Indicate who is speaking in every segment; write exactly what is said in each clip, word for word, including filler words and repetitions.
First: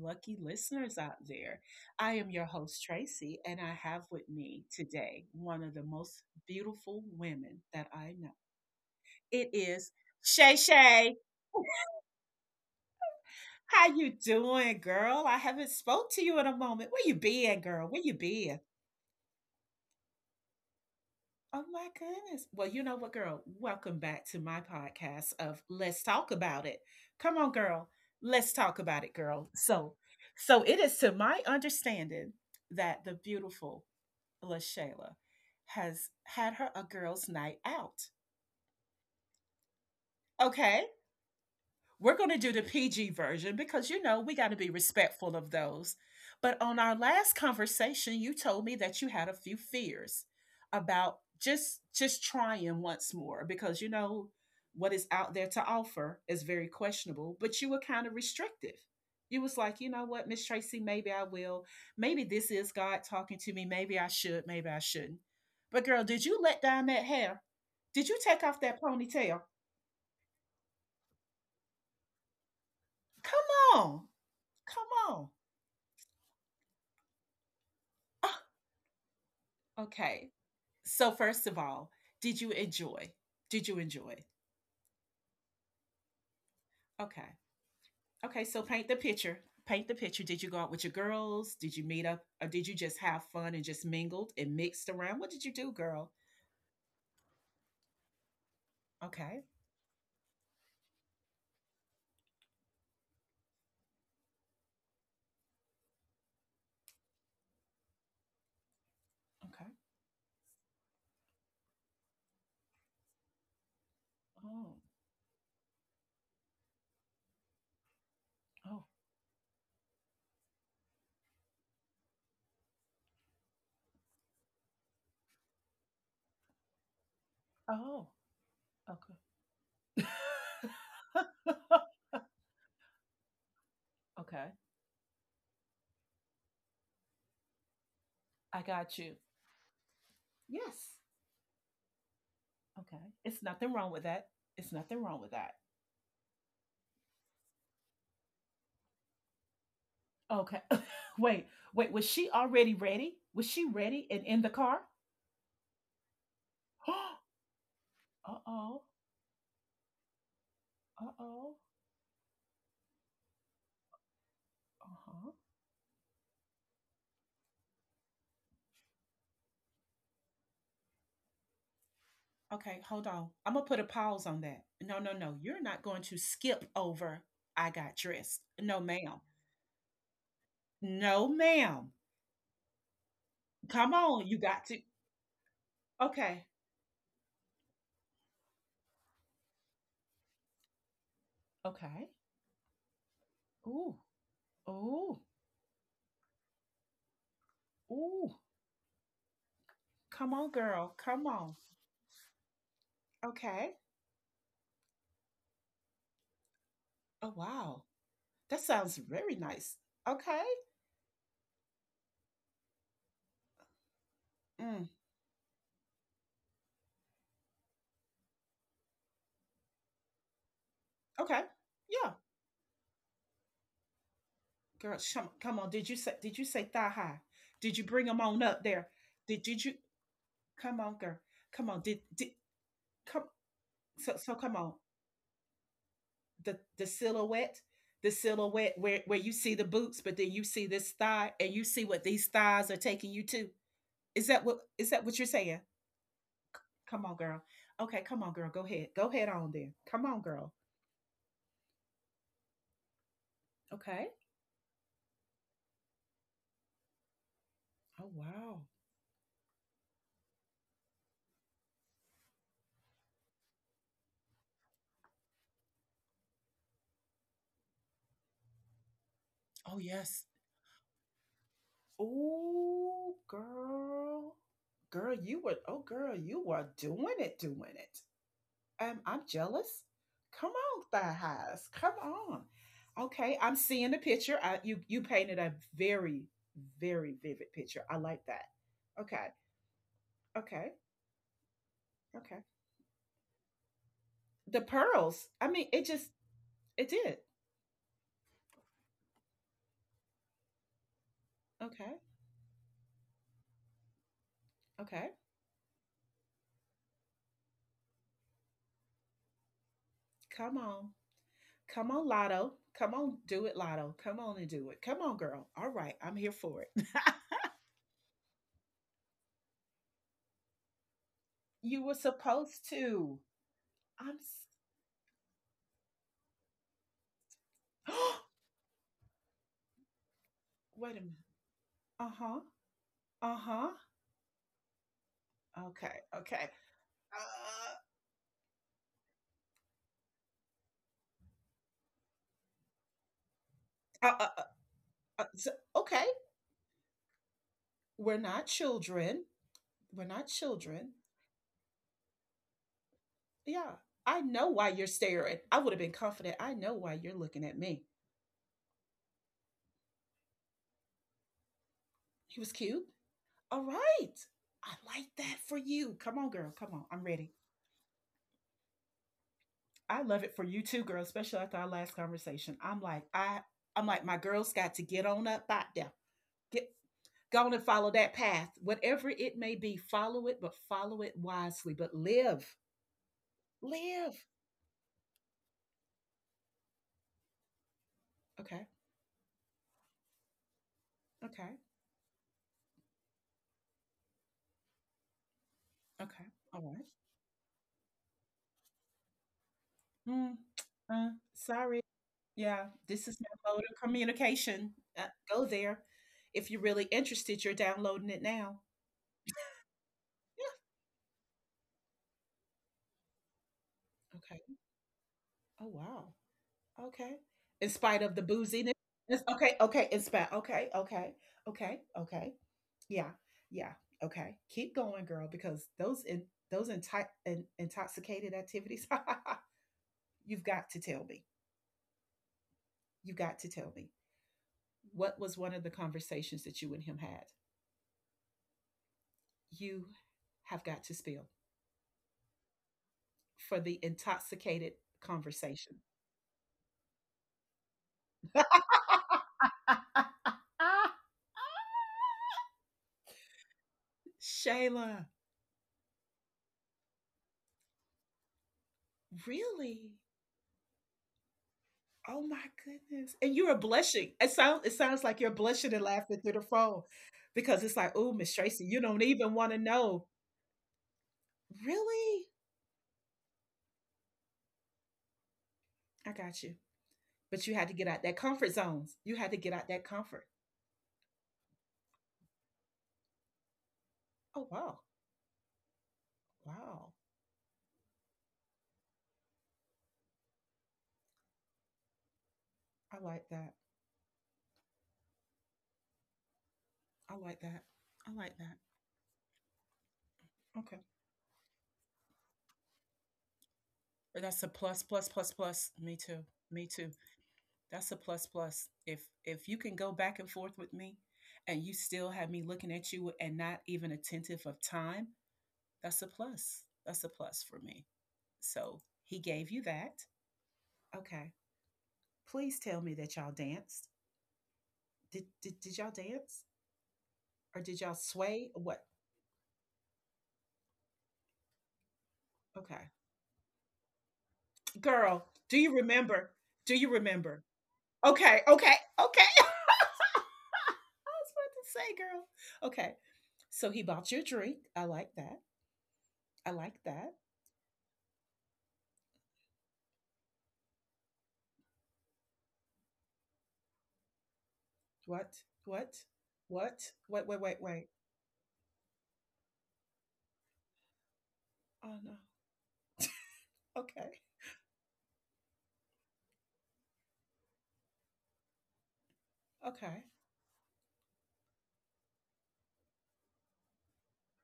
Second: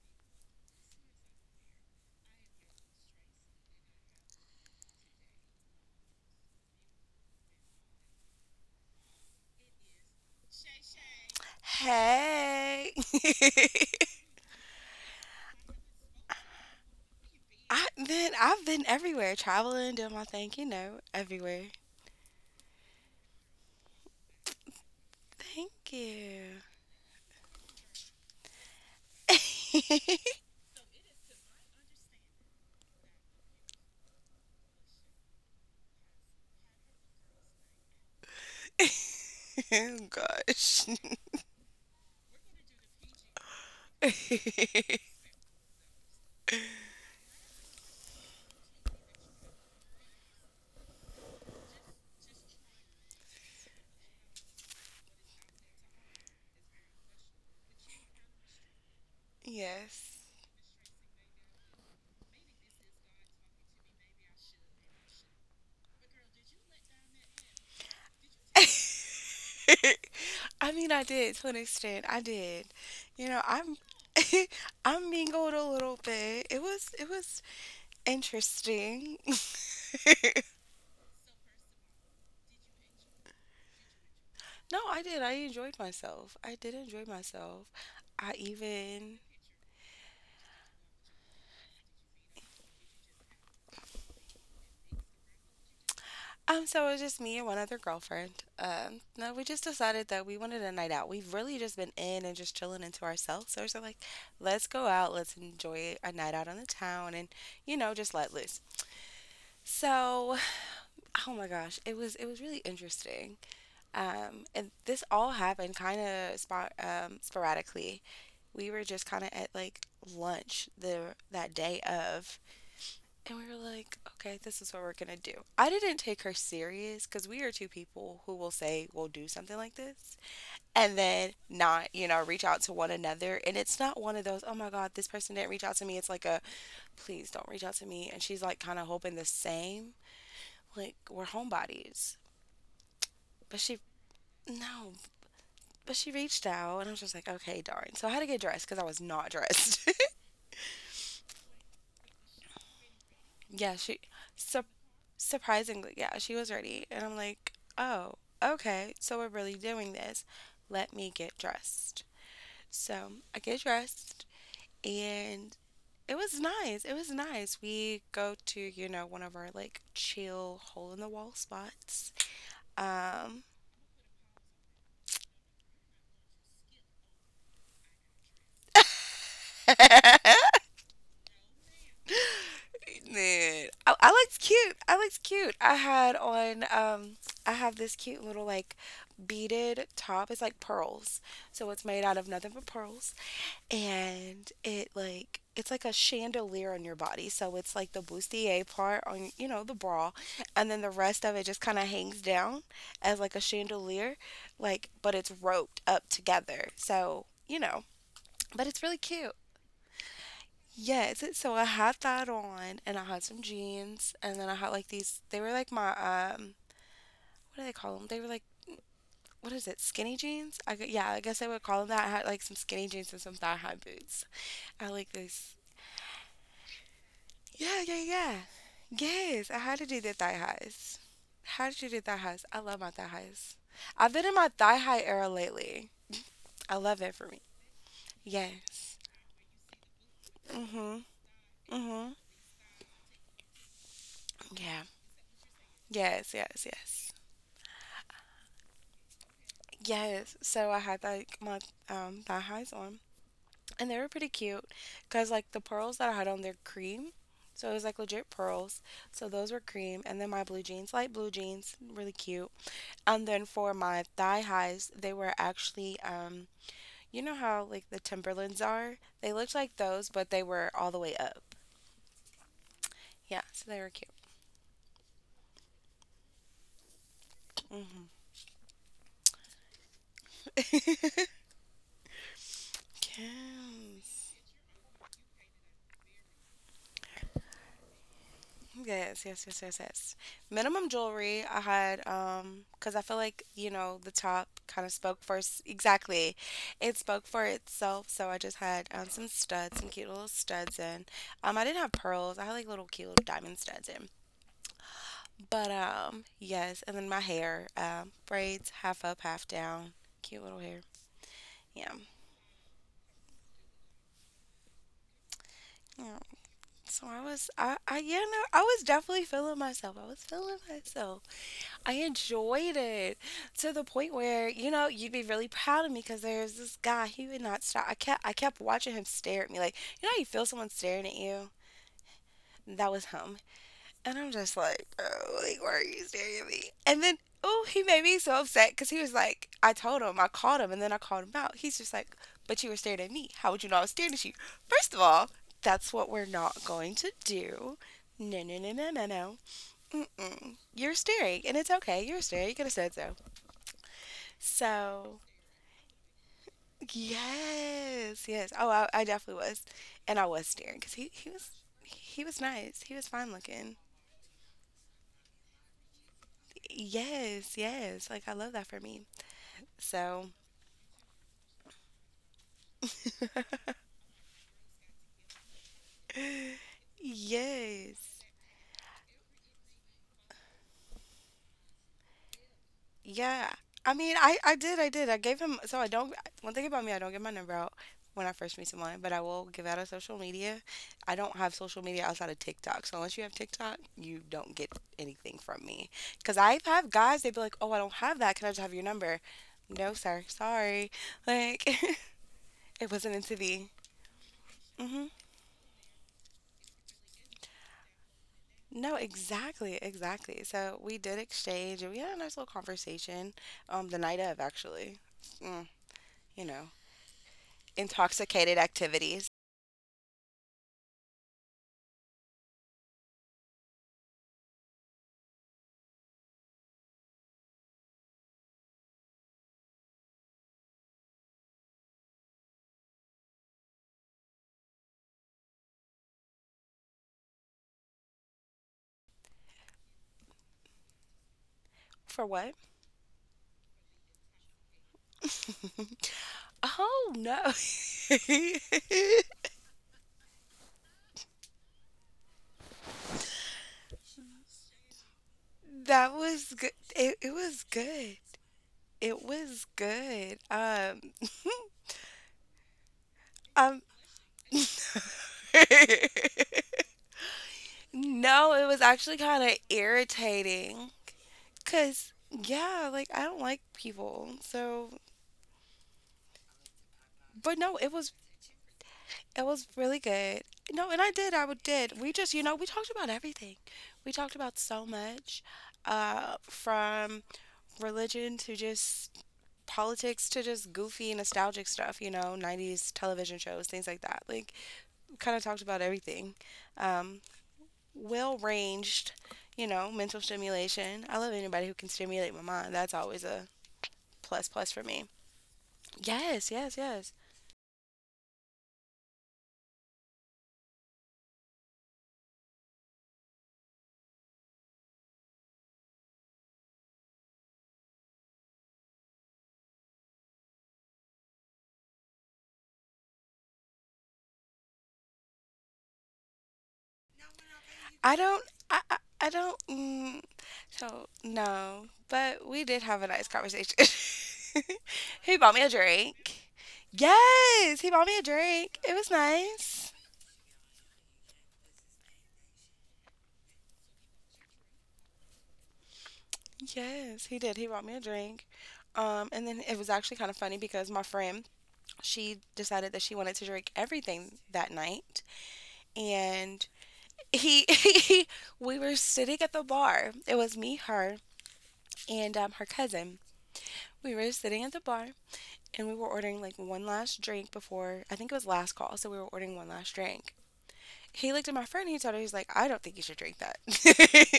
Speaker 1: lucky listeners out there. I am your host, Tracy, and I have with me today one of the most beautiful women that I know. It is Shay Shay.
Speaker 2: Hey.
Speaker 1: How you doing, girl? I haven't spoke to you in a moment. Where you been, girl?
Speaker 2: I
Speaker 1: Where you
Speaker 2: Man,
Speaker 1: been?
Speaker 2: I've been everywhere, traveling, doing my thing, you know,
Speaker 1: Oh
Speaker 2: everywhere.
Speaker 1: my goodness. Well, you know what, girl? Welcome back to my podcast of
Speaker 2: Thank
Speaker 1: Let's Talk About
Speaker 2: you.
Speaker 1: It. Come on, girl. Let's talk about it, girl. So, so it is to my understanding that the beautiful LaShayla has had her a girls' night out.
Speaker 2: Oh
Speaker 1: Okay?
Speaker 2: gosh.
Speaker 1: We're going to do the P G version because, you know, we got to be respectful of those. But on our last conversation, you told me that you had a few fears about just just trying once more because you know what is out there to offer is very questionable, but you were kind of restrictive. You was like, you know
Speaker 2: Yes.
Speaker 1: what, Miss Tracy, maybe I will. Maybe this is God talking to me. Maybe I should, maybe I shouldn't. But girl, did you let down that hair? Did you take off that ponytail?
Speaker 2: I mean, I did to an extent. I did. You
Speaker 1: Come
Speaker 2: know, I'm
Speaker 1: on, come
Speaker 2: I
Speaker 1: on.
Speaker 2: mingled a little bit. It was it was
Speaker 1: Ah,
Speaker 2: interesting.
Speaker 1: okay. So first of all, did you enjoy? Did you enjoy?
Speaker 2: No, I did. I enjoyed myself. I did enjoy
Speaker 1: Okay.
Speaker 2: myself. I
Speaker 1: Okay, so paint the
Speaker 2: even
Speaker 1: picture. Paint the picture. Did you go out with your girls? Did you meet up or did you just have fun and just mingled and mixed around? What did you do, girl?
Speaker 2: Um, so it was just me and one other girlfriend. Um, no,
Speaker 1: Okay.
Speaker 2: we just decided that we wanted a night out. We've really just been in and just chilling into ourselves. So it's like, let's go out, let's enjoy a night out on the town, and you know, just let loose.
Speaker 1: Okay.
Speaker 2: So, oh my gosh, it was it was really interesting. Um,
Speaker 1: Oh.
Speaker 2: and this all happened kind of spot um, sporadically. We
Speaker 1: Oh.
Speaker 2: were just kind of at like lunch the that day of, and we were like, okay, this is what we're going to do. I didn't take her serious because we are two
Speaker 1: Oh.
Speaker 2: people who will say we'll do something like this
Speaker 1: Okay.
Speaker 2: and then not, you know, reach out to one another. And it's not one of those,
Speaker 1: Okay.
Speaker 2: oh my God, this person didn't reach out to me. It's like a, please don't reach out to me. And she's
Speaker 1: I
Speaker 2: like kind of
Speaker 1: got you.
Speaker 2: hoping the same.
Speaker 1: Yes.
Speaker 2: Like, we're homebodies.
Speaker 1: Okay. It's
Speaker 2: But
Speaker 1: nothing
Speaker 2: she,
Speaker 1: wrong with that. It's
Speaker 2: no,
Speaker 1: nothing wrong with that.
Speaker 2: but she reached out. And I was just like, okay, darn. So I had to get dressed because I was not dressed.
Speaker 1: Okay. Wait. Wait, was she already ready? Was she
Speaker 2: Yeah, she
Speaker 1: ready and in the
Speaker 2: sup
Speaker 1: car?
Speaker 2: surprisingly, yeah, she was ready.
Speaker 1: Uh
Speaker 2: And I'm like, oh,
Speaker 1: oh.
Speaker 2: okay, so we're really doing this. Let
Speaker 1: Uh
Speaker 2: me get
Speaker 1: oh.
Speaker 2: dressed. So I get dressed
Speaker 1: Uh huh.
Speaker 2: and it was nice. It was nice. We go to, you know, one of our like chill hole in the wall spots.
Speaker 1: Okay, hold on.
Speaker 2: Um
Speaker 1: I'm gonna put a pause on that. No, no, no. You're not going to skip over. I got dressed. No, ma'am. No, ma'am.
Speaker 2: Man,
Speaker 1: Come
Speaker 2: I, I
Speaker 1: on. You
Speaker 2: looked
Speaker 1: got to.
Speaker 2: cute. I looked cute. I had
Speaker 1: Okay.
Speaker 2: on um I have this cute little like beaded top. It's like pearls. So it's made
Speaker 1: Okay.
Speaker 2: out of nothing but pearls,
Speaker 1: Ooh.
Speaker 2: and it
Speaker 1: Ooh.
Speaker 2: like it's like a chandelier on your body. So it's like the
Speaker 1: Ooh.
Speaker 2: bustier part on, you know the bra,
Speaker 1: Come on,
Speaker 2: and then
Speaker 1: girl.
Speaker 2: the
Speaker 1: Come
Speaker 2: rest of it
Speaker 1: on.
Speaker 2: just kind of hangs down as like a
Speaker 1: Okay.
Speaker 2: chandelier, like, but it's roped up together. So,
Speaker 1: Oh
Speaker 2: you
Speaker 1: wow.
Speaker 2: know,
Speaker 1: That
Speaker 2: but it's
Speaker 1: sounds
Speaker 2: really
Speaker 1: very
Speaker 2: cute.
Speaker 1: nice. Okay.
Speaker 2: Yes, it- so I had that on and I had some jeans and then I had
Speaker 1: Mm.
Speaker 2: like these, they were like my um what do they call them? They were like, what is it? Skinny jeans? I gu- yeah, I
Speaker 1: Okay.
Speaker 2: guess I would call them that.
Speaker 1: Yeah.
Speaker 2: I had like some skinny jeans and some thigh high boots. I
Speaker 1: Girl,
Speaker 2: like
Speaker 1: shum- come
Speaker 2: this.
Speaker 1: on. Did you say? Did you say thigh high? Did you
Speaker 2: Yeah, yeah,
Speaker 1: bring them
Speaker 2: yeah.
Speaker 1: on up there? Did
Speaker 2: Yes, I
Speaker 1: did you?
Speaker 2: had to do the thigh
Speaker 1: Come on,
Speaker 2: highs.
Speaker 1: girl. Come
Speaker 2: How
Speaker 1: on.
Speaker 2: did you
Speaker 1: Did,
Speaker 2: do thigh
Speaker 1: did
Speaker 2: highs? I love my thigh
Speaker 1: come,
Speaker 2: highs.
Speaker 1: so
Speaker 2: I've been
Speaker 1: so
Speaker 2: in
Speaker 1: come
Speaker 2: my
Speaker 1: on.
Speaker 2: thigh high era lately.
Speaker 1: The
Speaker 2: I
Speaker 1: the
Speaker 2: love it for me.
Speaker 1: silhouette, the silhouette where
Speaker 2: Yes.
Speaker 1: where you see the boots, but then you see this
Speaker 2: Mhm.
Speaker 1: thigh and you see what
Speaker 2: Mhm.
Speaker 1: these thighs are taking you to. Is that what
Speaker 2: Yeah.
Speaker 1: is that what you're saying?
Speaker 2: Yes, yes,
Speaker 1: Come on,
Speaker 2: yes.
Speaker 1: girl. Okay, come on, girl. Go ahead. Go ahead on then. Come on,
Speaker 2: Yes,
Speaker 1: girl.
Speaker 2: so I had like my um thigh highs on, and they
Speaker 1: Okay.
Speaker 2: were pretty cute because like the pearls that I had on, they're cream, so it was like
Speaker 1: Oh
Speaker 2: legit
Speaker 1: wow.
Speaker 2: pearls. So those were cream, and then my blue jeans, light blue jeans, really cute. And then for my thigh highs, they were actually, um, you know how like the Timberlands are? They looked
Speaker 1: Oh
Speaker 2: like those,
Speaker 1: yes.
Speaker 2: but they were all the way up.
Speaker 1: Oh
Speaker 2: Yeah, so they were cute.
Speaker 1: girl. Girl, you were, oh girl, you were doing it, doing it.
Speaker 2: Hmm.
Speaker 1: Um, I'm jealous. Come on, thigh highs. Come on. Okay, I'm seeing the picture.
Speaker 2: Yes.
Speaker 1: I, you you painted a very very vivid picture. I like that. Okay,
Speaker 2: Yes, yes, yes, yes, yes.
Speaker 1: okay,
Speaker 2: Minimum jewelry I had
Speaker 1: okay.
Speaker 2: um because I feel like, you know, the top
Speaker 1: The
Speaker 2: kind of spoke
Speaker 1: pearls.
Speaker 2: for
Speaker 1: I
Speaker 2: s-
Speaker 1: mean, it just
Speaker 2: exactly.
Speaker 1: it
Speaker 2: It
Speaker 1: did.
Speaker 2: spoke for itself, so I just had um some studs, some cute little studs in. Um I didn't
Speaker 1: Okay,
Speaker 2: have pearls. I had like little cute little diamond studs in.
Speaker 1: okay.
Speaker 2: But um yes, and then my hair, um braids half up, half down. Cute
Speaker 1: Come
Speaker 2: little hair.
Speaker 1: on, come
Speaker 2: Yeah.
Speaker 1: on, Lotto. Come on, do it, Lotto. Come on and do it. Come on, girl. All right, I'm
Speaker 2: Yeah.
Speaker 1: here for it.
Speaker 2: So I was I I yeah, no, I was definitely feeling myself. I was feeling myself.
Speaker 1: You were
Speaker 2: I
Speaker 1: supposed
Speaker 2: enjoyed
Speaker 1: to.
Speaker 2: it to the
Speaker 1: I'm.
Speaker 2: point
Speaker 1: s-
Speaker 2: where, you know, you'd be really proud of me because there's this guy, he would not stop. I kept I kept watching him stare at me like, you know how you feel someone
Speaker 1: Wait a
Speaker 2: staring
Speaker 1: minute.
Speaker 2: at you?
Speaker 1: Uh huh.
Speaker 2: That was
Speaker 1: Uh
Speaker 2: him.
Speaker 1: huh.
Speaker 2: And I'm just like, bro, like why are
Speaker 1: Okay.
Speaker 2: you staring
Speaker 1: Okay.
Speaker 2: at me? And then, oh,
Speaker 1: Uh,
Speaker 2: he made me so upset because he was like, I told him, I called him, and then I called him out. He's just like, but you were staring at me. How would you know I was
Speaker 1: Uh,
Speaker 2: staring
Speaker 1: uh,
Speaker 2: at you?
Speaker 1: uh,
Speaker 2: First of
Speaker 1: uh,
Speaker 2: all,
Speaker 1: so-
Speaker 2: that's
Speaker 1: okay,
Speaker 2: what we're not going to do.
Speaker 1: we're not
Speaker 2: No, no, no, no, no,
Speaker 1: children.
Speaker 2: no.
Speaker 1: We're not
Speaker 2: Mm-mm.
Speaker 1: children.
Speaker 2: You're staring, and it's okay. You're staring. You could have said so.
Speaker 1: Yeah, I know why you're
Speaker 2: So,
Speaker 1: staring. I would have been confident. I know why you're looking at me.
Speaker 2: yes, yes. Oh, I, I definitely was. And I was staring because he, he was he
Speaker 1: He
Speaker 2: was
Speaker 1: was
Speaker 2: nice.
Speaker 1: cute.
Speaker 2: He was fine
Speaker 1: All
Speaker 2: looking.
Speaker 1: right. I like that for you. Come on, girl. Come on. I'm ready.
Speaker 2: Yes, yes. Like I love that for me.
Speaker 1: I love
Speaker 2: So,
Speaker 1: it for you too, girl, especially after our last conversation. I'm like, I I'm like, my girl's got to get on up out there. Get go on and follow
Speaker 2: yes.
Speaker 1: that path. Whatever it may be, follow it, but follow it wisely. But live.
Speaker 2: Yeah. I mean,
Speaker 1: Live.
Speaker 2: I, I did, I did. I gave him, so I don't, one thing about me, I don't give my number out when I first
Speaker 1: Okay.
Speaker 2: meet someone, but I will give out on social media. I don't have
Speaker 1: Okay.
Speaker 2: social media outside of TikTok. So unless you have TikTok, you don't get anything from me.
Speaker 1: Okay.
Speaker 2: Because
Speaker 1: All
Speaker 2: I
Speaker 1: right.
Speaker 2: have guys, they'd be like, oh, I don't have that. Can I just have your number? No, sir.
Speaker 1: Mm,
Speaker 2: Sorry.
Speaker 1: uh,
Speaker 2: Like,
Speaker 1: Sorry. Yeah,
Speaker 2: it
Speaker 1: this is
Speaker 2: wasn't into
Speaker 1: my mode
Speaker 2: the,
Speaker 1: of communication. Uh,
Speaker 2: hmm
Speaker 1: Go there. If you're really interested, you're downloading it now.
Speaker 2: no, exactly,
Speaker 1: Yeah.
Speaker 2: exactly. So we did exchange and we had a nice little conversation, um, the night
Speaker 1: Okay.
Speaker 2: of, actually.
Speaker 1: Oh,
Speaker 2: Mm,
Speaker 1: wow.
Speaker 2: you know.
Speaker 1: Okay. In spite of the
Speaker 2: Intoxicated
Speaker 1: booziness. It's-
Speaker 2: activities.
Speaker 1: Okay. Okay. In spite. Okay. Okay. Okay. Okay. Yeah. Yeah. Okay. Keep going, girl, because those in, those inti- in, intoxicated activities, you've got to tell me. You've got to tell me. What was one of the conversations that you and him had? You have got to spill
Speaker 2: For what?
Speaker 1: for the intoxicated conversation.
Speaker 2: Oh no,
Speaker 1: Shayla,
Speaker 2: that was good. It, it was good. It was
Speaker 1: really?
Speaker 2: good. Um,
Speaker 1: Oh my goodness. And you are
Speaker 2: um.
Speaker 1: blushing. It sounds it sounds like you're blushing and laughing through the phone because it's like, oh, Miss
Speaker 2: No,
Speaker 1: Tracy,
Speaker 2: it
Speaker 1: you
Speaker 2: was
Speaker 1: don't
Speaker 2: actually
Speaker 1: even
Speaker 2: kind
Speaker 1: want to
Speaker 2: of
Speaker 1: know.
Speaker 2: irritating. Cause
Speaker 1: Really?
Speaker 2: yeah, like I don't like people. So,
Speaker 1: I got you. But you
Speaker 2: but
Speaker 1: had to
Speaker 2: no,
Speaker 1: get
Speaker 2: it
Speaker 1: out that
Speaker 2: was
Speaker 1: comfort zones. You had to
Speaker 2: it
Speaker 1: get out
Speaker 2: was
Speaker 1: that
Speaker 2: really
Speaker 1: comfort.
Speaker 2: good. No, and I did. I would did. We just you know we talked about everything. We talked
Speaker 1: Oh
Speaker 2: about
Speaker 1: wow.
Speaker 2: so much. Uh,
Speaker 1: Wow.
Speaker 2: from religion to just politics to just goofy nostalgic stuff, you know nineties
Speaker 1: I like
Speaker 2: television
Speaker 1: that.
Speaker 2: shows, things like that, like kind of talked about everything.
Speaker 1: I
Speaker 2: um,
Speaker 1: like that. I like
Speaker 2: well
Speaker 1: that.
Speaker 2: ranged. You know mental
Speaker 1: Okay.
Speaker 2: stimulation. I love anybody who can stimulate my mind. That's always a
Speaker 1: Or that's a
Speaker 2: plus plus
Speaker 1: plus
Speaker 2: for
Speaker 1: plus
Speaker 2: me.
Speaker 1: plus plus. Me too.
Speaker 2: Yes,
Speaker 1: Me
Speaker 2: yes,
Speaker 1: too.
Speaker 2: yes.
Speaker 1: That's a plus plus. If if you can go back and forth with me and you still have me looking at you and not even attentive of time, that's a plus. That's a plus for me. So he gave you that. Okay. Please tell me that y'all danced. Did did, did y'all dance? Or did y'all
Speaker 2: i
Speaker 1: sway?
Speaker 2: don't
Speaker 1: What?
Speaker 2: i i, I don't mm, so no, but we
Speaker 1: Okay.
Speaker 2: did have a nice conversation.
Speaker 1: Girl,
Speaker 2: He
Speaker 1: do
Speaker 2: bought me
Speaker 1: you
Speaker 2: a
Speaker 1: remember?
Speaker 2: drink.
Speaker 1: Do you remember?
Speaker 2: Yes, he bought me a
Speaker 1: Okay, okay,
Speaker 2: drink. It was
Speaker 1: okay. I was
Speaker 2: nice.
Speaker 1: about to say, girl. Okay. So he bought you a drink. I like that. I like that.
Speaker 2: Yes, he did. He bought me a drink. Um, and then it was actually kind of funny because my friend, she decided that she wanted to drink everything that night.
Speaker 1: What? What?
Speaker 2: And
Speaker 1: What? Wait, wait, wait,
Speaker 2: he,
Speaker 1: wait.
Speaker 2: he we were sitting at the bar. It was me, her,
Speaker 1: Oh no.
Speaker 2: and um, her cousin. We
Speaker 1: Okay.
Speaker 2: were sitting at the bar and we were ordering like one last drink before, I think it was last call. So we were ordering one last
Speaker 1: Okay.
Speaker 2: drink. He looked at my friend. He told her, he's like, I don't think you should drink that.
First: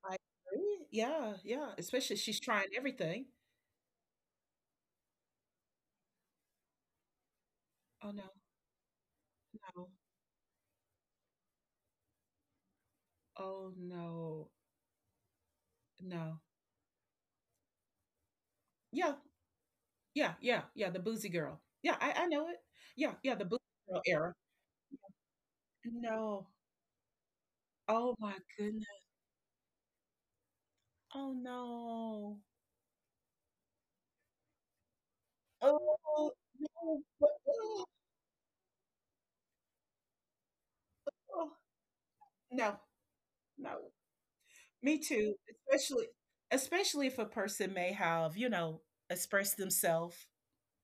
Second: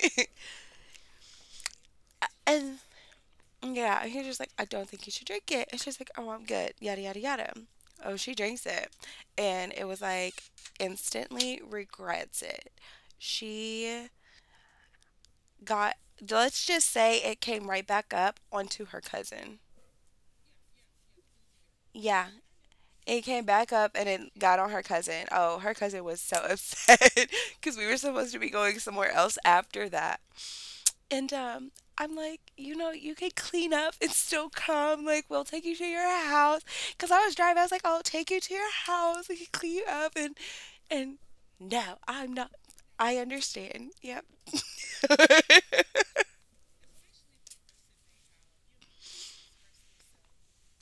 Speaker 1: I agree. Yeah, yeah. Especially she's trying
Speaker 2: and
Speaker 1: everything.
Speaker 2: Yeah, and he's just like, I don't think you should drink it. And she's like, oh, I'm good. Yada yada yada.
Speaker 1: Oh
Speaker 2: Oh,
Speaker 1: no.
Speaker 2: she drinks it, and it
Speaker 1: No.
Speaker 2: was like instantly regrets it.
Speaker 1: Oh
Speaker 2: She
Speaker 1: no.
Speaker 2: got.
Speaker 1: No.
Speaker 2: Let's just say it came right back up onto her
Speaker 1: Yeah.
Speaker 2: cousin.
Speaker 1: Yeah. Yeah. Yeah. The boozy girl. Yeah, I,
Speaker 2: Yeah,
Speaker 1: I know it. Yeah,
Speaker 2: it
Speaker 1: yeah,
Speaker 2: came
Speaker 1: the boozy
Speaker 2: back up
Speaker 1: girl
Speaker 2: and
Speaker 1: era.
Speaker 2: it got on her cousin. Oh, her cousin was so
Speaker 1: No.
Speaker 2: upset because we were
Speaker 1: Oh
Speaker 2: supposed to
Speaker 1: my
Speaker 2: be going
Speaker 1: goodness.
Speaker 2: somewhere else after that. And
Speaker 1: Oh
Speaker 2: um, I'm
Speaker 1: no.
Speaker 2: like, you know, you could clean up and still come. Like, we'll take you to your
Speaker 1: Oh
Speaker 2: house.
Speaker 1: no.
Speaker 2: Cause I
Speaker 1: But,
Speaker 2: was driving. I was
Speaker 1: oh,
Speaker 2: like, I'll take you to your house. We can clean you up. And and
Speaker 1: oh,
Speaker 2: no, I'm not.
Speaker 1: no.
Speaker 2: I
Speaker 1: No.
Speaker 2: understand. Yep.
Speaker 1: Me too, especially especially if a person may have, you know, expressed themselves,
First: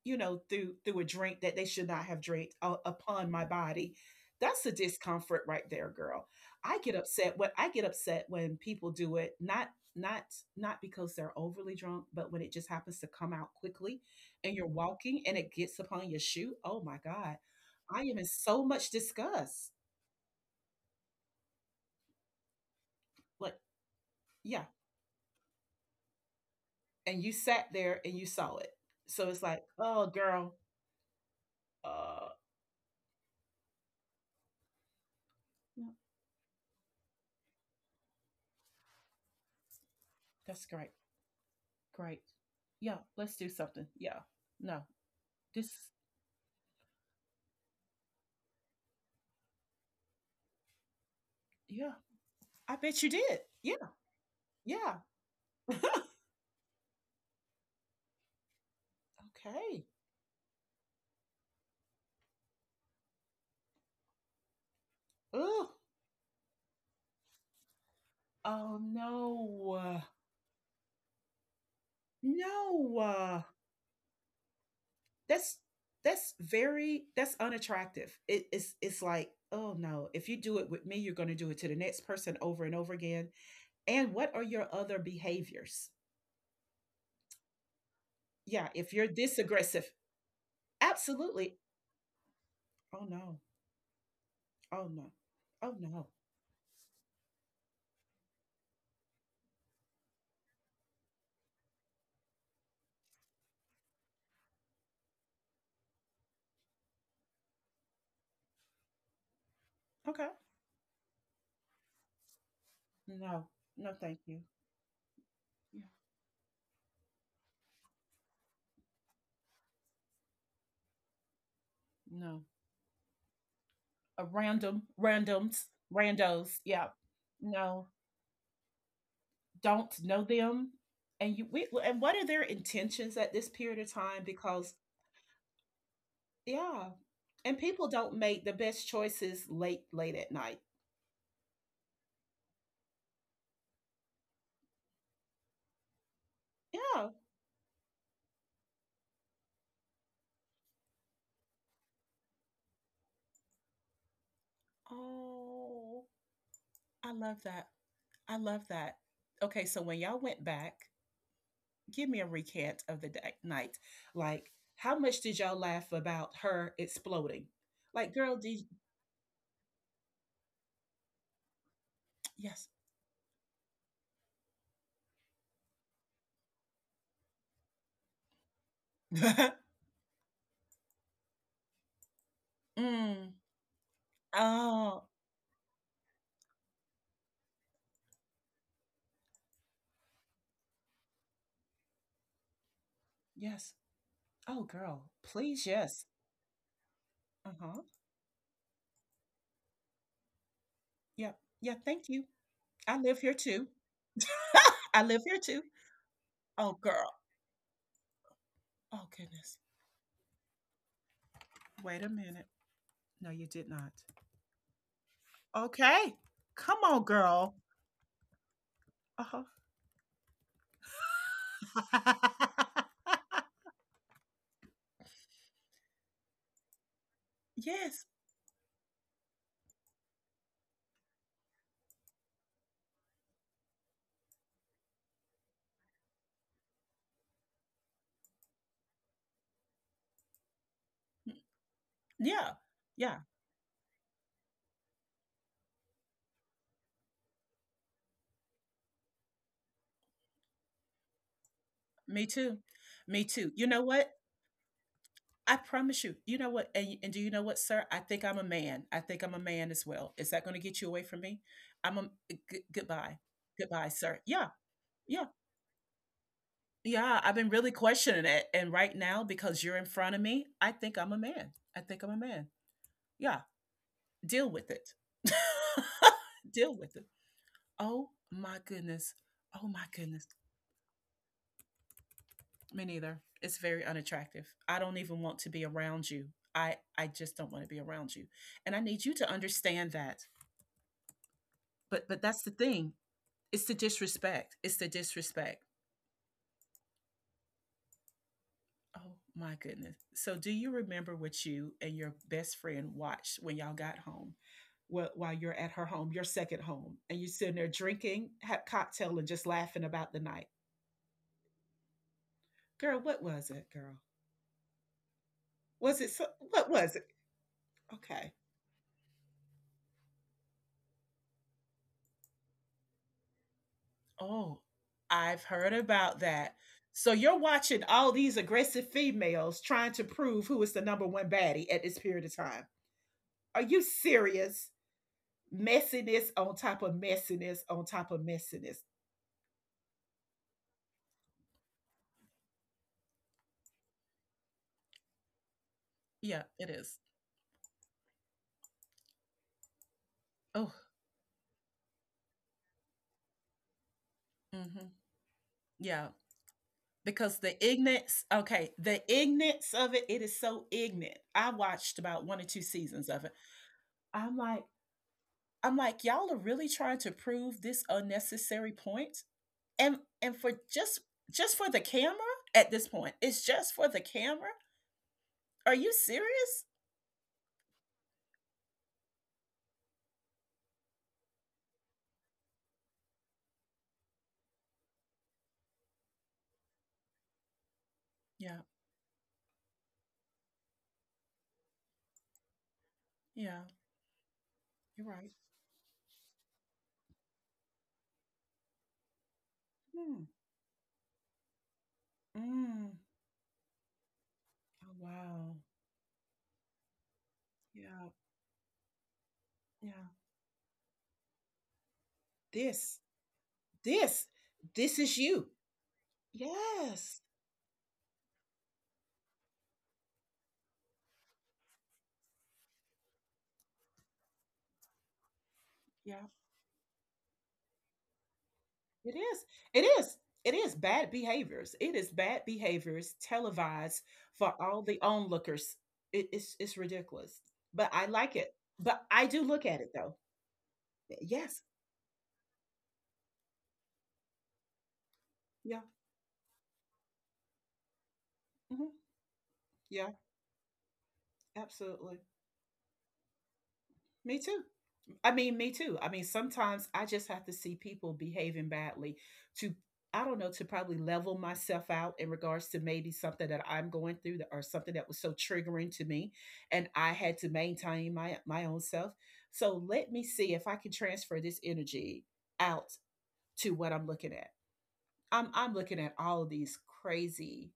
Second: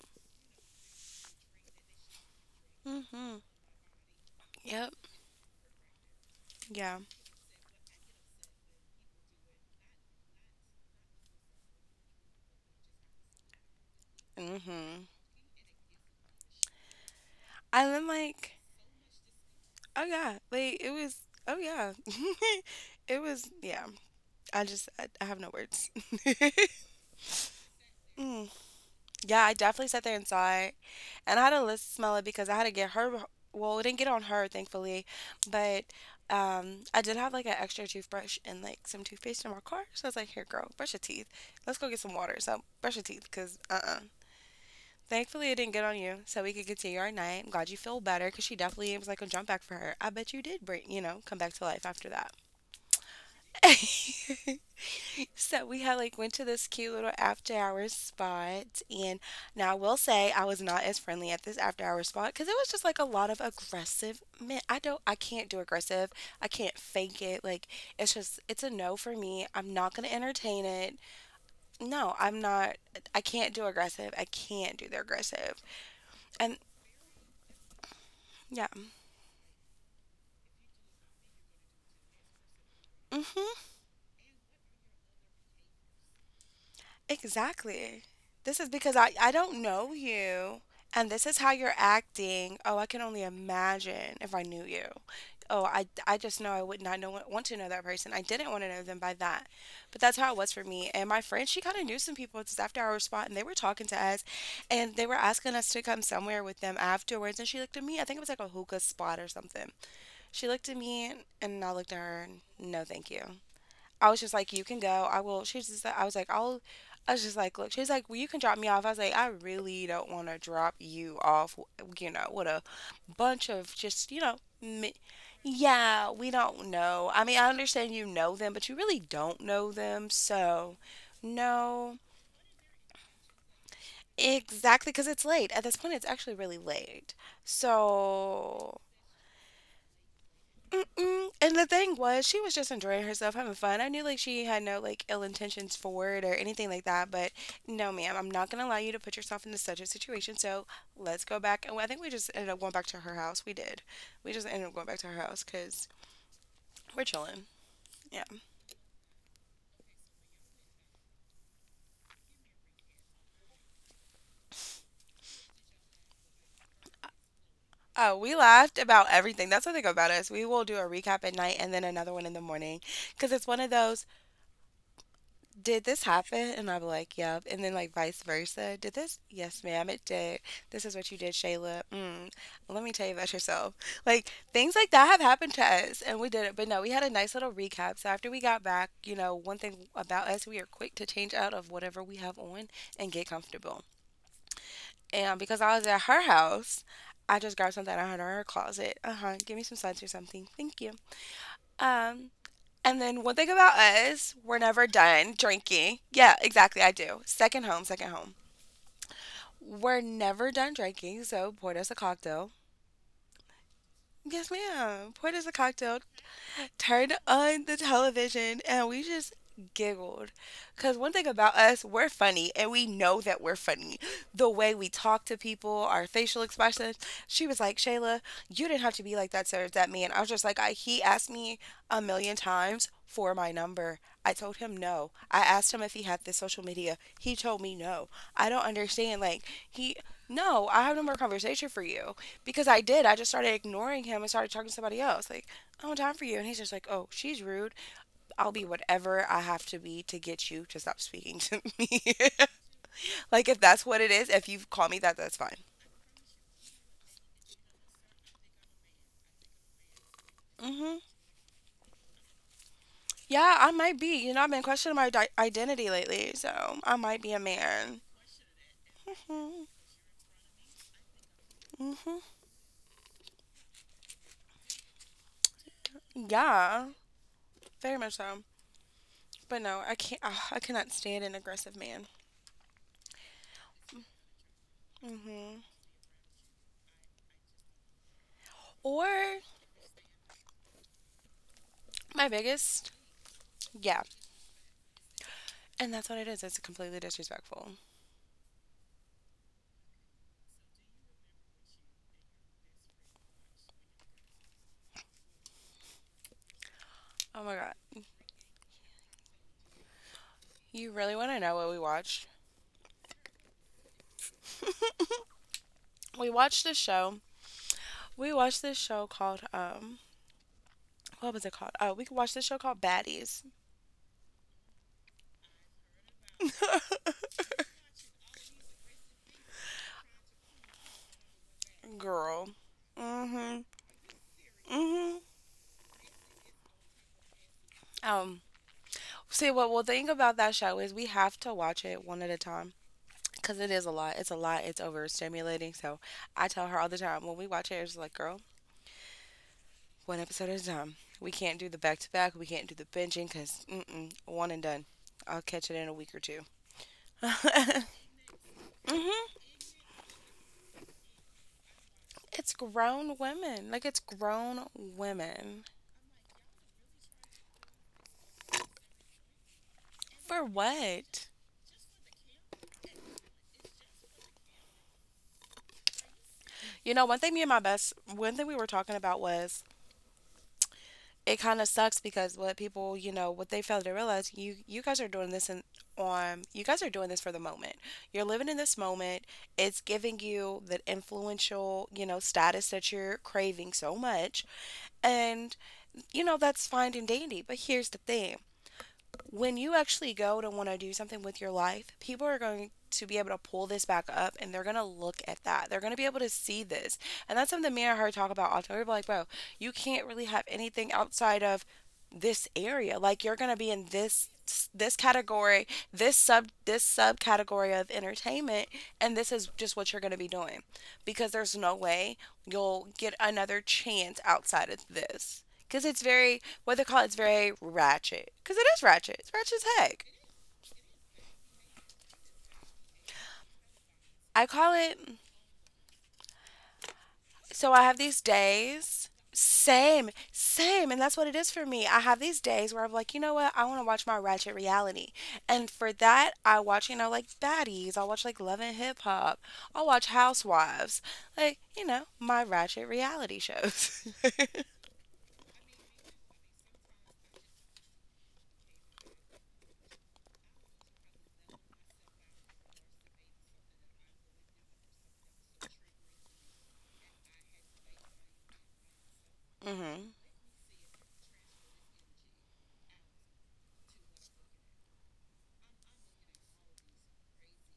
Speaker 1: you know, through through a drink that they should not have drank uh, upon
Speaker 2: Hmm.
Speaker 1: my body. That's a
Speaker 2: Yep.
Speaker 1: discomfort right there, girl. I get
Speaker 2: Yeah.
Speaker 1: upset when I get upset when people do it, not not not because they're overly drunk, but when it just happens to come out quickly and you're
Speaker 2: Hmm.
Speaker 1: walking and it gets upon your shoe. Oh my god.
Speaker 2: And
Speaker 1: I
Speaker 2: then
Speaker 1: am in
Speaker 2: like,
Speaker 1: so much disgust.
Speaker 2: oh yeah, like it was. Oh yeah. It was.
Speaker 1: Like,
Speaker 2: Yeah. I
Speaker 1: yeah,
Speaker 2: just. I, I have no words.
Speaker 1: and you sat there and you
Speaker 2: Mm.
Speaker 1: saw it. So
Speaker 2: Yeah.
Speaker 1: it's
Speaker 2: I
Speaker 1: like,
Speaker 2: definitely sat
Speaker 1: oh,
Speaker 2: there and saw
Speaker 1: girl,
Speaker 2: it. And I had to let smell it
Speaker 1: uh,
Speaker 2: because I had to get her. Well, it didn't get on her, thankfully, but
Speaker 1: no,
Speaker 2: um, I did have like an extra toothbrush and like some toothpaste in my car. So I was like, "Here,
Speaker 1: that's
Speaker 2: girl, brush
Speaker 1: great,
Speaker 2: your teeth. Let's go get some
Speaker 1: great.
Speaker 2: water. So brush
Speaker 1: Yeah,
Speaker 2: your teeth,
Speaker 1: let's do
Speaker 2: cause
Speaker 1: something.
Speaker 2: uh-uh."
Speaker 1: Yeah, no,
Speaker 2: Thankfully, it didn't
Speaker 1: this,
Speaker 2: get on you, so we could continue our night. I'm glad you feel better, cause she definitely was like a jump back for her. I bet you did, bring, you know, come back to life
Speaker 1: yeah,
Speaker 2: after that.
Speaker 1: I bet you did. Yeah, yeah,
Speaker 2: So we had like went to this cute little after hours spot, and now I
Speaker 1: okay.
Speaker 2: will say I was not as friendly at this after hours spot because it was just like a lot of aggressive men. I don't, I can't do
Speaker 1: Oh,
Speaker 2: aggressive. I can't fake it. Like it's just, it's a
Speaker 1: oh
Speaker 2: no for me. I'm
Speaker 1: no,
Speaker 2: not
Speaker 1: uh,
Speaker 2: gonna entertain it. No, I'm not.
Speaker 1: no,
Speaker 2: I
Speaker 1: uh,
Speaker 2: can't do aggressive. I can't do the aggressive.
Speaker 1: that's that's
Speaker 2: And
Speaker 1: very that's unattractive. It,
Speaker 2: yeah,
Speaker 1: it's it's like, oh no, if you do it with me, you're going to do it to the next person over and over again.
Speaker 2: hmm
Speaker 1: And what are your other behaviors?
Speaker 2: exactly. This is
Speaker 1: Yeah, if
Speaker 2: because
Speaker 1: you're
Speaker 2: I I
Speaker 1: this
Speaker 2: don't know
Speaker 1: aggressive,
Speaker 2: you. And this is how
Speaker 1: absolutely.
Speaker 2: you're acting. Oh, I can
Speaker 1: Oh,
Speaker 2: only
Speaker 1: no.
Speaker 2: imagine if I knew you.
Speaker 1: Oh, no.
Speaker 2: oh,
Speaker 1: Oh,
Speaker 2: I,
Speaker 1: no.
Speaker 2: I just know I would not know, want to know that person. I didn't want to know them by that. But that's how it was for me. And my friend, she kind of knew some people at this after hour spot, and they were talking to us, and they were asking us to come somewhere with them afterwards. And she looked at me, I think it was like a hookah spot or something.
Speaker 1: Okay.
Speaker 2: She looked at me, and I looked at her, and no, thank you.
Speaker 1: No. No,
Speaker 2: I was
Speaker 1: thank
Speaker 2: just
Speaker 1: you.
Speaker 2: like, you can go. I will. She's
Speaker 1: Yeah.
Speaker 2: just. I was like, I'll. I was just like, look. She's like, well, you can drop me off. I was like, I really don't want to drop you off. You know,
Speaker 1: No.
Speaker 2: with a bunch of just you
Speaker 1: A
Speaker 2: know,
Speaker 1: random
Speaker 2: mi-
Speaker 1: randoms,
Speaker 2: yeah, we
Speaker 1: randos.
Speaker 2: don't
Speaker 1: Yeah.
Speaker 2: know. I mean, I
Speaker 1: No.
Speaker 2: understand you know them, but you really don't know
Speaker 1: Don't
Speaker 2: them.
Speaker 1: know them.
Speaker 2: So,
Speaker 1: And you we,
Speaker 2: no,
Speaker 1: and what are their intentions at this period of time because
Speaker 2: exactly, because it's late. At this point, it's actually really
Speaker 1: yeah,
Speaker 2: late.
Speaker 1: and people don't make the
Speaker 2: So
Speaker 1: best choices late late at night.
Speaker 2: mm-mm. And the thing was, she was just enjoying herself, having fun. I knew like she had no like ill intentions for it or anything like
Speaker 1: Yeah.
Speaker 2: that. But no, ma'am, I'm not gonna allow you to put yourself into such a situation. So let's go back. And I think we just ended up going back to her house. We did. We just ended up going back to her house because
Speaker 1: Oh,
Speaker 2: we're
Speaker 1: I love
Speaker 2: chilling.
Speaker 1: that.
Speaker 2: Yeah.
Speaker 1: I love that. Okay, so when y'all went back, give me a recant of the day, night. Like, how much did y'all laugh about her exploding? Like,
Speaker 2: Oh, we
Speaker 1: girl, did
Speaker 2: laughed about everything. That's the thing about us. We will do a recap at night and then another one in the
Speaker 1: yes.
Speaker 2: morning because it's one of those. Did this happen? And I'll be like, yep. And then like vice versa. Did this? Yes, ma'am, it did. This is what you did, Shayla. Mm. Let me tell you about
Speaker 1: mm,
Speaker 2: yourself. Like things like that
Speaker 1: oh,
Speaker 2: have happened to us and we did it. But no, we had a nice little recap. So after we got back, you know, one thing about us, we are quick to change out of whatever we have on and get
Speaker 1: yes.
Speaker 2: comfortable.
Speaker 1: Oh, girl,
Speaker 2: And because
Speaker 1: please,
Speaker 2: I was at
Speaker 1: yes.
Speaker 2: her house, I
Speaker 1: Uh
Speaker 2: just grabbed
Speaker 1: huh.
Speaker 2: something I had in her closet. Uh huh. Give me some suds or something. Thank you.
Speaker 1: Yeah. Yeah. Thank you.
Speaker 2: Um,
Speaker 1: I
Speaker 2: and
Speaker 1: live
Speaker 2: then
Speaker 1: here
Speaker 2: one thing
Speaker 1: too.
Speaker 2: about us, we're never
Speaker 1: I live
Speaker 2: done
Speaker 1: here too.
Speaker 2: drinking. Yeah,
Speaker 1: Oh,
Speaker 2: exactly. I
Speaker 1: girl.
Speaker 2: do. Second home, second home.
Speaker 1: Oh, goodness.
Speaker 2: We're never done drinking, so pour us a
Speaker 1: Wait a minute.
Speaker 2: cocktail.
Speaker 1: No, you did not.
Speaker 2: Yes, ma'am. Pour us a cocktail.
Speaker 1: Okay. Come on,
Speaker 2: Turned
Speaker 1: girl.
Speaker 2: on the television and we just
Speaker 1: Uh
Speaker 2: giggled. Because one thing about us, we're funny
Speaker 1: huh.
Speaker 2: and we know that we're funny. The way we talk to people, our facial expressions. She was like,
Speaker 1: Yes.
Speaker 2: Shayla, you didn't have to be like that to that man. I was just like, I, he asked me a million times for my number. I told him no. I asked him if he had this social media. He told me no. I don't understand. Like, he, no, I have no more conversation for you
Speaker 1: Yeah.
Speaker 2: because I did. I
Speaker 1: Yeah.
Speaker 2: just started ignoring him and started talking to somebody else. Like, oh, time for you. And he's just like, oh, she's rude. I'll be whatever I have to be to get you to stop speaking to me.
Speaker 1: Me too. Me
Speaker 2: Like,
Speaker 1: too.
Speaker 2: if
Speaker 1: You
Speaker 2: that's
Speaker 1: know
Speaker 2: what it
Speaker 1: what?
Speaker 2: is, if you call me that, that's fine.
Speaker 1: I promise you. You know what? And, and do you know what, sir? I think I'm a man. I think I'm a man as well. Is that going to get you
Speaker 2: Hmm.
Speaker 1: away from me? I'm a eh, g- goodbye,
Speaker 2: Yeah, I
Speaker 1: goodbye,
Speaker 2: might
Speaker 1: sir.
Speaker 2: be. You know, I've
Speaker 1: Yeah,
Speaker 2: been questioning my
Speaker 1: yeah,
Speaker 2: di- identity lately, so I might
Speaker 1: yeah.
Speaker 2: be
Speaker 1: I've
Speaker 2: a
Speaker 1: been really
Speaker 2: man.
Speaker 1: questioning it, and right now because
Speaker 2: Mm-hmm.
Speaker 1: you're in front of me, I think I'm a man. I think I'm a
Speaker 2: Mm-hmm.
Speaker 1: man. Yeah, deal with it. Deal
Speaker 2: Yeah,
Speaker 1: with it.
Speaker 2: very
Speaker 1: Oh
Speaker 2: much so.
Speaker 1: my goodness.
Speaker 2: But
Speaker 1: Oh
Speaker 2: no,
Speaker 1: my
Speaker 2: I can't.
Speaker 1: goodness.
Speaker 2: Ah, I cannot stand an aggressive man.
Speaker 1: Me neither. It's very unattractive. I don't even want to
Speaker 2: Hmm.
Speaker 1: be around you. I I just don't want to be around you. And I need
Speaker 2: Or
Speaker 1: you to understand that. but but
Speaker 2: my
Speaker 1: that's the
Speaker 2: biggest,
Speaker 1: thing. It's the
Speaker 2: yeah.
Speaker 1: disrespect. It's the disrespect.
Speaker 2: And that's what it is. It's completely disrespectful.
Speaker 1: Oh my goodness. So do you remember what you and your best friend watched when y'all got home? While, while you're at her home, your second home, and you're
Speaker 2: Oh my
Speaker 1: sitting there
Speaker 2: god.
Speaker 1: drinking, have cocktail, and just laughing about the night.
Speaker 2: You really want to know what we watched?
Speaker 1: Girl, what was it, girl? Was it so,
Speaker 2: We watched
Speaker 1: what
Speaker 2: this
Speaker 1: was it?
Speaker 2: show. We
Speaker 1: Okay.
Speaker 2: watched this show called um what was it called? Oh, we watched this show called Baddies.
Speaker 1: Oh, I've heard about that. So you're watching all these aggressive females trying to prove who is the number one baddie at this period of
Speaker 2: Girl.
Speaker 1: time.
Speaker 2: Mm. Mhm.
Speaker 1: Are you serious?
Speaker 2: Mm. Mhm.
Speaker 1: Messiness on top of messiness on top of
Speaker 2: Um
Speaker 1: messiness.
Speaker 2: See what we'll think about that show is we have to watch it one at a time cuz it is a lot. It's a lot. It's overstimulating. So,
Speaker 1: Yeah,
Speaker 2: I tell
Speaker 1: it
Speaker 2: her all the
Speaker 1: is.
Speaker 2: time when we watch it it's like, "Girl, one episode at a
Speaker 1: Oh,
Speaker 2: time. We can't do the back to back. We can't do the binging cuz mm-mm, one and done.
Speaker 1: mm-hmm.
Speaker 2: I'll catch it in a
Speaker 1: Yeah.
Speaker 2: week or two."
Speaker 1: Because the
Speaker 2: Mhm.
Speaker 1: ignorance, okay, the ignorance of it, it is so ignorant. I watched about one or
Speaker 2: It's
Speaker 1: two seasons
Speaker 2: grown
Speaker 1: of it.
Speaker 2: women. Like it's
Speaker 1: I'm like,
Speaker 2: grown women.
Speaker 1: I'm like, y'all are really trying to prove this unnecessary point, and and
Speaker 2: For
Speaker 1: for just
Speaker 2: what?
Speaker 1: just for the camera at this point, it's just for the camera. Are you serious?
Speaker 2: You know, one thing me and my best one thing we were talking about was it kind of sucks because what people, you know, what they fail to realize, you you guys are doing this in on you guys are doing this for the moment. You're living in
Speaker 1: Yeah,
Speaker 2: this moment. It's giving you that influential, you know, status that you're
Speaker 1: yeah,
Speaker 2: craving so much.
Speaker 1: you're right.
Speaker 2: And you know, that's fine and dandy, but here's the thing. When you actually
Speaker 1: Mm,
Speaker 2: go to want to do something with your life, people are going
Speaker 1: mm.
Speaker 2: to be able to pull this back up and they're going to
Speaker 1: Oh,
Speaker 2: look at
Speaker 1: wow.
Speaker 2: that. They're going to be able to see this. And that's something me and
Speaker 1: Yeah,
Speaker 2: her talk about all the time. We're like, bro, you
Speaker 1: yeah.
Speaker 2: can't really have anything outside of this area.
Speaker 1: This
Speaker 2: Like you're going to be in this
Speaker 1: This
Speaker 2: this
Speaker 1: this is you.
Speaker 2: category, this sub this
Speaker 1: Yes.
Speaker 2: subcategory of entertainment and this is just what you're going to be doing because there's no way you'll get another chance outside of this because it's
Speaker 1: Yeah.
Speaker 2: very what they call it is very ratchet because it is ratchet.
Speaker 1: It
Speaker 2: It's
Speaker 1: is.
Speaker 2: ratchet as
Speaker 1: It
Speaker 2: heck.
Speaker 1: is. It is bad behaviors. It is bad behaviors televised
Speaker 2: I
Speaker 1: for
Speaker 2: call
Speaker 1: all the
Speaker 2: it.
Speaker 1: onlookers. It, it's it's ridiculous,
Speaker 2: So I
Speaker 1: but
Speaker 2: have
Speaker 1: I
Speaker 2: these
Speaker 1: like it. But
Speaker 2: days.
Speaker 1: I do look at it
Speaker 2: Same,
Speaker 1: though.
Speaker 2: same, and that's what it is
Speaker 1: Yes.
Speaker 2: for me. I have these days where I'm like, you know what? I want to watch my ratchet reality, and
Speaker 1: Yeah.
Speaker 2: for that, I watch, you know, like Baddies. I'll watch like Love and
Speaker 1: Hmm.
Speaker 2: Hip Hop. I'll watch
Speaker 1: Yeah.
Speaker 2: Housewives, like you know,
Speaker 1: Absolutely.
Speaker 2: my ratchet reality shows.
Speaker 1: Me too. I mean, me too. I mean, sometimes I just have to see people behaving badly to, I don't know, to probably level myself out in regards to maybe something that I'm going through that, or something that was so triggering to me, and I had to maintain my my own self. So let
Speaker 2: Hmm.
Speaker 1: me see if I can transfer this energy out to what I'm looking at. I'm I'm looking at all of these crazy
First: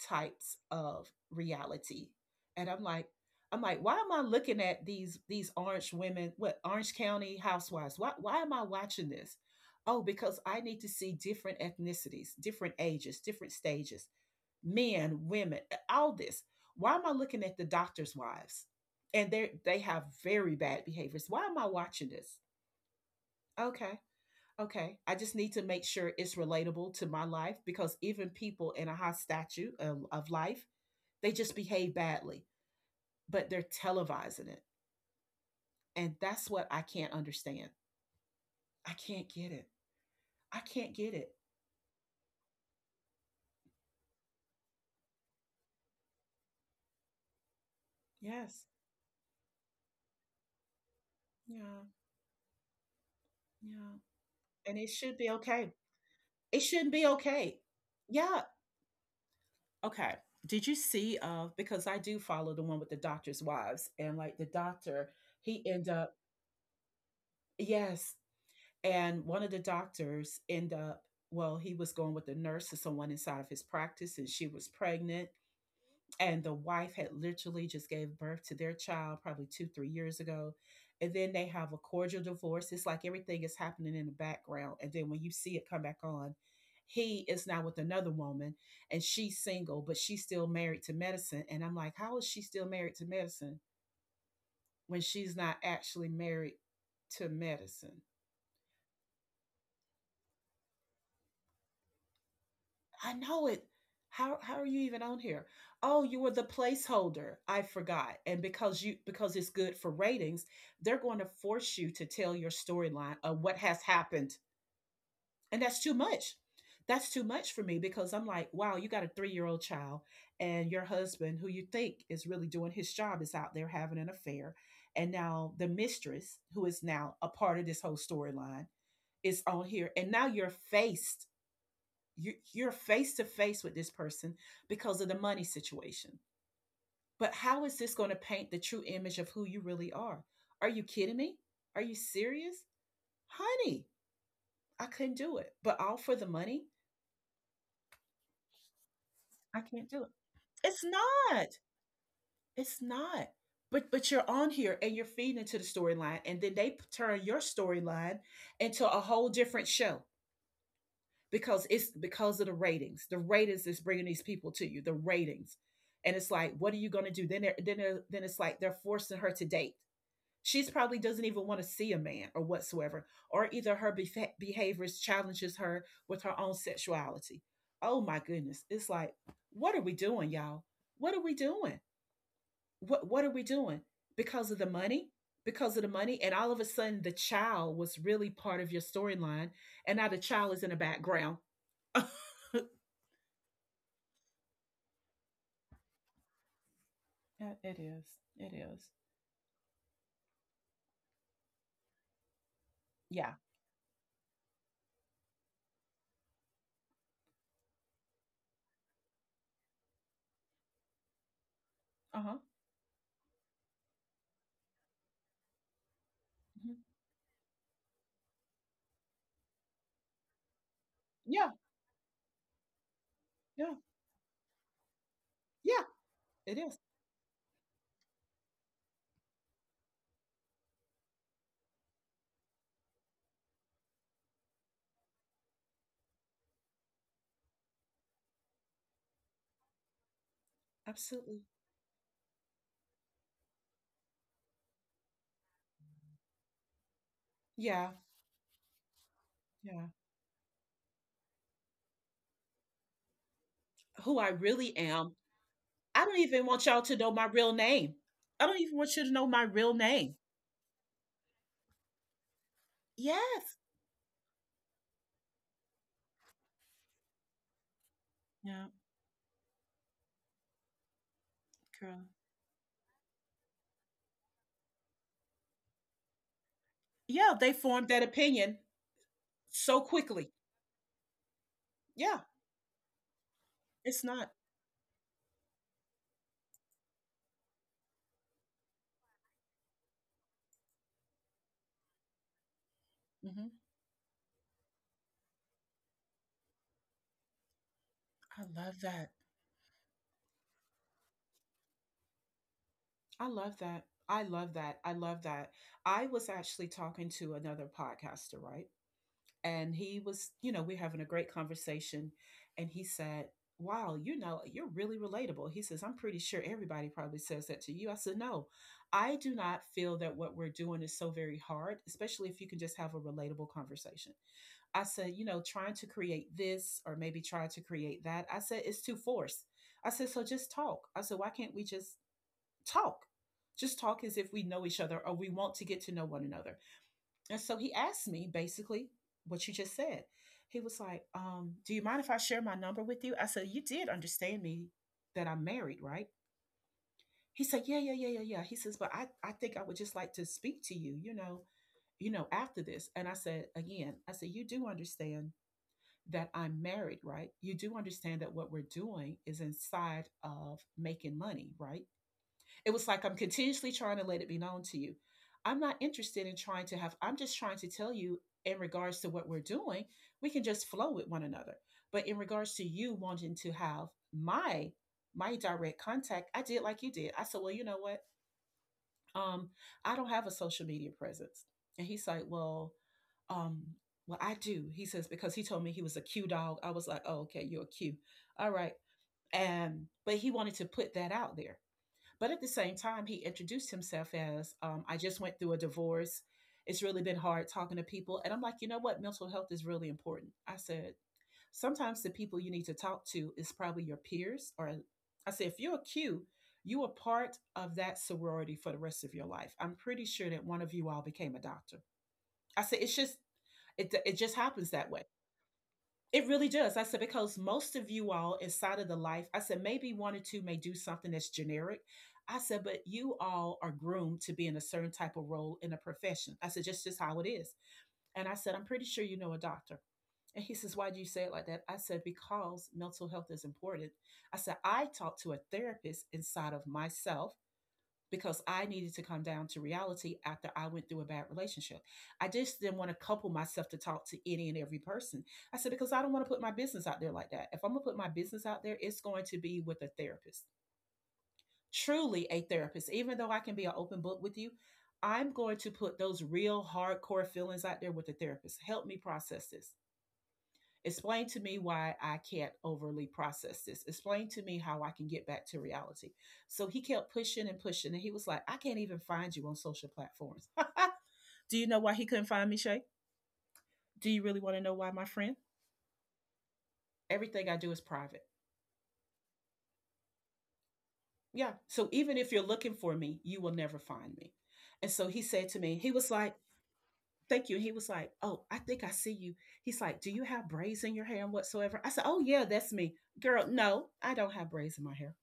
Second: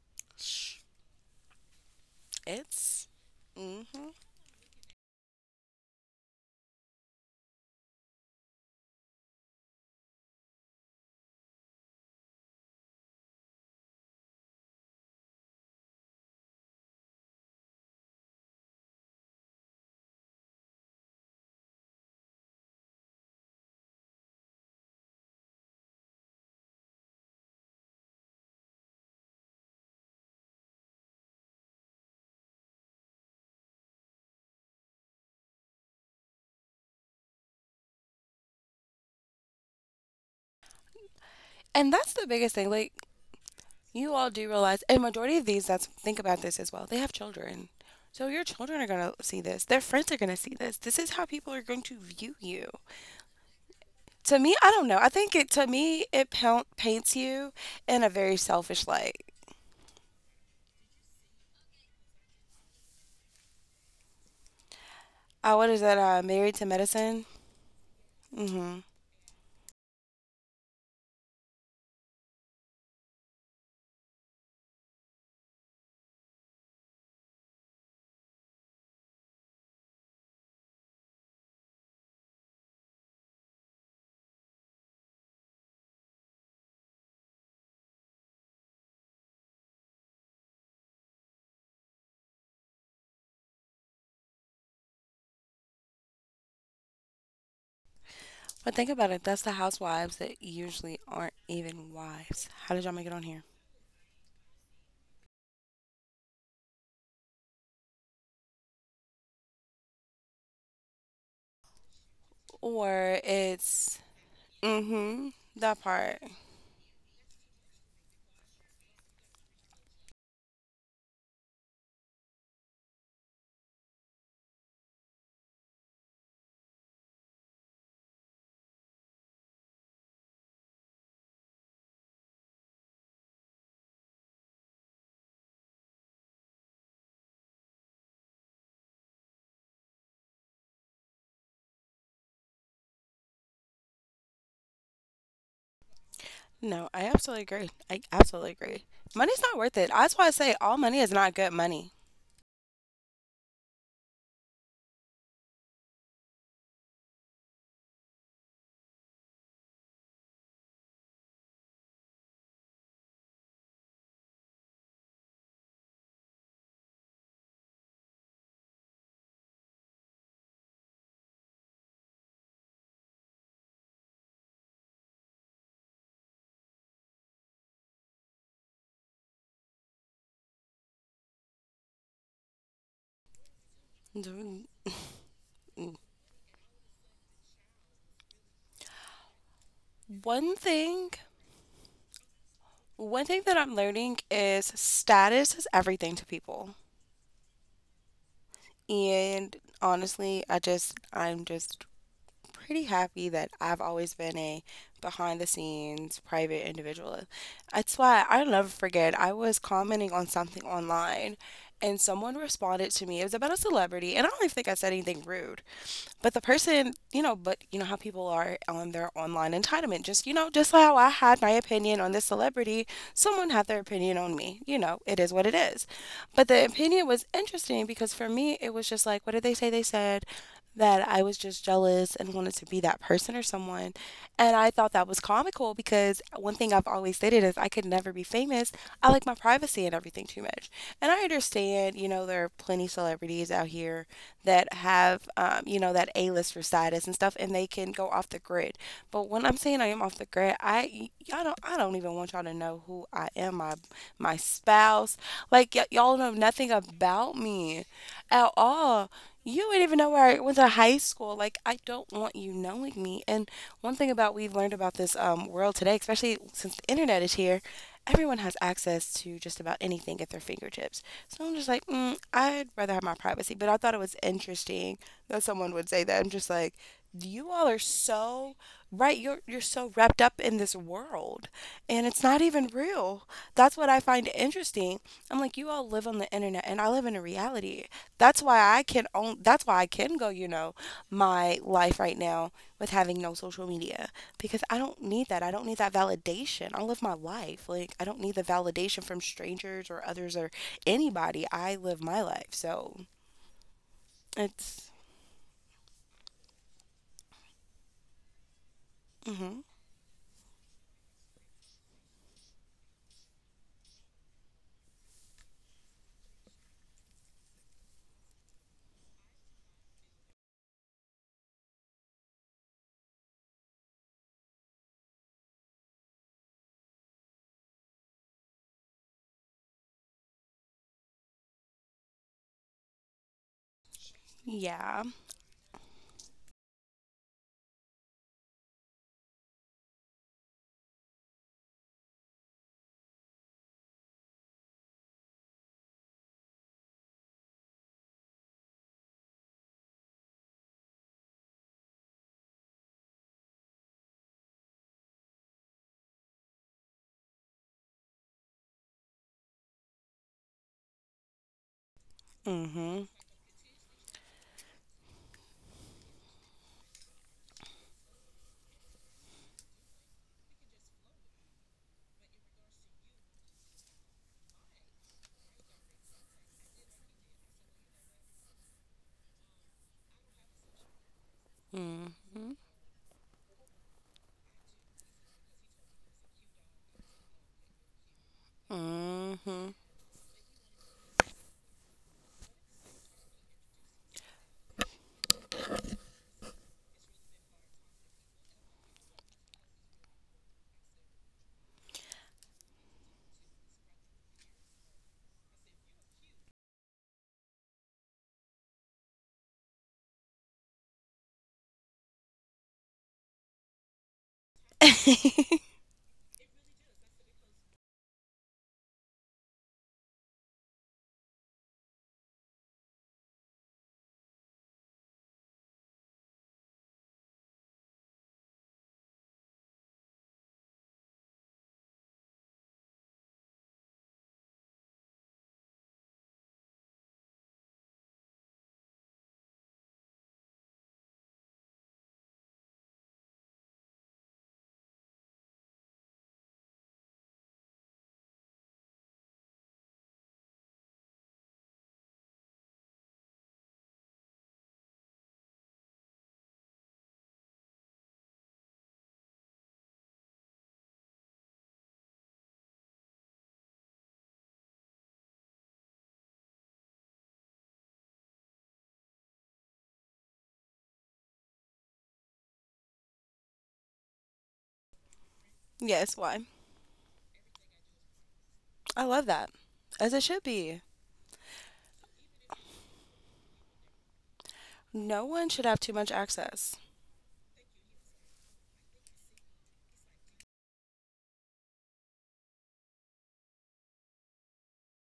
Speaker 1: types of reality. And I'm like,
Speaker 2: It's.
Speaker 1: I'm
Speaker 2: Hmm.
Speaker 1: like, why am I looking at these these orange women, what, Orange County Housewives? Why why am I watching this? Oh, because I need to see different ethnicities, different ages, different stages, men, women, all this. Why am I looking at the doctor's wives? And they they have very bad behaviors. Why am I watching this? Okay. Okay. I just need to make sure it's relatable to my life, because even people in a high statue of, of life, they just behave badly, but they're televising it. And that's what I can't understand. I can't get it. I can't get it.
Speaker 2: And that's the biggest thing. Like, you all do realize, and majority of these, that's think about this as well. They have children, so your
Speaker 1: Yes.
Speaker 2: children are gonna see this. Their friends are gonna see this. This is how people are going
Speaker 1: Yeah.
Speaker 2: to view you.
Speaker 1: Yeah.
Speaker 2: To me, I
Speaker 1: And
Speaker 2: don't
Speaker 1: it
Speaker 2: know. I
Speaker 1: should be
Speaker 2: think it to
Speaker 1: okay.
Speaker 2: me it
Speaker 1: It
Speaker 2: pa-
Speaker 1: shouldn't be
Speaker 2: paints you
Speaker 1: okay.
Speaker 2: in a very
Speaker 1: Yeah.
Speaker 2: selfish light.
Speaker 1: Okay. Did you see, uh because I do follow the one with the doctor's wives, and like the doctor,
Speaker 2: Uh,
Speaker 1: he
Speaker 2: what is
Speaker 1: end
Speaker 2: that?
Speaker 1: up,
Speaker 2: Uh, married to Medicine.
Speaker 1: yes.
Speaker 2: Mm-hmm.
Speaker 1: And one of the doctors end up, well, he was going with a nurse or someone inside of his practice, and she was pregnant, and the wife had literally just gave birth to their child probably two, three years ago. And then they have a cordial divorce. It's like everything is happening in the background, and then when you see it come back on, he is now with another woman, and she's single, but she's still married to Medicine. And I'm like, how is she still married to Medicine when she's not actually married to Medicine?
Speaker 2: But think about it. That's the housewives that usually aren't even wives. How did y'all make
Speaker 1: I
Speaker 2: it on
Speaker 1: know
Speaker 2: here?
Speaker 1: it. How how are you even on here? Oh, you were the placeholder. I forgot. And because you because it's good for ratings, they're going to force you to tell your storyline
Speaker 2: Or
Speaker 1: of what has
Speaker 2: it's
Speaker 1: happened.
Speaker 2: mm-hmm
Speaker 1: And that's
Speaker 2: that
Speaker 1: too
Speaker 2: part.
Speaker 1: much. That's too much for me, because I'm like, wow, you got a three-year-old-year-old child and your husband who you think is really doing his job is out there having an affair. And now the mistress, who is now a part of this whole storyline, is on here, and now you're faced you, are face to face with this person because of the money situation. But how is this going to paint the true image of who you really are? Are you kidding me? Are you serious? Honey, I couldn't do it. But all for the money,
Speaker 2: No, I absolutely agree. I absolutely agree. Money's
Speaker 1: I
Speaker 2: not worth
Speaker 1: can't
Speaker 2: it.
Speaker 1: do it.
Speaker 2: That's why I say
Speaker 1: It's
Speaker 2: all money is not
Speaker 1: not.
Speaker 2: good money.
Speaker 1: It's not. But but you're on here and you're feeding into the storyline, and then they turn your storyline into a whole different show. Because it's because of the ratings. The ratings is bringing these people to you. The ratings, and it's like, what are you going to do? Then, then, then it's like they're forcing her to date. She's probably doesn't even want to see a man or whatsoever, or either her befa- behaviors challenges her with her own sexuality. Oh my goodness, it's like, what are we doing, y'all? What are we doing? What What are we doing? Because of the
Speaker 2: D-
Speaker 1: money, because of the money, and all of a sudden the child was really part of your storyline, and now the child
Speaker 2: One
Speaker 1: is in the
Speaker 2: thing,
Speaker 1: background.
Speaker 2: one thing that I'm learning is status is everything to people.
Speaker 1: Yeah, it is, it is.
Speaker 2: And honestly, I just, I'm just pretty
Speaker 1: Yeah.
Speaker 2: happy that I've always been a behind the scenes private individual. That's why I'll never forget. I was commenting on something online and
Speaker 1: Uh-huh.
Speaker 2: someone responded to me. It was about a celebrity, and I don't even think I said anything rude. But the
Speaker 1: Mhm.
Speaker 2: person, you know, but you know how people are on their online entitlement. Just, you know, just how I had
Speaker 1: Yeah,
Speaker 2: my opinion on this celebrity, someone
Speaker 1: yeah,
Speaker 2: had their opinion on me. You know, it is what it
Speaker 1: yeah,
Speaker 2: is. But
Speaker 1: it
Speaker 2: the
Speaker 1: is.
Speaker 2: opinion was interesting because for me, it was just like, what did they say? They said that I was just jealous and wanted to be that person or someone. And I thought that was comical because one thing I've always stated is I could never be famous. I like my privacy and everything too much. And I
Speaker 1: Absolutely.
Speaker 2: understand, you know, there are plenty celebrities out here that have, um, you know, that A-lister status and stuff, and they
Speaker 1: Yeah,
Speaker 2: can go off the grid. But when I'm
Speaker 1: yeah.
Speaker 2: saying I am off the grid, I y'all don't I don't even want y'all to know who I am, my
Speaker 1: Who I
Speaker 2: my
Speaker 1: really am.
Speaker 2: spouse, like y-
Speaker 1: I don't
Speaker 2: y'all know
Speaker 1: even want
Speaker 2: nothing
Speaker 1: y'all to know my
Speaker 2: about
Speaker 1: real
Speaker 2: me
Speaker 1: name. I
Speaker 2: at
Speaker 1: don't even want you to
Speaker 2: all.
Speaker 1: know my
Speaker 2: You
Speaker 1: real
Speaker 2: would even know
Speaker 1: name.
Speaker 2: where I went to high school. Like I don't want you knowing me. And
Speaker 1: Yes.
Speaker 2: one thing about we've learned about this um, world today, especially since the internet is here, everyone has
Speaker 1: Yeah,
Speaker 2: access to just about anything at their fingertips. So I'm just like,
Speaker 1: girl.
Speaker 2: mm, I'd rather have my privacy. But I thought it was interesting that someone would say that. I'm just like,
Speaker 1: Yeah, they
Speaker 2: you all are
Speaker 1: formed that opinion
Speaker 2: so right. You're you're
Speaker 1: so
Speaker 2: so wrapped
Speaker 1: quickly.
Speaker 2: up in this world, and
Speaker 1: Yeah,
Speaker 2: it's not even real. That's what
Speaker 1: it's
Speaker 2: I
Speaker 1: not.
Speaker 2: find interesting. I'm like, you all live on the internet and I live in a reality. That's why I can own that's why I can go, you know, my life right now with having no
Speaker 1: Mhm.
Speaker 2: social media because I don't need that. I don't need that validation. I live my life. Like I don't need
Speaker 1: I
Speaker 2: the
Speaker 1: love that.
Speaker 2: validation from strangers or others or anybody. I live my life. So,
Speaker 1: I love that. I love that. I
Speaker 2: it's
Speaker 1: love that. I was actually talking to another podcaster, right?
Speaker 2: mhm.
Speaker 1: And he was, you know, we're having a great conversation, and he said, wow, you know, you're really relatable. He says, I'm pretty sure everybody probably says that to you. I said, no, I do not feel that what we're doing is so very hard, especially if you can just have a relatable conversation. I said, you know, trying to create this or maybe try to create that, I said it's too forced. I said, so just talk. I said, why can't we just talk, just talk, as if we know each other
Speaker 2: Yeah.
Speaker 1: or we want to get to know one another? And so he asked me basically what you just said. He was like, um, do you mind if I share my number with you? I said, you did understand me that I'm married, right? He said, yeah, yeah, yeah, yeah, yeah. He says, but I, I think I would just like to speak to you, you know, you know, after this. And I said, again, I said, you do understand that I'm married, right? You do understand that what we're doing is inside of making money, right? It was like,
Speaker 2: Mhm.
Speaker 1: I'm continuously trying to let it be known to you. I'm not interested in trying to have, I'm just trying to tell you, in regards to what we're doing, we can just flow with one another. But in regards to you wanting to have my my direct contact, I did like you did. I said, well, you know what? Um, I don't have a social media presence. And he's like,
Speaker 2: Mhm.
Speaker 1: well, um, well, I do. He says, because he told me he was a Q dog. I was like, oh, okay, you're a Q. All right.
Speaker 2: Mhm.
Speaker 1: And but he wanted to put that out there. But at the same time, he introduced himself as, um, I just went through a divorce. It's really been hard talking to people. And I'm like, you know what? Mental health is really important. I said, sometimes the people you need to talk to is probably your peers. Or I said, if you're a Q, you are part of that sorority for the rest of your life. I'm pretty sure that one of you all became a doctor. I said, it's just, it, it just happens that way. It really does. I said, because most of you all inside of the life, I said, maybe one or two may do something that's generic. I said, but you all are groomed to be in a certain type of role in a profession. I said, just just how it is. And I said, I'm pretty sure you know a doctor. And he says, why do you say it like that? I said, because mental health is important. I said, I talk to a therapist inside of myself because I needed to come down to reality after I went through a bad relationship. I just didn't want to couple myself to talk to any and every person. I said, because I don't want to put my business out there like that. If I'm going to put my business out there, it's going to be with a therapist, truly a therapist. Even though I can be an open book with you, I'm going to put those real hardcore feelings out there with the therapist. Help me process this. Explain to me why I can't overly process this. Explain to me how I can get back to reality. So he kept pushing and pushing. And he was like, I can't even find you on social platforms. Do you know why he couldn't find me, Shay? Do you really want to know why, my friend?
Speaker 2: Yes, why?
Speaker 1: Everything I do is private.
Speaker 2: I love that. As it should be.
Speaker 1: Yeah. So even if you're looking for me, you will never find me. And so he
Speaker 2: No
Speaker 1: said
Speaker 2: one
Speaker 1: to
Speaker 2: should
Speaker 1: me,
Speaker 2: have
Speaker 1: he
Speaker 2: too
Speaker 1: was
Speaker 2: much
Speaker 1: like,
Speaker 2: access.
Speaker 1: thank you. And he was like, oh, I think I see you. He's like, do you have braids in your hair and whatsoever? I said, oh, yeah, that's me. Girl, no, I don't have braids in my hair.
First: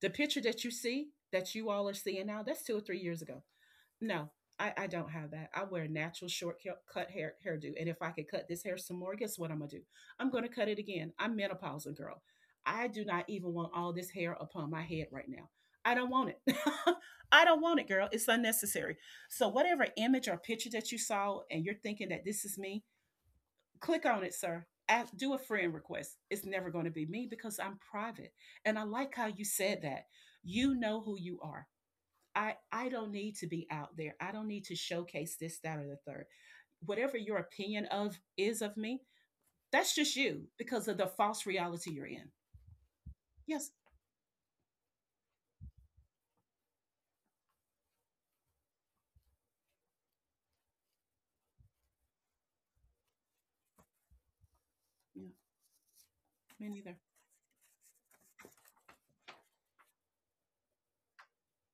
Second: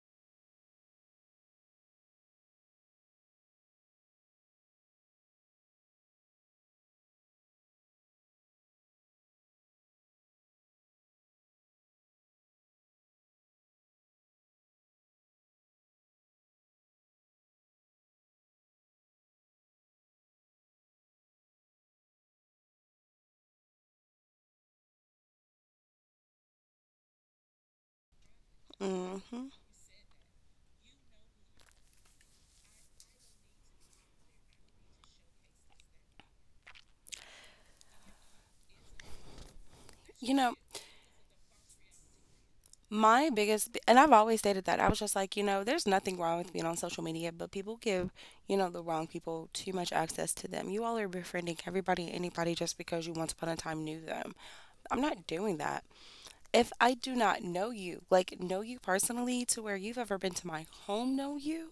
Speaker 1: The picture that you see, that you all are seeing now, that's two or three years ago. No, I, I don't have that. I wear a natural short cut hair hairdo. And if I could cut this hair some more, guess what I'm gonna do? I'm gonna cut it again. I'm menopausal, girl. I do not even want all this hair upon my head right now. I don't want it. I don't want it, girl. It's unnecessary. So whatever image or picture that you saw and you're thinking that this is me, click on it, sir. Ask, do a friend request. It's never going to be me because I'm private. And I like how you
Speaker 2: Mhm.
Speaker 1: said that. You know who you are. I, I don't need to be out there. I don't need to showcase this, that, or the third. Whatever your opinion of is of me, that's just
Speaker 2: You
Speaker 1: you
Speaker 2: know,
Speaker 1: because of the false reality you're in.
Speaker 2: my
Speaker 1: Yes,
Speaker 2: biggest, b- and I've always stated that I was just like, you know, there's nothing wrong with being on social media, but people give, you know, the wrong people too much access to them. You all are befriending everybody and anybody just because you once upon a time knew them. I'm
Speaker 1: yeah,
Speaker 2: not doing that.
Speaker 1: me
Speaker 2: If I
Speaker 1: neither.
Speaker 2: do not know you, like know you personally to where you've ever been to my home, know you,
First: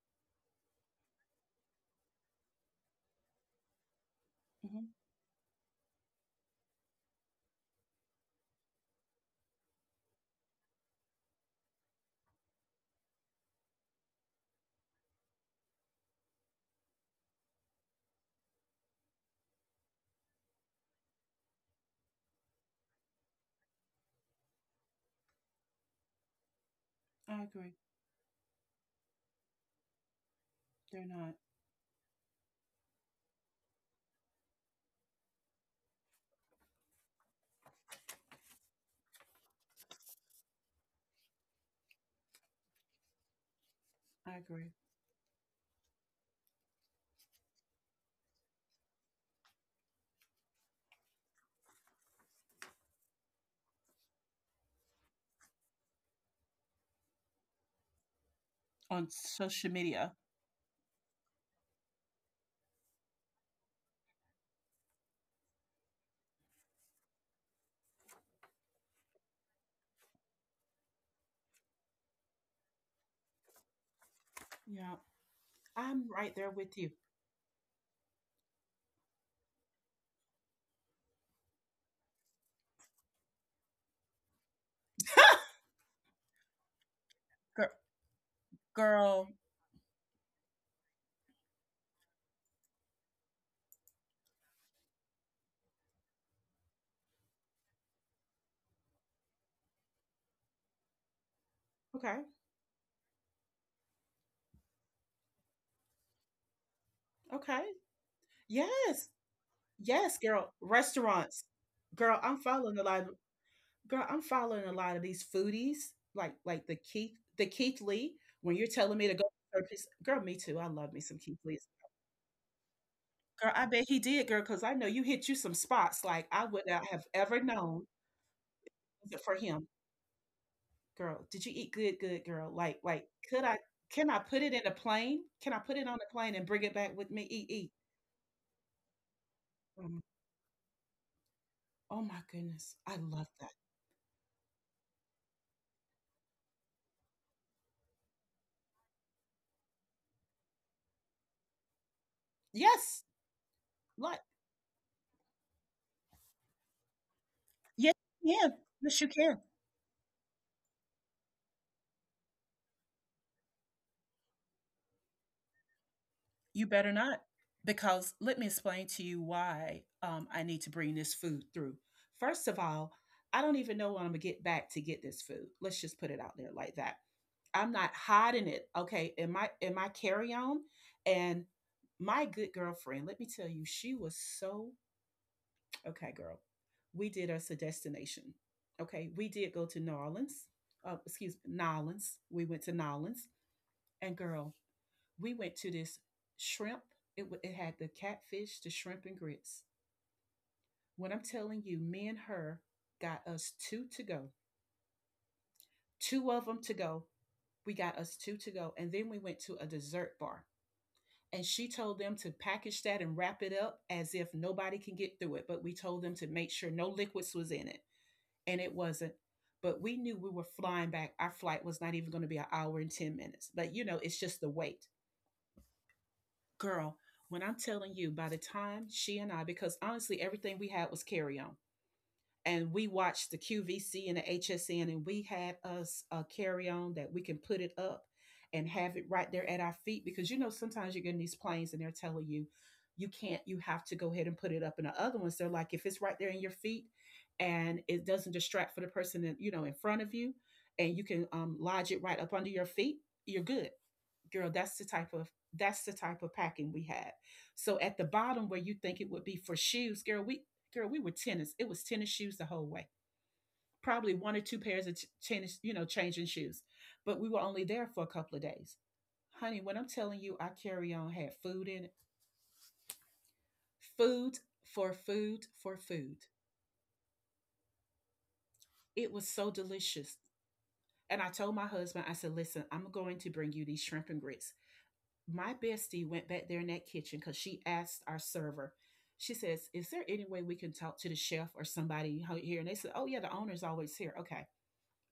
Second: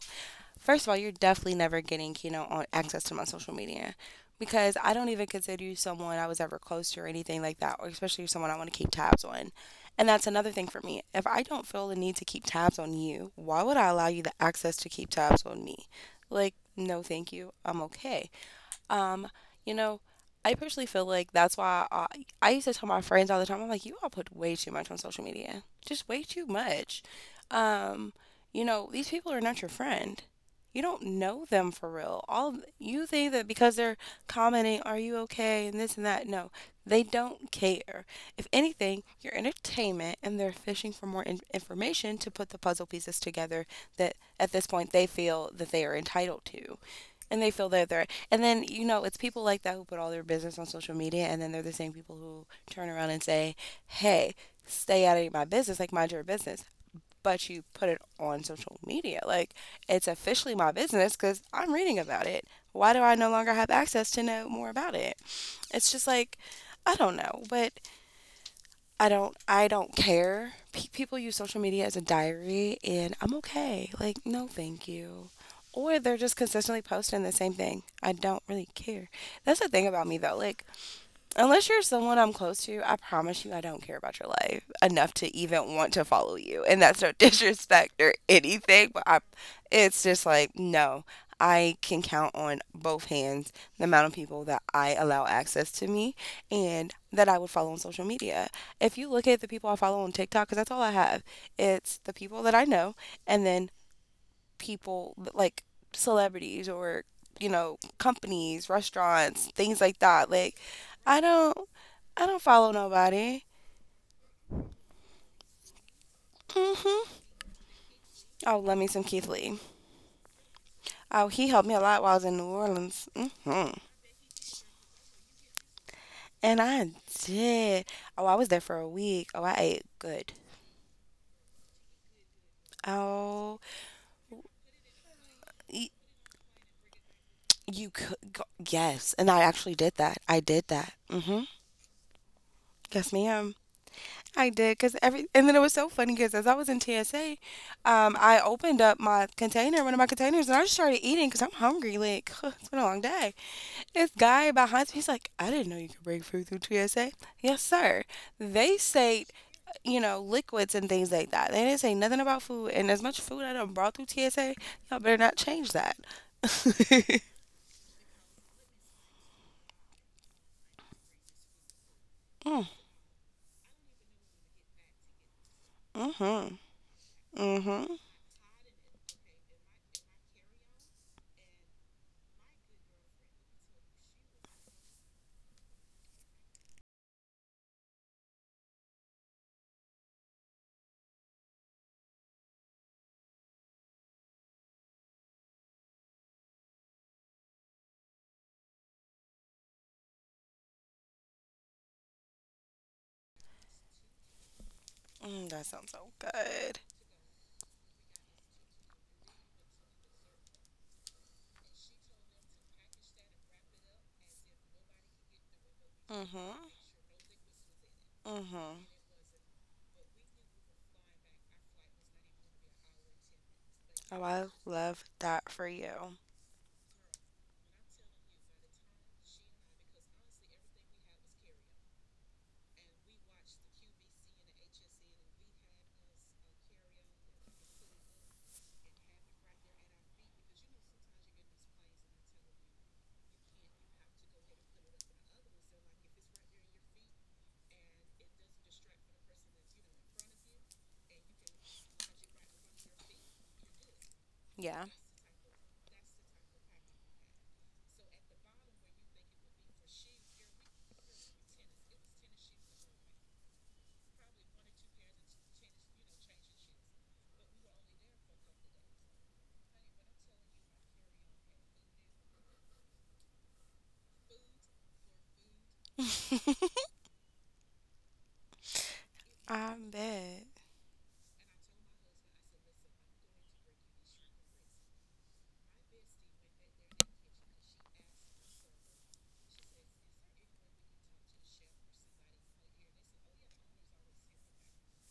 Speaker 2: first of all, you're definitely never getting, you know, on access to my social media because
Speaker 1: Hmm.
Speaker 2: I don't even consider you someone I was ever close to or anything like that, or especially someone I want to keep tabs on. And that's another thing for me. If I don't feel the need to keep tabs on you, why would I allow you the access to keep tabs on me? Like, no, thank you. I'm okay. Um, you know, I personally feel like that's why I, I used to tell my friends all the time. I'm like, you all put way too much on social media. Just way too much.
Speaker 1: I agree.
Speaker 2: Um, you know, these people are not your friend. You don't
Speaker 1: They're not.
Speaker 2: know them for real. All you think that because they're commenting, are you okay and this and that. No, they don't care. If anything, you're entertainment and they're fishing for more in- information to put the puzzle pieces together that
Speaker 1: I
Speaker 2: at this
Speaker 1: agree.
Speaker 2: point they feel that they are entitled to and they feel that they're and then, you know, it's people like that who put all their business on social media, and then they're the same people who turn around and say, hey, stay out of my business, like mind your business. But you put it on social
Speaker 1: On
Speaker 2: media. Like,
Speaker 1: social
Speaker 2: it's
Speaker 1: media.
Speaker 2: officially my business because I'm reading about it. Why do I no longer have access to know more about it? It's just like, I don't know. But I don't I don't care. Pe- people use social media as a diary and I'm okay. Like, no thank
Speaker 1: Yeah,
Speaker 2: you. Or
Speaker 1: I'm
Speaker 2: they're just
Speaker 1: right there with
Speaker 2: consistently
Speaker 1: you.
Speaker 2: posting the same thing. I don't really care. That's the thing about me though. Like, unless you're someone I'm close to, I promise you I don't care about your life enough to even want to follow you. And that's no
Speaker 1: Girl,
Speaker 2: disrespect or anything, but I,
Speaker 1: girl.
Speaker 2: it's just like, no, I can count on both hands the amount of people that I allow access to me and that I would follow on social media. If you look at the people I follow on TikTok, because that's all I have, it's the
Speaker 1: Okay,
Speaker 2: people that I know and then people like celebrities or you
Speaker 1: okay.
Speaker 2: know, companies,
Speaker 1: Yes.
Speaker 2: restaurants, things like
Speaker 1: Yes,
Speaker 2: that.
Speaker 1: girl.
Speaker 2: Like, i
Speaker 1: Restaurants.
Speaker 2: don't
Speaker 1: Girl,
Speaker 2: i
Speaker 1: I'm
Speaker 2: don't follow
Speaker 1: following a lot of
Speaker 2: nobody.
Speaker 1: girl, I'm following a lot of these foodies, like like the
Speaker 2: Mm-hmm.
Speaker 1: Keith the Keith Lee. When
Speaker 2: Oh,
Speaker 1: you're
Speaker 2: love me
Speaker 1: telling
Speaker 2: some
Speaker 1: me to go
Speaker 2: Keith Lee.
Speaker 1: to a place- girl, me too. I love me some
Speaker 2: Oh,
Speaker 1: Keith
Speaker 2: he
Speaker 1: Lee's.
Speaker 2: helped me a lot while I was in New Orleans.
Speaker 1: Girl, I
Speaker 2: Mm-hmm.
Speaker 1: bet he did, girl, because I know you hit you some spots like I
Speaker 2: And
Speaker 1: would not
Speaker 2: I
Speaker 1: have ever
Speaker 2: did.
Speaker 1: known
Speaker 2: Oh, I was there for a
Speaker 1: was it
Speaker 2: week.
Speaker 1: for
Speaker 2: Oh, I
Speaker 1: him.
Speaker 2: ate good.
Speaker 1: Girl, did you eat good, good girl? Like, like, could I
Speaker 2: Oh,
Speaker 1: can I put it in a plane? Can I put it
Speaker 2: y-
Speaker 1: on a plane and bring it back with me? Eat, eat.
Speaker 2: you could go- yes, and I actually did
Speaker 1: Mm.
Speaker 2: that. I did that. Mm-hmm.
Speaker 1: Oh my goodness. I
Speaker 2: Yes
Speaker 1: love that.
Speaker 2: ma'am, I did. Because every and then it was so funny because as I was in T S A, um, I opened up my container, one of my containers, and I just started eating because I'm hungry. Like, it's been a long
Speaker 1: Yes.
Speaker 2: day. This
Speaker 1: Like
Speaker 2: guy behind me, he's like, "I didn't know you could bring food through T S A." Yes,
Speaker 1: yes,
Speaker 2: sir.
Speaker 1: yeah.
Speaker 2: They
Speaker 1: Yes, you
Speaker 2: say,
Speaker 1: can.
Speaker 2: you know, liquids and things like that. They didn't say nothing about food. And as much food I done brought through T S A, y'all better not change that.
Speaker 1: You better
Speaker 2: mm,
Speaker 1: not, because let me explain to you why um, I need to bring this food through. First of all, I don't even know when I'm gonna get back to get this food. Let's just put it out there
Speaker 2: mm-hmm.
Speaker 1: like that. I'm
Speaker 2: Mm-hmm.
Speaker 1: not hiding it. Okay, in my in my carry on, and my good girlfriend. Let me tell you, she was so okay, girl. We did us a destination. Okay, we did go to New Orleans. Uh, excuse me, New Orleans. We went to New Orleans, and girl, we went to this shrimp. It, it had the catfish, the shrimp, and grits. When I'm telling you, me and her got us two to go,
Speaker 2: Mm, that sounds so
Speaker 1: two of them to
Speaker 2: good.
Speaker 1: go. We got us two to go. And then we went to a dessert bar. And she told them to package that and wrap it up as if nobody can get through it. But we told them to make
Speaker 2: Mm-hmm.
Speaker 1: sure no liquids was in it. And it
Speaker 2: Mm-hmm.
Speaker 1: wasn't. But we knew we were flying back. Our flight was not even going to be an hour and ten minutes. But you know, it's
Speaker 2: Oh,
Speaker 1: just
Speaker 2: I
Speaker 1: the wait.
Speaker 2: love that for you.
Speaker 1: Girl, when I'm telling you, by the time she and I, because honestly, everything we had was carry on. And we watched the Q V C and the H S N, and we had us a carry on that we can put it up and have it right there at our feet. Because you know, sometimes you get in these planes and they're telling you, you can't, you have to go ahead and put it up. And the other ones, they're like, if it's right there in your feet and it doesn't distract for the person, in, you know, in front of you, and you can um, lodge it right up under your feet, you're good girl. That's the
Speaker 2: Yeah,
Speaker 1: type of that's the type of packing we had, so at the bottom where you think it would be for shoes, girl, we girl, we were tennis, it was tennis shoes the whole way, probably one or two pairs of t- tennis, you know, changing shoes, but we were only there for a couple of days. Honey, when I'm telling you, our carry-on had food in it. Food for food for food It was so
Speaker 2: I
Speaker 1: delicious.
Speaker 2: bet.
Speaker 1: And I told my husband, I said, listen, I'm going to bring you these shrimp and grits. My bestie went back there in that kitchen because she asked our server, she says, is there any way we can talk to the chef or somebody here? And they said, oh, yeah, the owner's always here. Okay.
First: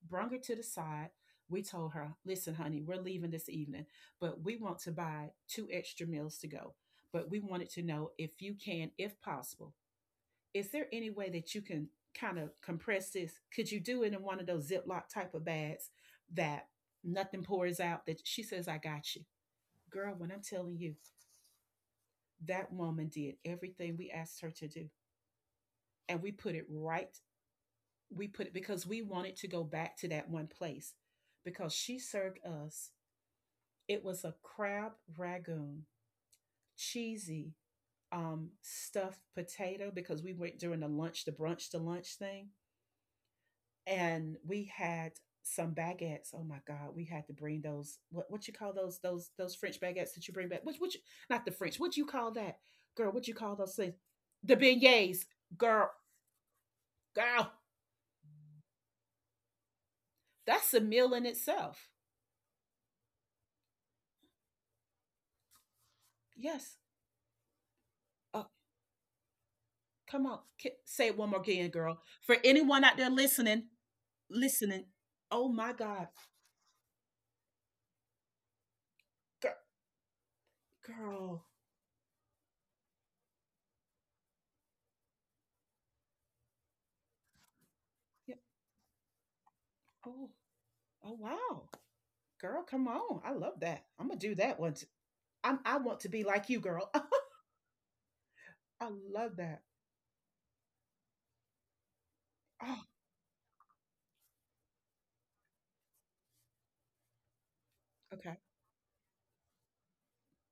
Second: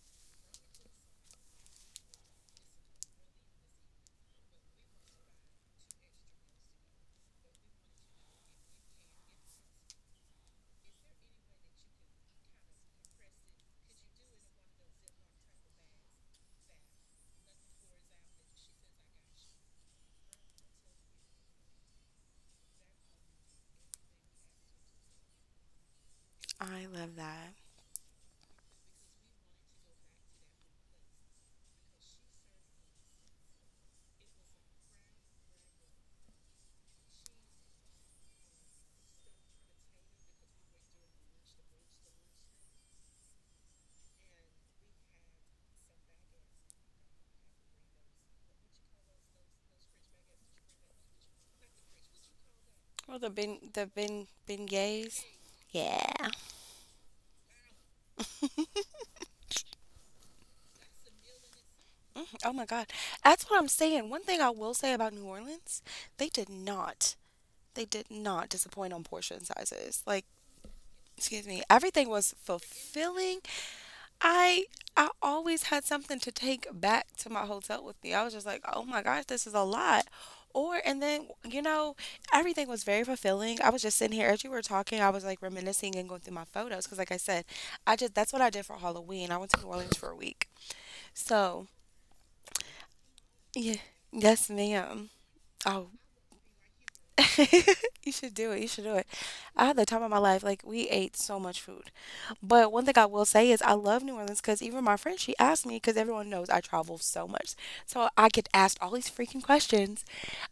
Speaker 1: Brung her to the side. We told her, listen, honey, we're leaving this evening, but we want to buy two extra meals to go. But we wanted to know if you can, if possible, is there any way that you can kind of compress this? Could you do it in one of those Ziploc type of bags that nothing pours out? That she says, I got you. Girl, when I'm telling you, that woman did everything we asked her to do. And we put it
Speaker 2: I love
Speaker 1: right.
Speaker 2: that.
Speaker 1: We put it because we wanted to go back to that one place because she served us. It was a crab ragoon, cheesy um, stuffed potato because we went during the lunch, the brunch, the lunch thing. And we had some baguettes. Oh my God, we had to bring those. What what you call those those those French baguettes that you bring back? Which which not the French. What do you call that, girl?
Speaker 2: Well,
Speaker 1: What do
Speaker 2: the
Speaker 1: you call
Speaker 2: ben,
Speaker 1: those
Speaker 2: the
Speaker 1: things?
Speaker 2: ben,
Speaker 1: The beignets,
Speaker 2: beignets.
Speaker 1: girl.
Speaker 2: Yeah.
Speaker 1: Girl, that's a meal in itself.
Speaker 2: Oh my God. That's what I'm saying. One thing I will say about New Orleans, they did
Speaker 1: Yes.
Speaker 2: not, they did
Speaker 1: Oh,
Speaker 2: not disappoint on portion sizes.
Speaker 1: come
Speaker 2: Like,
Speaker 1: on. K- Say it one more
Speaker 2: excuse me,
Speaker 1: again, girl.
Speaker 2: everything
Speaker 1: For
Speaker 2: was
Speaker 1: anyone out there
Speaker 2: fulfilling.
Speaker 1: listening,
Speaker 2: I
Speaker 1: listening.
Speaker 2: I
Speaker 1: Oh
Speaker 2: always
Speaker 1: my
Speaker 2: had
Speaker 1: God.
Speaker 2: something to take back to my hotel with me. I was just like, "Oh my gosh, this
Speaker 1: Girl.
Speaker 2: is a lot." Or and then,
Speaker 1: Girl.
Speaker 2: you know, everything was very fulfilling. I was just sitting here as you were talking. I was like reminiscing and going through my photos because like I said, I just that's
Speaker 1: Yeah.
Speaker 2: what I did for Halloween. I went to New Orleans for a
Speaker 1: Oh,
Speaker 2: week.
Speaker 1: oh wow.
Speaker 2: So,
Speaker 1: Girl, come on. I love
Speaker 2: yeah,
Speaker 1: that. I'm gonna do
Speaker 2: yes,
Speaker 1: that one. T-
Speaker 2: ma'am.
Speaker 1: I'm, I
Speaker 2: Oh,
Speaker 1: want to be like you, girl.
Speaker 2: you should do it. You should
Speaker 1: I
Speaker 2: do it.
Speaker 1: love that.
Speaker 2: I had the time of my life. Like, we ate so much food. But
Speaker 1: Oh,
Speaker 2: one thing I will say is I love New Orleans because even my friend she asked me because everyone knows I travel so much, so I
Speaker 1: okay.
Speaker 2: get asked all these freaking questions.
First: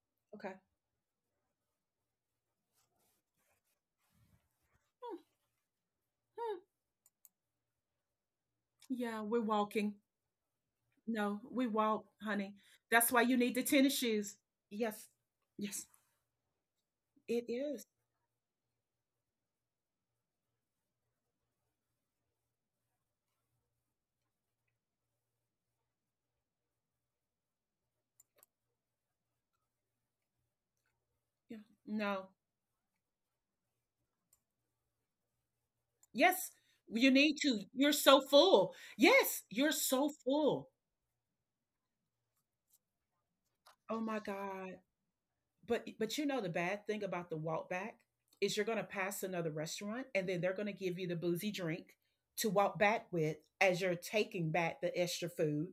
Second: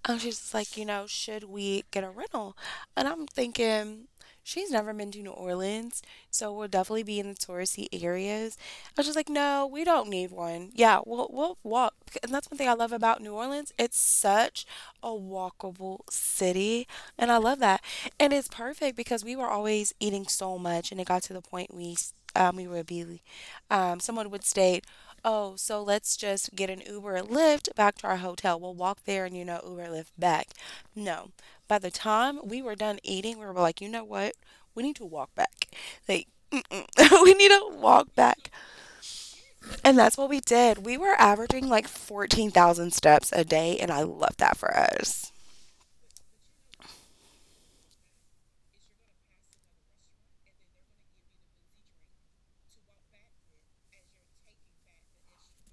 Speaker 2: Um, she's just
Speaker 1: Okay.
Speaker 2: like, you know, should we get a rental? And I'm thinking she's never been
Speaker 1: Hmm,
Speaker 2: to New Orleans, so
Speaker 1: hmm.
Speaker 2: we'll definitely be in the touristy areas. I was just
Speaker 1: Yeah,
Speaker 2: like,
Speaker 1: we're
Speaker 2: no, we
Speaker 1: walking.
Speaker 2: don't need one. Yeah, we'll
Speaker 1: No,
Speaker 2: we'll
Speaker 1: we
Speaker 2: walk,
Speaker 1: walk,
Speaker 2: and that's
Speaker 1: honey.
Speaker 2: one thing I love
Speaker 1: That's
Speaker 2: about
Speaker 1: why
Speaker 2: New
Speaker 1: you need the
Speaker 2: Orleans.
Speaker 1: tennis
Speaker 2: It's
Speaker 1: shoes.
Speaker 2: such
Speaker 1: Yes.
Speaker 2: a
Speaker 1: Yes.
Speaker 2: walkable city, and I
Speaker 1: It
Speaker 2: love that.
Speaker 1: is.
Speaker 2: And it's perfect because we were always eating so much, and it got to the point we um, we would be, um, someone would state, oh, so let's just get an Uber or Lyft back to our hotel. We'll walk there and, you know, Uber or Lyft back. No.
Speaker 1: Yeah.
Speaker 2: By the
Speaker 1: No.
Speaker 2: time we were done eating, we were like, you know what? We need to walk back. Like,
Speaker 1: Yes,
Speaker 2: mm-mm.
Speaker 1: you need
Speaker 2: We need
Speaker 1: to.
Speaker 2: to
Speaker 1: You're
Speaker 2: walk
Speaker 1: so
Speaker 2: back.
Speaker 1: full. Yes, you're
Speaker 2: And
Speaker 1: so
Speaker 2: that's what we
Speaker 1: full.
Speaker 2: did. We were averaging like fourteen thousand steps a day, and
Speaker 1: Oh
Speaker 2: I
Speaker 1: my
Speaker 2: love that
Speaker 1: god.
Speaker 2: for us.
Speaker 1: But but you know the bad thing about the walk back is you're gonna pass another restaurant and then they're gonna give you the boozy drink to walk back with as you're taking back the extra food.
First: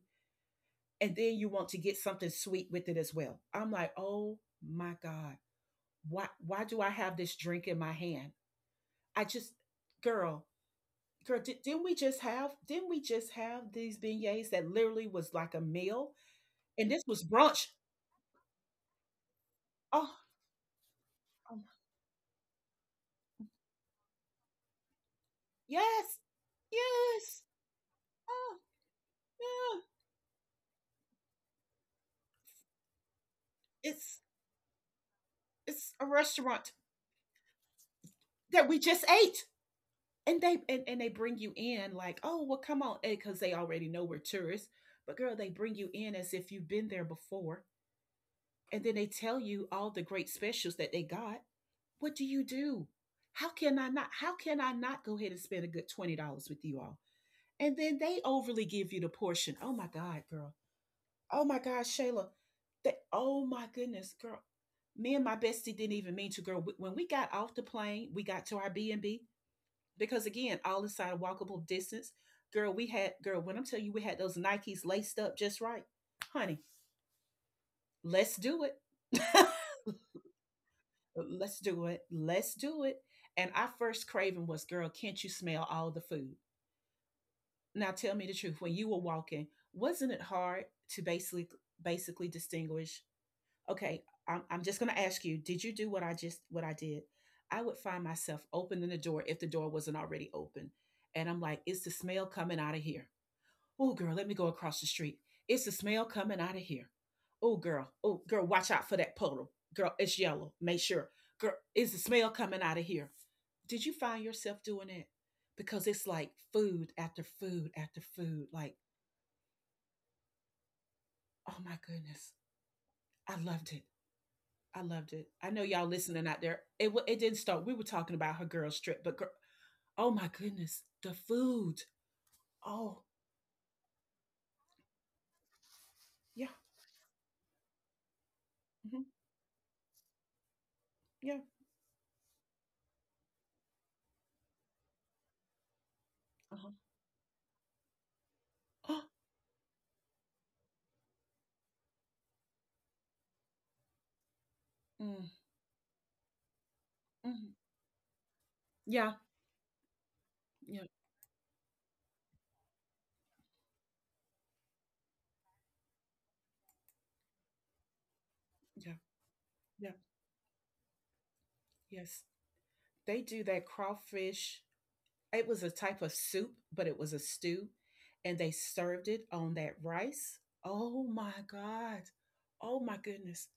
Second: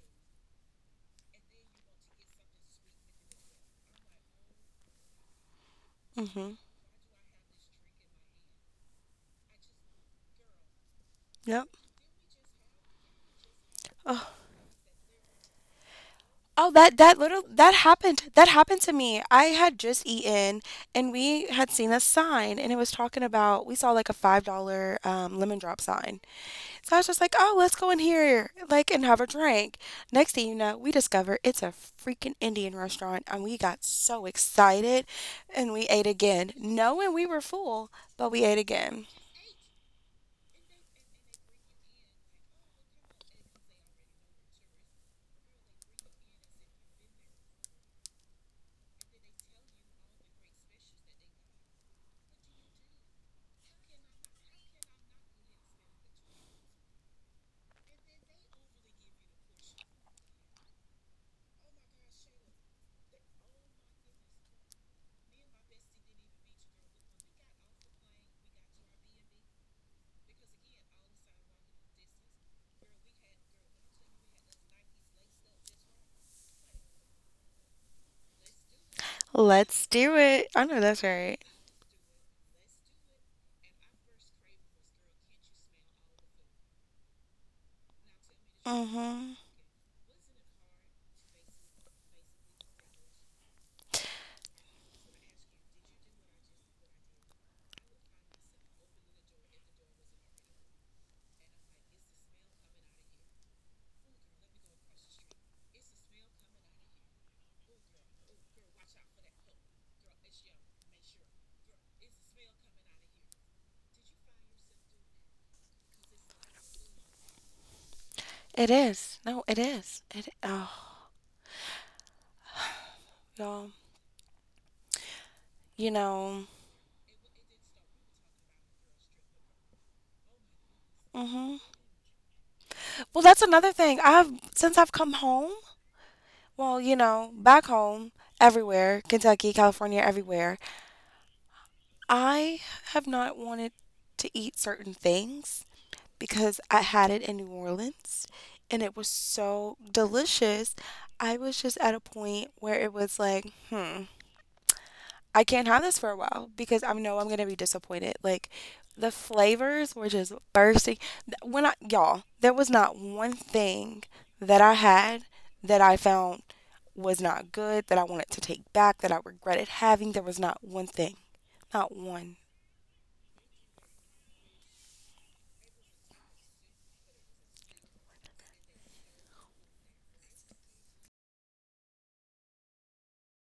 Speaker 1: And then you want to get something sweet with it as well. I'm like, oh my God, why
Speaker 2: Mm-hmm.
Speaker 1: why do I have this drink in my hand? I just girl, girl, did,
Speaker 2: Yep.
Speaker 1: didn't we just have didn't we just have these beignets that literally was like a meal?
Speaker 2: Oh,
Speaker 1: And
Speaker 2: that
Speaker 1: this
Speaker 2: that
Speaker 1: was
Speaker 2: little
Speaker 1: brunch.
Speaker 2: that happened. That happened to me. I had just
Speaker 1: Oh,
Speaker 2: eaten and we
Speaker 1: oh,
Speaker 2: had seen a sign and it was talking about we saw like a five dollar um, lemon drop
Speaker 1: yes,
Speaker 2: sign. So I was just like,
Speaker 1: yes.
Speaker 2: "Oh, let's go in here
Speaker 1: Oh,
Speaker 2: like and have a
Speaker 1: yeah.
Speaker 2: drink." Next thing you know, we discover it's a freaking Indian restaurant and we got
Speaker 1: It's
Speaker 2: so excited and we
Speaker 1: it's a
Speaker 2: ate again.
Speaker 1: restaurant
Speaker 2: Knowing we were full, but we ate
Speaker 1: that we just
Speaker 2: again.
Speaker 1: ate, and they and, and they bring you in like, oh, well, come on, because they already know we're tourists. But girl, they bring you in as if you've been there before, and then they tell you all the great specials that they got. What do you do? How can I not? How can I not go ahead and spend a good twenty dollars with you all? And then they overly give you the portion. Oh my God, girl. Oh my God, Shayla. That oh my goodness, girl. Me and my bestie didn't even mean to, girl. When we got off the plane, we got to our B and B because again, all inside a walkable distance. Girl, we had girl. When I'm telling you, we had those Nikes laced up just right, honey. Let's do it.
Speaker 2: Let's do it. I know that's right.
Speaker 1: let's do it. Let's do it. And our first craving was, girl, can't you smell all the food? Now tell me the truth, when you were walking
Speaker 2: Mhm.
Speaker 1: wasn't it hard to basically basically distinguish, okay i'm, I'm just going to ask you, did you do what I just what I did? I would find myself opening the door if the door wasn't already open, and I'm like, it's the smell coming out of here. Oh girl, let me go across the street, it's the smell coming out of here. Oh girl, oh girl, watch out for that puddle, girl, it's yellow, make sure. Girl, it's the smell coming out of here. Did you find yourself doing it? Because it's like food after food after food. Like,
Speaker 2: It is. No, it is. It oh,
Speaker 1: oh my goodness, I loved
Speaker 2: y'all.
Speaker 1: it. I loved it. I know y'all
Speaker 2: You
Speaker 1: listening out
Speaker 2: know,
Speaker 1: there. It wa- it didn't start. We were talking about her girl strip, but girl, oh my goodness, the
Speaker 2: hmm,
Speaker 1: food. Oh
Speaker 2: well, that's another thing. I've since I've come home,
Speaker 1: yeah,
Speaker 2: well, you know, back home,
Speaker 1: hmm
Speaker 2: everywhere, Kentucky, California, everywhere,
Speaker 1: yeah,
Speaker 2: I have not wanted to eat certain things because
Speaker 1: uh-huh.
Speaker 2: I had it in New Orleans and it was so delicious. I was just at a point where it was like, hmm,
Speaker 1: mm,
Speaker 2: I can't have this for a while because I know I'm gonna
Speaker 1: mm,
Speaker 2: be disappointed. Like,
Speaker 1: yeah,
Speaker 2: the flavors were just
Speaker 1: yeah,
Speaker 2: bursting. Th- When I y'all, there was not one thing that I had that I found was not good, that I wanted to take
Speaker 1: yeah,
Speaker 2: back, that I regretted
Speaker 1: yeah.
Speaker 2: having. There was not one thing. Not
Speaker 1: Yes,
Speaker 2: one.
Speaker 1: they do that crawfish. It was a type of soup, but it was a stew, and they served it on that rice. Oh my God. Oh my goodness.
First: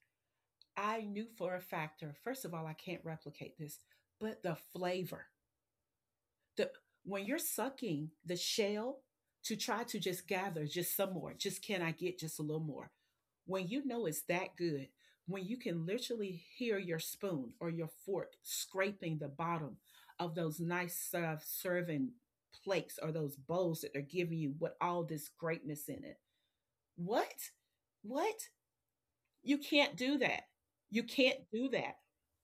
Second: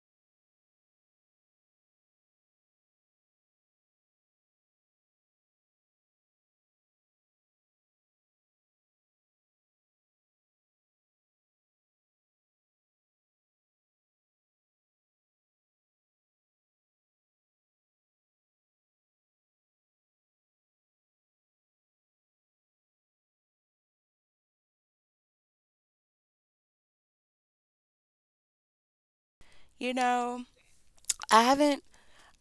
Speaker 1: I knew for a factor, first of all, I can't replicate this, but the flavor the, when you're sucking the shell to try to just gather just some more, just can I get just a little more? When you know it's that good, when you can literally hear your spoon or your fork scraping the bottom of those nice serve, serving plates or those bowls that they're giving you with all this greatness in it. What? What? You can't
Speaker 2: You
Speaker 1: do that.
Speaker 2: know,
Speaker 1: You can't
Speaker 2: I
Speaker 1: do
Speaker 2: haven't
Speaker 1: that.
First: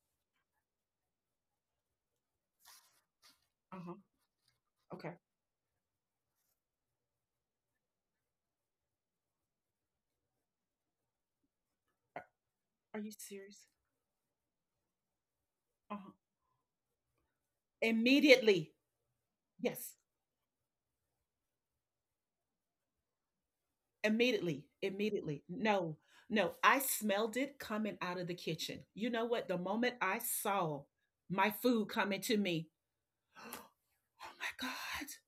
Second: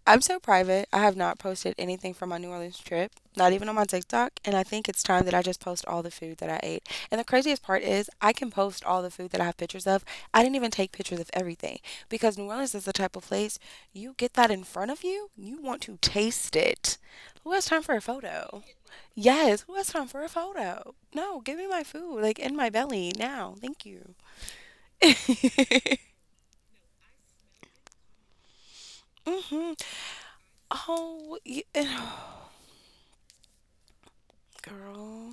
Speaker 2: I'm so private. I have not posted anything from my New Orleans trip, not even on
Speaker 1: Uh
Speaker 2: my
Speaker 1: huh.
Speaker 2: TikTok. And I think it's
Speaker 1: Okay.
Speaker 2: time that I just post all the food that I ate. And the craziest part is, I can post all the food that I have pictures of. I didn't even take pictures of everything because New Orleans is the
Speaker 1: Are
Speaker 2: type
Speaker 1: you
Speaker 2: of place
Speaker 1: serious?
Speaker 2: you get that in front of you, you want to
Speaker 1: Uh huh.
Speaker 2: taste it. Who has time for a photo?
Speaker 1: Immediately.
Speaker 2: Yes, who has
Speaker 1: Yes.
Speaker 2: time for a photo? No, give me my food, like in my belly now. Thank you.
Speaker 1: Immediately, immediately. No, no. I smelled it coming out of the kitchen. You know what? The
Speaker 2: Hmm.
Speaker 1: moment I saw
Speaker 2: Oh,
Speaker 1: my
Speaker 2: y-
Speaker 1: food coming to me, oh my God,
Speaker 2: girl.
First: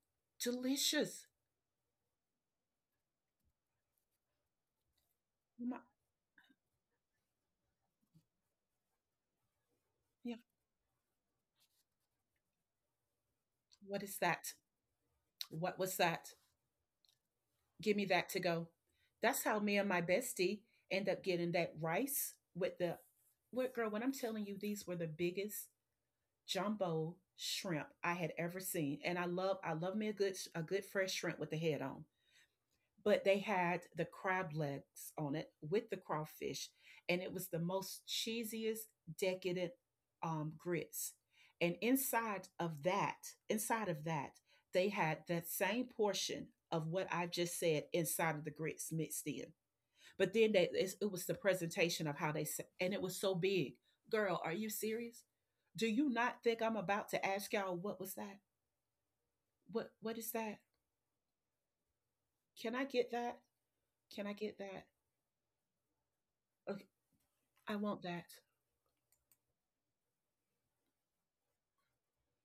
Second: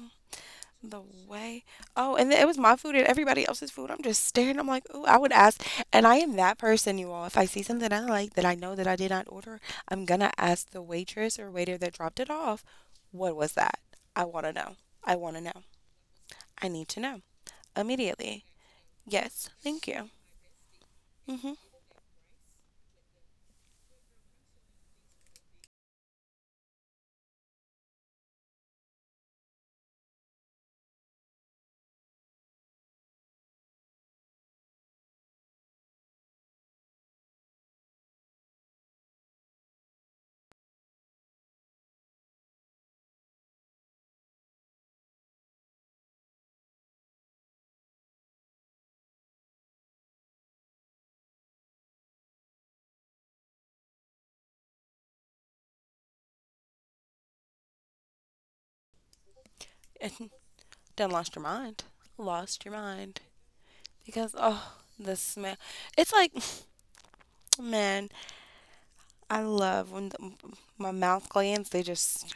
Speaker 2: The
Speaker 1: delicious.
Speaker 2: way. Oh, and then it was my food and everybody else's food. I'm just staring. I'm like, ooh, I would ask.
Speaker 1: My-
Speaker 2: And I am that person, you all. If I see something I like that I know that I did not order, I'm gonna
Speaker 1: yeah,
Speaker 2: ask the waitress or waiter that dropped it off, what was that?
Speaker 1: what is
Speaker 2: I
Speaker 1: that?
Speaker 2: wanna know. I wanna know.
Speaker 1: What was that?
Speaker 2: I need to know
Speaker 1: Give me that to
Speaker 2: immediately.
Speaker 1: go. That's
Speaker 2: Yes,
Speaker 1: how me and
Speaker 2: thank
Speaker 1: my
Speaker 2: you.
Speaker 1: bestie end up getting
Speaker 2: Mm-hmm.
Speaker 1: that rice with the, what girl, when I'm telling you, these were the biggest jumbo shrimp I had ever seen. And I love, I love me a good, a good fresh shrimp with the head on. But they had the crab legs on it with the crawfish, and it was the most cheesiest, decadent um, grits. And inside of that, Inside of that, they had that same portion of what I just said inside of the grits mixed in. But then they, it's- it was the presentation of how they sa- and it was so big. Girl, are you serious? Do you not think I'm about to ask y'all what was that? What what is
Speaker 2: And
Speaker 1: that?
Speaker 2: then lost your mind. Lost
Speaker 1: Can
Speaker 2: your
Speaker 1: I get
Speaker 2: mind.
Speaker 1: that? Can I
Speaker 2: Because,
Speaker 1: get
Speaker 2: oh,
Speaker 1: that?
Speaker 2: the smell. It's like,
Speaker 1: Okay, I want
Speaker 2: man,
Speaker 1: that.
Speaker 2: I love when the, my mouth glands, they just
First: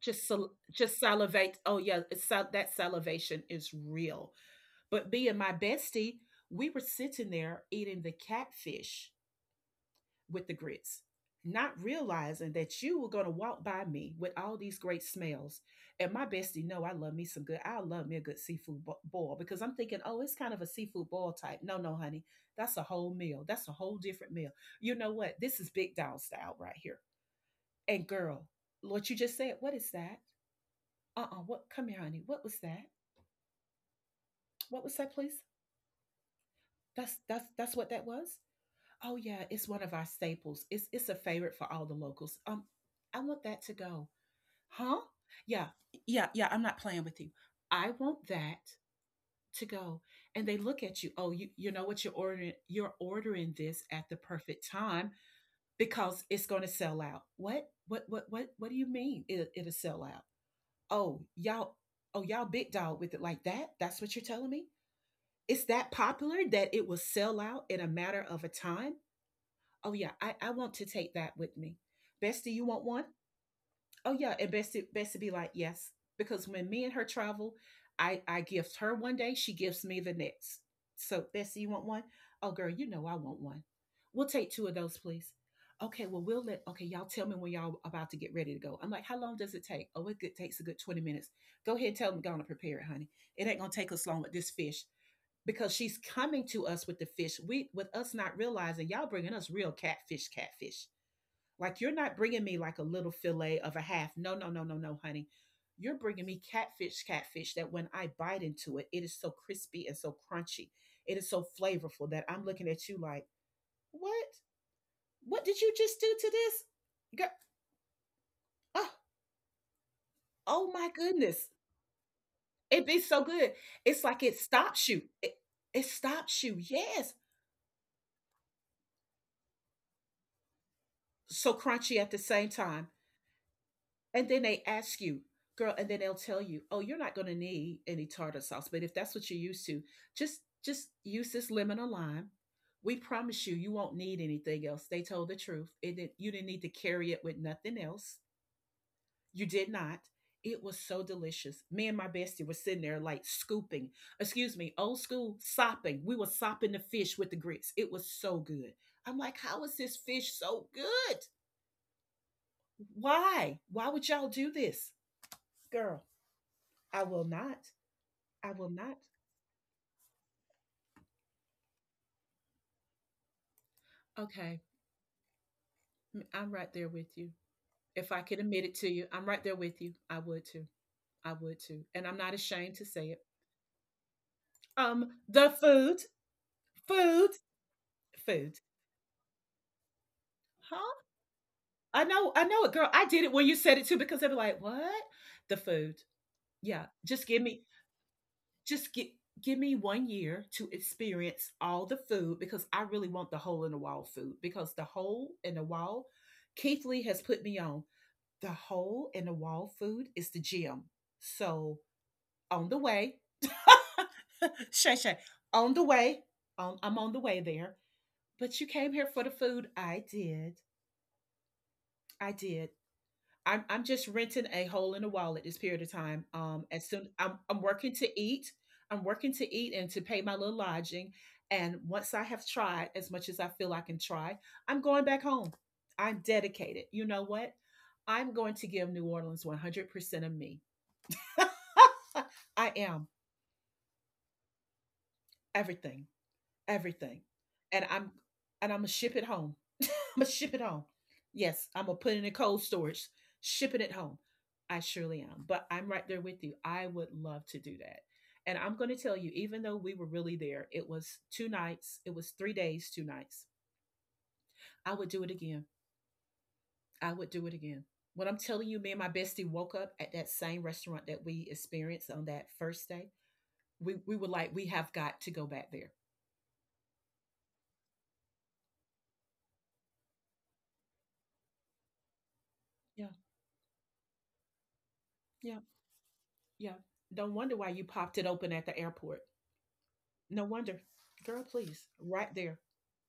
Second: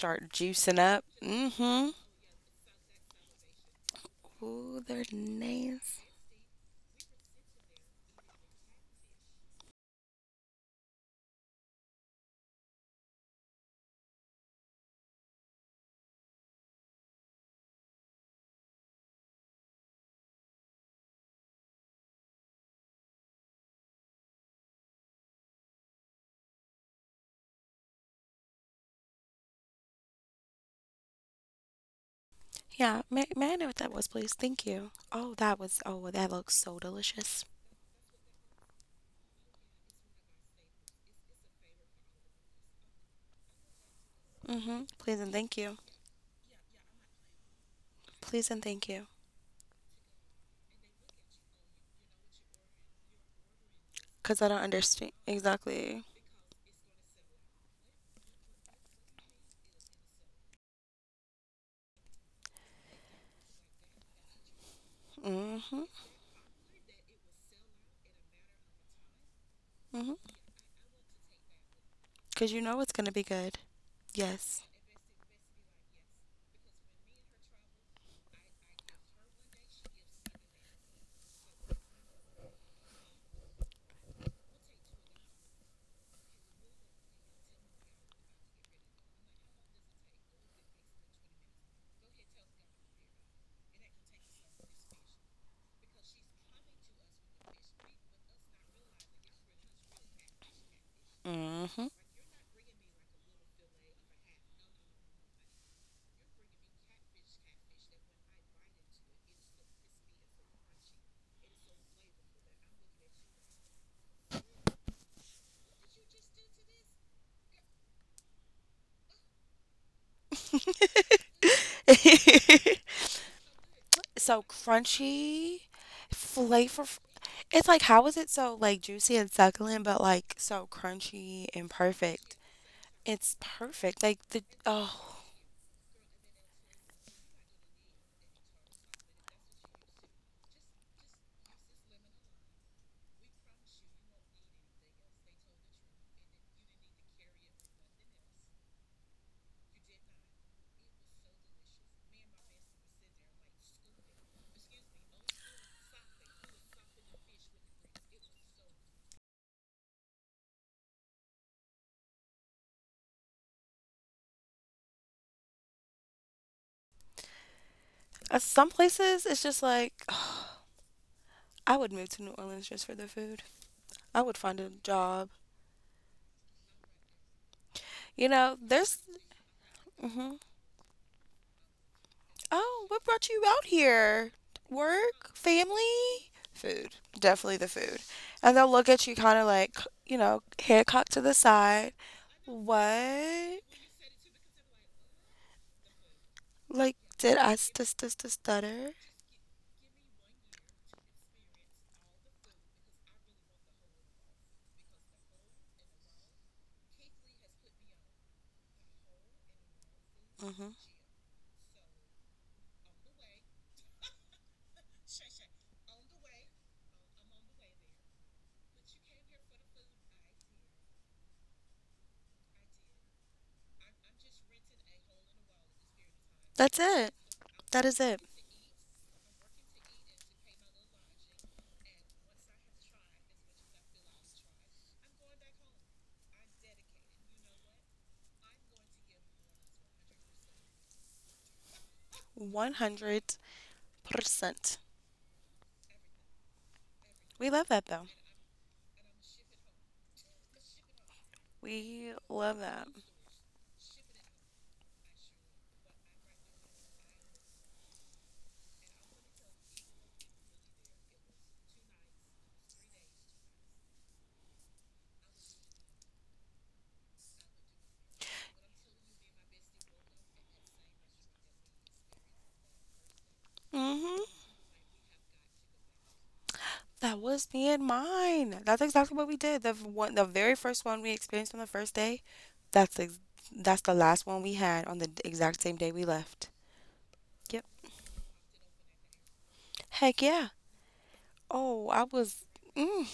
Speaker 1: Just sal-
Speaker 2: juicing
Speaker 1: just
Speaker 2: up.
Speaker 1: salivate. Oh
Speaker 2: Mm-hmm.
Speaker 1: yeah, it's sal- that salivation is real.
Speaker 2: Ooh, they're
Speaker 1: But me and my
Speaker 2: nice.
Speaker 1: bestie, we were sitting there eating the catfish with the grits, not realizing that you were gonna walk by me with all these great smells. And my bestie, no, I love me some good. I love me a good seafood bo- boil because I'm thinking, oh, it's kind of a seafood boil type. No, no, honey, that's a whole meal. That's a whole different meal. You know what? This is big dog style right here. And girl, what you just said, what is that? Uh-uh, what, come here honey, what was that,
Speaker 2: Yeah, may, may I know what that was, please? Thank
Speaker 1: what
Speaker 2: you.
Speaker 1: was that
Speaker 2: Oh,
Speaker 1: please.
Speaker 2: that was, oh, well, that looks so
Speaker 1: That's
Speaker 2: delicious.
Speaker 1: that's that's what that was. Oh yeah, it's one of our staples. It's it's a favorite for all the locals. Um, I want that to go.
Speaker 2: Mm-hmm.
Speaker 1: Huh?
Speaker 2: Please and thank
Speaker 1: Yeah.
Speaker 2: you.
Speaker 1: Yeah yeah I'm not playing with you. I want
Speaker 2: Please
Speaker 1: that
Speaker 2: and thank you.
Speaker 1: to go. And they look at you, oh, you you know what you're ordering. You're ordering this at the
Speaker 2: Because I don't
Speaker 1: perfect time
Speaker 2: understand. Exactly.
Speaker 1: because it's going to sell out. What what what what what do you mean it, it'll sell out? Oh y'all. Oh y'all big dog with it like that? That's what you're telling me. It's
Speaker 2: Mm-hmm.
Speaker 1: that popular that it will sell out in a matter of a time. Oh yeah,
Speaker 2: Mm-hmm.
Speaker 1: I, I want to take that with me.
Speaker 2: Because
Speaker 1: Bestie,
Speaker 2: you
Speaker 1: you
Speaker 2: know
Speaker 1: want
Speaker 2: it's going
Speaker 1: one?
Speaker 2: to be good.
Speaker 1: Oh yeah, and
Speaker 2: Yes.
Speaker 1: Bestie Bestie be like, yes. Because when me and her travel, I, I gift her one day, she gives me the next. So Bestie, you want one? Oh girl, you know I want one. We'll take two of those, please. Okay, well we'll let okay, y'all tell me when y'all about to get ready to go. I'm like, how long does it take? Oh, it takes a good twenty minutes. Go ahead and tell them to go on and prepare it, honey. It ain't gonna take us long with this fish because she's coming to us with the fish. We with us not realizing y'all bringing us real catfish, catfish. Like
Speaker 2: Mm-hmm.
Speaker 1: you're not bringing me like a little fillet of a half. No, no, no, no, no, honey. You're bringing me catfish, catfish that when I bite into it, it is so crispy and so crunchy. It is so flavorful that I'm looking at you like, what? What did you just do to this? Girl, oh, oh my goodness. It be so good. It's like it
Speaker 2: So
Speaker 1: stops you. It,
Speaker 2: crunchy,
Speaker 1: it stops you.
Speaker 2: flavor.
Speaker 1: Yes.
Speaker 2: It's like, how is it so, like, juicy and succulent, but, like, so crunchy
Speaker 1: So
Speaker 2: and
Speaker 1: crunchy at the
Speaker 2: perfect?
Speaker 1: same time.
Speaker 2: It's perfect. Like
Speaker 1: And
Speaker 2: the
Speaker 1: then they ask
Speaker 2: oh,
Speaker 1: you, girl, and then they'll tell you, oh, you're not going to need any tartar sauce, but if that's what you're used to, just just use this lemon or lime. We promise you, you won't need anything else. They told the truth. It didn't, you didn't need to carry it with nothing else. You did not. It was so delicious. Me and my bestie were sitting there like scooping, excuse me, old school sopping. We were sopping the fish with the grits. It was so good. I'm like, how is this fish so good? Why? Why would y'all do this? Girl, I will not.
Speaker 2: uh,
Speaker 1: I
Speaker 2: some
Speaker 1: will not.
Speaker 2: places it's just like I would move to New Orleans just for the food. I would find
Speaker 1: Okay.
Speaker 2: a job.
Speaker 1: m- I'm right there with you. If I
Speaker 2: You
Speaker 1: could
Speaker 2: know,
Speaker 1: admit it to
Speaker 2: there's
Speaker 1: you, I'm right there with you. I
Speaker 2: hmm.
Speaker 1: would too. I would too. And I'm not ashamed
Speaker 2: Oh,
Speaker 1: to
Speaker 2: what
Speaker 1: say it.
Speaker 2: brought you out here?
Speaker 1: Um,
Speaker 2: Work,
Speaker 1: the food,
Speaker 2: family, food.
Speaker 1: food,
Speaker 2: Definitely the food. And
Speaker 1: food.
Speaker 2: they'll look at you kind of like, you know, head
Speaker 1: Huh?
Speaker 2: cocked to the side.
Speaker 1: I know, I know it, girl. I did it when you
Speaker 2: What?
Speaker 1: said it too because they were like, what? The food. Yeah.
Speaker 2: Like,
Speaker 1: Just
Speaker 2: did
Speaker 1: give
Speaker 2: I
Speaker 1: me,
Speaker 2: st- st- st- stutter?
Speaker 1: just get give me one year to experience all the food because I really want the hole in the wall food, because the hole in the wall, Keith Lee has put me on. The hole in the wall food is the
Speaker 2: Hmm.
Speaker 1: gym. So on the way, Shay Shay, on the way, um, I'm on the way there. But you came here for the food. I did. I did. I'm, I'm just renting a hole in the wall at this period of time. Um,
Speaker 2: That's
Speaker 1: as soon
Speaker 2: it.
Speaker 1: I'm, I'm
Speaker 2: That
Speaker 1: working
Speaker 2: is it.
Speaker 1: to eat, I'm working to eat and to pay my little lodging. And once I have tried as much as I feel I can try, I'm going back home. I'm dedicated. You know what? I'm going to give New Orleans one hundred percent of me. I am
Speaker 2: one hundred percent.
Speaker 1: everything, everything,
Speaker 2: We love that
Speaker 1: and
Speaker 2: though.
Speaker 1: I'm and I'm gonna ship it home. I'm gonna ship it home. Yes, I'm gonna
Speaker 2: We
Speaker 1: put it in
Speaker 2: love
Speaker 1: cold
Speaker 2: that.
Speaker 1: storage, shipping it home. I surely am, but I'm right there with you. I would love to do that, and I'm gonna tell you, even though we were really there, it was two nights, it was three days, two nights. I would do it again. I would do it again. When I'm telling you, me and my bestie woke up at that same restaurant that we experienced on that first day. We we were
Speaker 2: hmm
Speaker 1: like, we have got to go back there.
Speaker 2: That was me and mine. That's exactly what we did. The f- one, the very first one we experienced on the first day. That's
Speaker 1: Yeah,
Speaker 2: ex- that's the last one we had on the d- exact
Speaker 1: yeah.
Speaker 2: same day we left.
Speaker 1: Yeah. Don't wonder
Speaker 2: Yep.
Speaker 1: why you popped it open at the airport.
Speaker 2: Heck yeah.
Speaker 1: No wonder. Girl,
Speaker 2: Oh,
Speaker 1: please.
Speaker 2: I
Speaker 1: Right
Speaker 2: was.
Speaker 1: there.
Speaker 2: Mm,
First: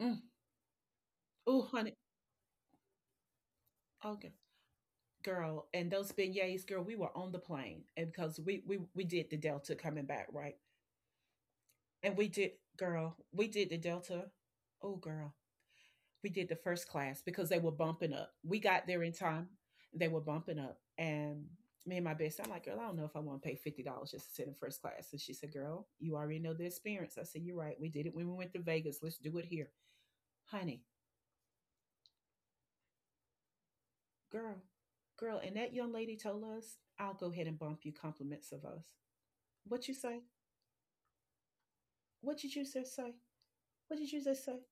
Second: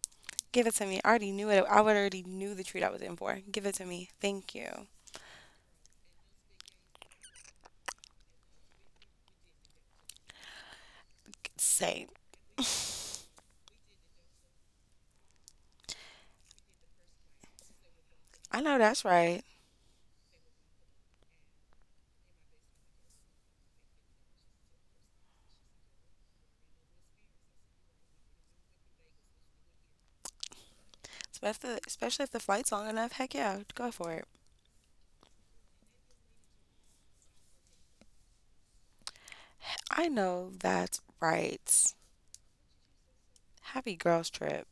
Speaker 1: Mm.
Speaker 2: give it to me. I already knew
Speaker 1: Oh,
Speaker 2: it. I would
Speaker 1: honey.
Speaker 2: already knew the treat I was in for. Give it to me.
Speaker 1: Okay.
Speaker 2: Thank you.
Speaker 1: Girl, and those beignets, girl, we were on the plane and because we, we we did the Delta coming back, right?
Speaker 2: Same.
Speaker 1: And we did, girl, we did the Delta. Oh girl. We did the first class because they were bumping up. We
Speaker 2: I know
Speaker 1: got there
Speaker 2: that's
Speaker 1: in
Speaker 2: right.
Speaker 1: time. They were bumping up. And me and my best, I'm like, girl, I don't know if I want to pay fifty dollars just to sit in first class. And she said, girl, you already know the experience. I said, you're right. We did it when we went to Vegas. Let's do it here. Honey,
Speaker 2: Especially, if the, especially if the flight's long enough. Heck yeah, go for it.
Speaker 1: girl, girl, and that young lady told us, I'll go ahead and bump you compliments of us. What you
Speaker 2: I
Speaker 1: say?
Speaker 2: know that's right.
Speaker 1: What did you just say?
Speaker 2: Happy
Speaker 1: What did you
Speaker 2: girls
Speaker 1: just say?
Speaker 2: trip.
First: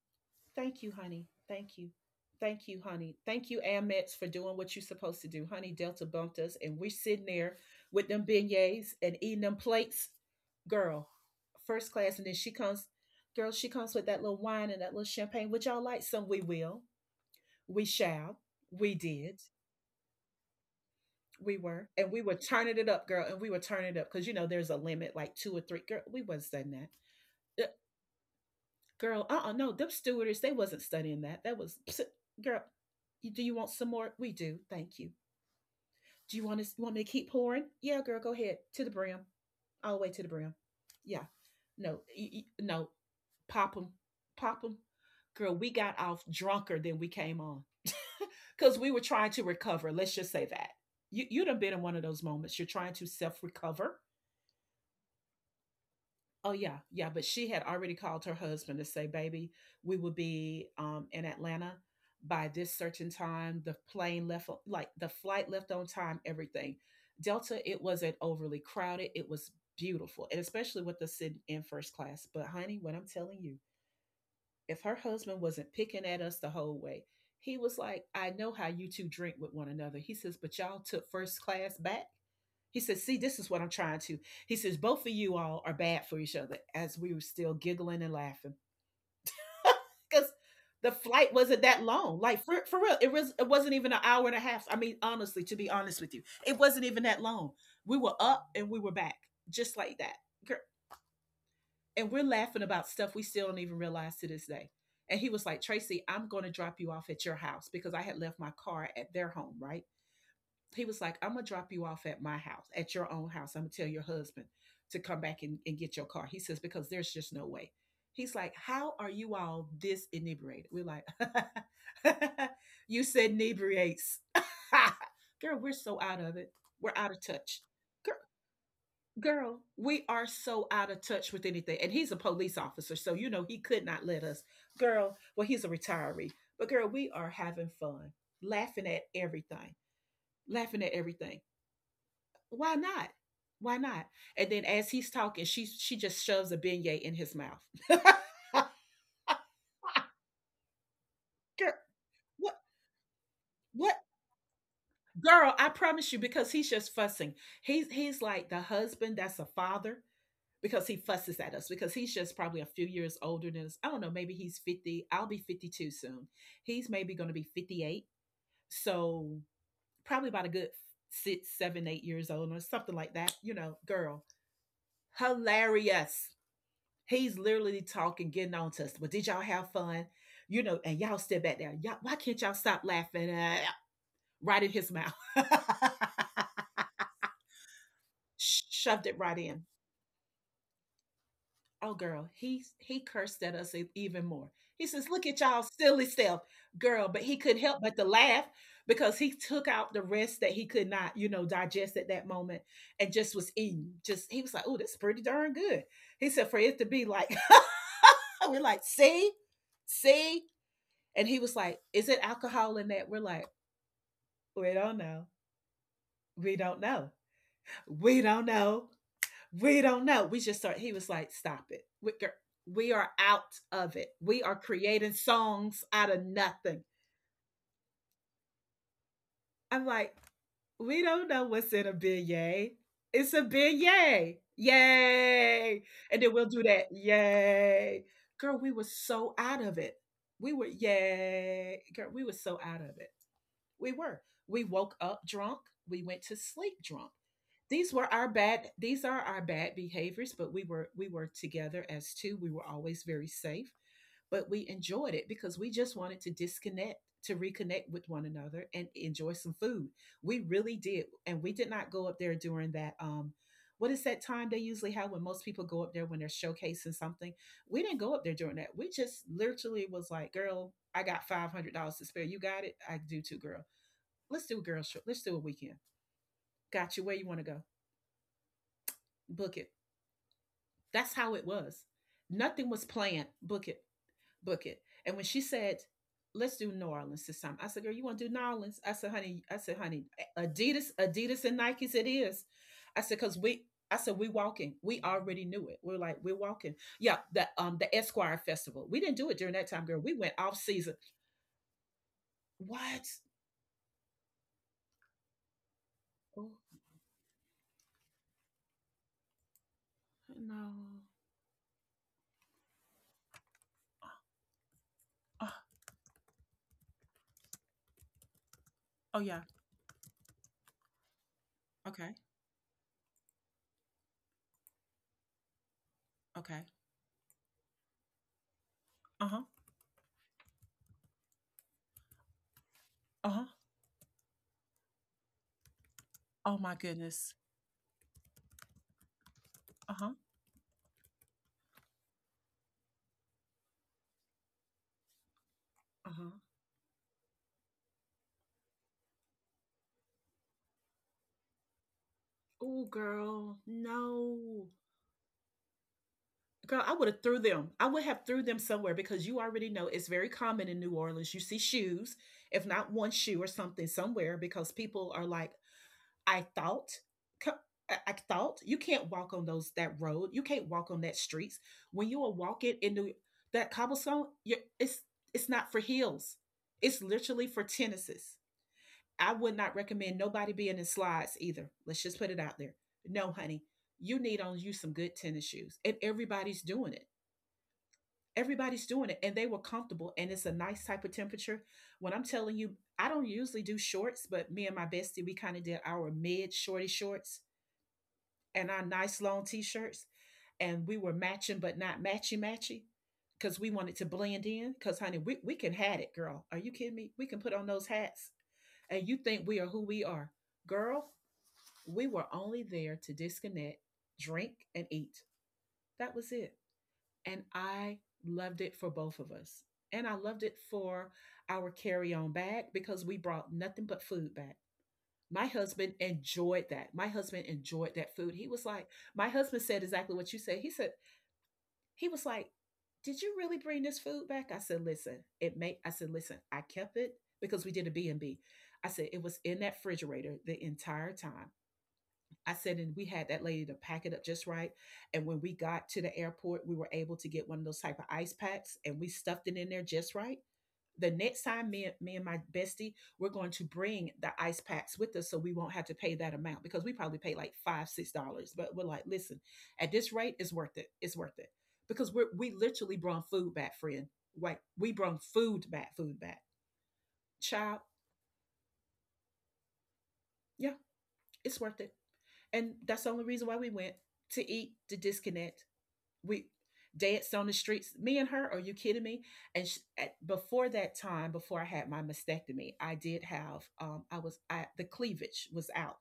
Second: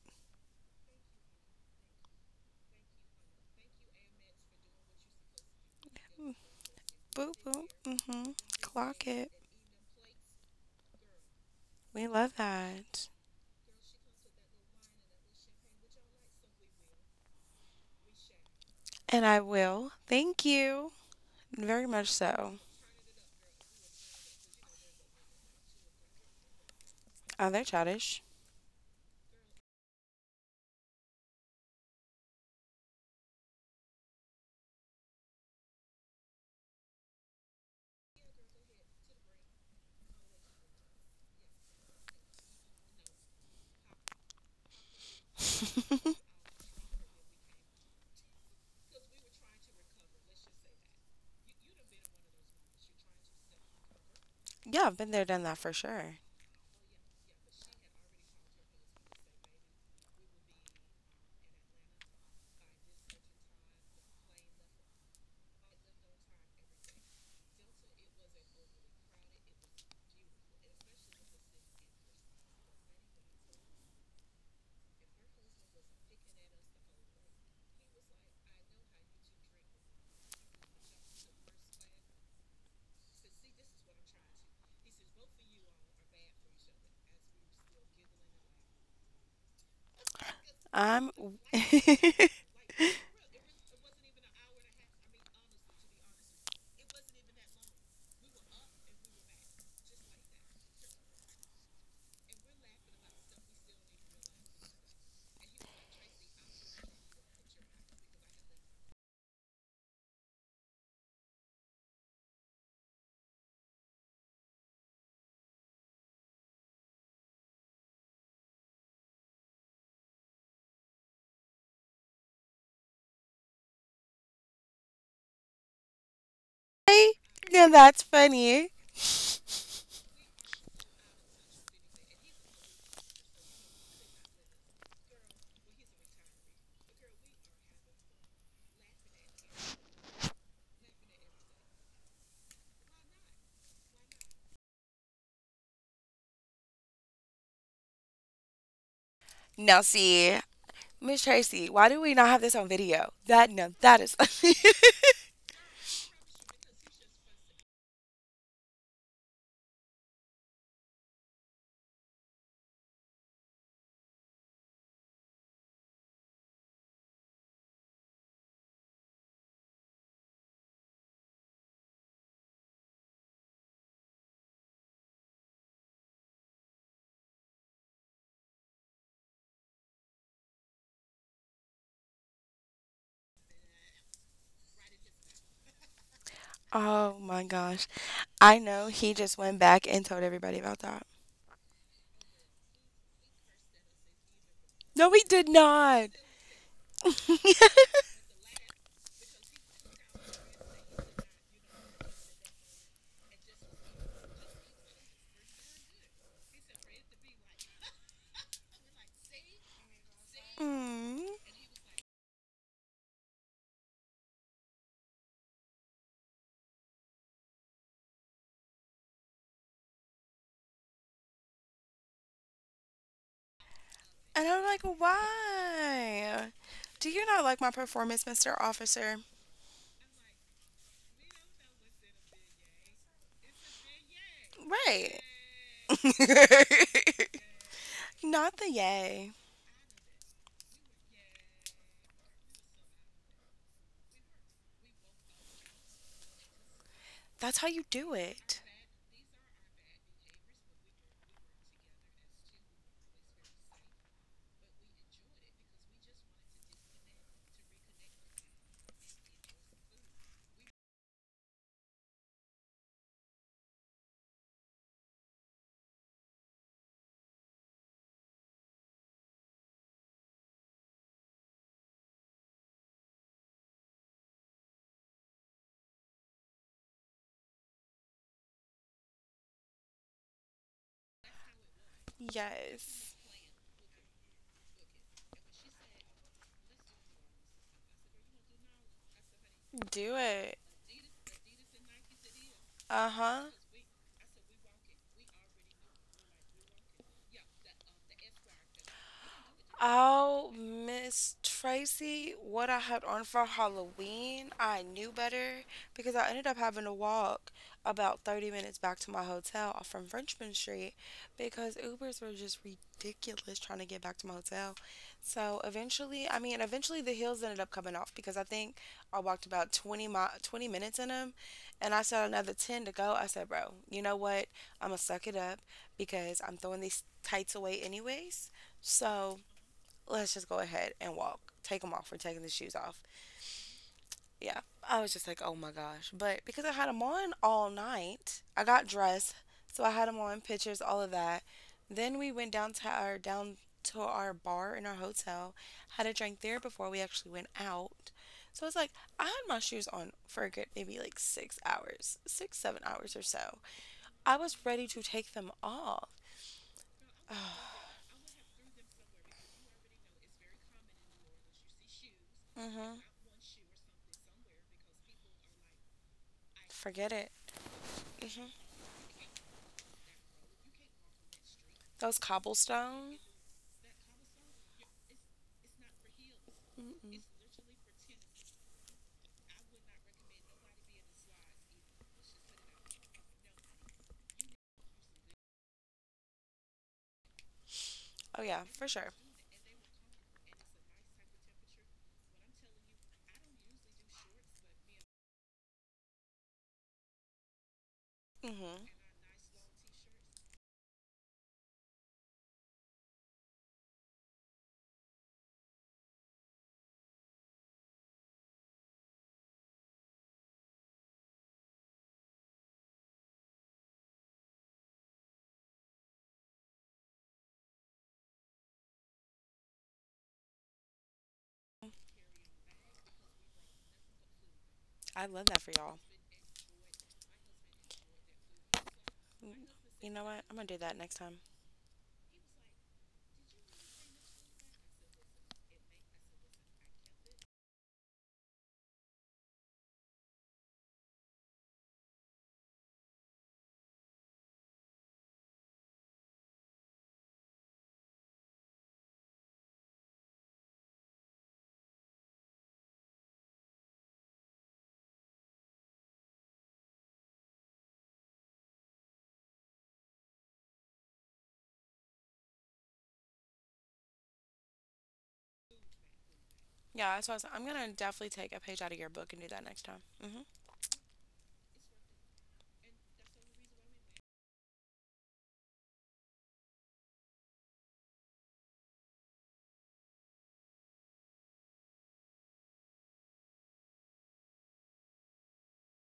Speaker 1: Thank you, honey. Thank you. Thank you, honey. Thank you, Amex, for doing what you're supposed to do. Honey, Delta bumped us, and we're sitting
Speaker 2: Boop,
Speaker 1: there
Speaker 2: boop.
Speaker 1: with them
Speaker 2: Mm-hmm.
Speaker 1: beignets
Speaker 2: Clock
Speaker 1: and
Speaker 2: it.
Speaker 1: eating them plates. Girl, first
Speaker 2: We
Speaker 1: class. And then
Speaker 2: love
Speaker 1: she comes,
Speaker 2: that.
Speaker 1: girl, she comes with that little wine and that little champagne. Would y'all like some? We will. We shall. We
Speaker 2: And
Speaker 1: did.
Speaker 2: I will. Thank you.
Speaker 1: We
Speaker 2: Very
Speaker 1: were.
Speaker 2: much
Speaker 1: And we were
Speaker 2: so.
Speaker 1: turning it up, girl. And we were turning it up because, you know, there's a limit, like two or three. Girl, we wasn't saying
Speaker 2: Are they
Speaker 1: that.
Speaker 2: childish?
Speaker 1: Girl, uh-uh, no, them stewardess, they wasn't studying that. That was, pss, girl, you- do you want some more? We do, thank you. Do you want us, you want me to keep pouring? Yeah, girl, go ahead, to the brim, all the way to the brim. Yeah, no, y- y- no, pop them, pop them. Girl, we got off drunker than we came on because we were trying to recover. Let's just say that. You, you done been in one of those moments. You're trying to self recover.
Speaker 2: Yeah, I've been there, done that for sure.
Speaker 1: Oh yeah, yeah, but she had already called her husband to say, "Baby, we will be um, in Atlanta by this certain time." The plane left, o- like the flight left on time. Everything. Delta, it wasn't overly crowded. It was beautiful, and especially with the sitting in first class. But honey, what I'm telling you, if her husband wasn't picking at us the whole way, he was like, "I know how you two drink with one another." He says, "But y'all took first class back." He says, see, this is what I'm trying to. He says, both of you all are bad for each other, as we were still giggling and laughing. Because the
Speaker 2: I'm.
Speaker 1: flight wasn't that long. Like for, for real, it was it wasn't even an hour and a half. I mean, honestly, to be honest with you, it wasn't even that long. We were up and we were back, just like that. And we're laughing about stuff we still don't even realize to this day. And he was like, Tracy, I'm going to drop you off at your house because I had left my car at their home, right? He was like, I'm gonna drop you off at my house, at your own house. I'm gonna tell your husband to come back and, and get your car. He says, because there's just no way. He's like, how are you all this inebriated? We're like, you said inebriates. Girl, we're so out of it. We're out
Speaker 2: Hey,
Speaker 1: of touch.
Speaker 2: now that's
Speaker 1: Girl,
Speaker 2: funny.
Speaker 1: girl, we are so out of touch with anything. And he's a police officer, so you know he could not let us. Girl, well, he's a retiree. But girl, we are having fun, laughing at everything, laughing at everything. Why not? Why not? And then as he's talking, she she just shoves a beignet in his mouth. Girl,
Speaker 2: Now see, Miss Tracy, why do we not have this
Speaker 1: what
Speaker 2: on video? That no,
Speaker 1: what
Speaker 2: that is.
Speaker 1: girl, I promise you, because he's just fussing. He's he's like the husband that's a father because he fusses at us because he's just probably a few years older than us. I don't know, maybe he's fifty. I'll be fifty-two soon. He's maybe gonna be fifty-eight. So probably about a good six, seven, eight years old or something like that. You know, girl. Hilarious. He's literally talking, getting on to us. Well, did y'all have fun? You know, and y'all sit back there. Y'all, why can't y'all stop laughing? Uh, right in his mouth.
Speaker 2: Oh my gosh, I know
Speaker 1: Shoved
Speaker 2: he
Speaker 1: it right
Speaker 2: just went
Speaker 1: in.
Speaker 2: back and told everybody about that.
Speaker 1: Oh, girl, he he cursed at us e- even more. He says,
Speaker 2: No, he
Speaker 1: "Look at
Speaker 2: did
Speaker 1: y'all silly
Speaker 2: not.
Speaker 1: self, girl." But he couldn't help but to laugh because he took out the rest that he could not, you know, digest at that moment, and just was eating. Just he was like, "Oh, that's pretty darn good." He said, "For it to be like." We're like, see, see.
Speaker 2: Mm.
Speaker 1: And he was like, is it alcohol in that? We're like, we don't know. We don't know. We don't know. We don't know. We just start. He was like, stop it. We, we are out of it. We
Speaker 2: And
Speaker 1: are
Speaker 2: I'm like,
Speaker 1: creating songs out of
Speaker 2: why?
Speaker 1: nothing.
Speaker 2: Do you not like my performance, mister Officer?
Speaker 1: I'm like, we don't know what's in a beignet. It's a beignet.
Speaker 2: Right.
Speaker 1: Yay. And then we'll do that. Yay.
Speaker 2: Not
Speaker 1: Girl,
Speaker 2: the
Speaker 1: we were
Speaker 2: yay.
Speaker 1: so out of it. We were, yay. Girl, we were so out of it. We were. We woke up drunk. We went to sleep drunk.
Speaker 2: That's how you
Speaker 1: These
Speaker 2: do
Speaker 1: were our
Speaker 2: it.
Speaker 1: bad these are our bad behaviors, but we were we were together as two. We were always very safe, but we enjoyed it because we just wanted to disconnect, to reconnect with one another and enjoy some food. We really did. And we did not go up there during that um what is that time they usually have when most people go up there when they're showcasing something? We didn't go up there during that. We just literally was like, girl, I got five hundred dollars to spare. You got it? I do too, girl, let's do a girls trip. Let's do a weekend. Got you. Where you want to go? Book it. That's how it was. Nothing was
Speaker 2: Yes.
Speaker 1: planned. Book it. Book it. And when she said, let's do New Orleans this time, I said, girl, you want to do New Orleans? I said, honey, I said, honey,
Speaker 2: Do it.
Speaker 1: Adidas, Adidas and Nikes, it is. I
Speaker 2: Uh
Speaker 1: said, cause
Speaker 2: huh.
Speaker 1: we, I said, we walking. We already knew it. We're like, we're walking. Yeah, the um the Esquire Festival. We didn't do it during that time, girl. We went
Speaker 2: Oh,
Speaker 1: off season.
Speaker 2: Miss Tracy, what I had
Speaker 1: What?
Speaker 2: on for Halloween, I knew better because I ended
Speaker 1: Oh
Speaker 2: up having to walk about thirty minutes back to my hotel off from Frenchman
Speaker 1: no.
Speaker 2: Street because Ubers were just ridiculous trying to get back to my hotel.
Speaker 1: Oh,
Speaker 2: So eventually, I mean, eventually the heels ended up coming off because I think I
Speaker 1: oh yeah.
Speaker 2: walked about twenty mi twenty minutes in them and I
Speaker 1: Okay.
Speaker 2: saw another ten to go. I said, bro, you know what? I'm gonna suck it up because I'm
Speaker 1: Okay.
Speaker 2: throwing these tights away anyways.
Speaker 1: Uh
Speaker 2: So
Speaker 1: huh.
Speaker 2: let's just go ahead and walk. Take them off. We're taking the shoes off.
Speaker 1: Uh huh.
Speaker 2: Yeah. I was just like, oh my gosh. But
Speaker 1: Oh
Speaker 2: because I
Speaker 1: my
Speaker 2: had them on
Speaker 1: goodness.
Speaker 2: all night, I got dressed. So I had
Speaker 1: Uh-huh.
Speaker 2: them on, pictures, all of that. Then we went down to our down to our bar in our hotel, had a
Speaker 1: Uh-huh.
Speaker 2: drink there before we actually went out. So it's like I had my shoes on for a good maybe like six hours, six seven
Speaker 1: Oh
Speaker 2: hours or so.
Speaker 1: girl,
Speaker 2: I was
Speaker 1: no.
Speaker 2: ready to take them off.
Speaker 1: Girl, I would have threw them. I would have threw them somewhere because you already know it's very common in New Orleans. You see shoes, if not
Speaker 2: hmm
Speaker 1: one shoe or something somewhere because people are like, I thought
Speaker 2: Forget it.
Speaker 1: co- I I
Speaker 2: hmm
Speaker 1: thought you can't walk on those that road. You can't walk on that streets. When
Speaker 2: Those
Speaker 1: you are walking in New
Speaker 2: cobblestone.
Speaker 1: that cobblestone, you it's it's not for heels. It's
Speaker 2: Mm-mm.
Speaker 1: literally for tennises. I would not recommend nobody being in slides either. Let's just put it out there. No, honey, you need on you some good tennis shoes. And everybody's doing it.
Speaker 2: Oh yeah, for
Speaker 1: Everybody's doing
Speaker 2: sure.
Speaker 1: it. And they were comfortable. And it's a nice type of temperature. When I'm telling you, I don't usually do shorts, but me and my bestie, we kind of did our mid shorty shorts and our
Speaker 2: hmm
Speaker 1: nice long t shirts. And we were matching, but not matchy matchy because we wanted to blend in. Because, honey, we, we can hat it, girl. Are you kidding me? We can put on those hats. And you think we are who we are. Girl, we were only there to disconnect, drink, and eat. That was it. And I loved it for both of us. And I loved it for our carry on bag because we brought nothing but food back.
Speaker 2: I love
Speaker 1: My
Speaker 2: that for
Speaker 1: husband
Speaker 2: y'all.
Speaker 1: enjoyed that. My husband enjoyed that food. He was like, my
Speaker 2: Mm,
Speaker 1: husband said
Speaker 2: you
Speaker 1: exactly
Speaker 2: know
Speaker 1: what you
Speaker 2: what? I'm
Speaker 1: said.
Speaker 2: gonna
Speaker 1: He
Speaker 2: do
Speaker 1: said,
Speaker 2: that next time.
Speaker 1: he was like, did you really bring this food back? I said, listen, it may, I said, listen, I kept it because we did a B and B. I said, it was in that refrigerator the entire time. I said, and we had that lady to pack it up just right. And when we got to the airport, we were able to get one of those type of ice packs and we stuffed it in there just right. The next time, me, me and my bestie, we're going to bring the ice packs with us so we won't have to pay that amount because we probably pay like five, six dollars. But we're like, listen, at this rate, it's worth it. It's worth it because we we literally brought food back, friend. Like, we brought food back, food back.
Speaker 2: Yeah, that's what I was, I'm
Speaker 1: Child,
Speaker 2: gonna definitely take a page out of your book and do that next time. hmm
Speaker 1: yeah, it's worth it. And that's the only reason why we went to eat, to disconnect, we danced on the streets. Me and her, are you kidding me? And sh at, before that time, before I had my mastectomy, I did have um, I was I, the cleavage was out,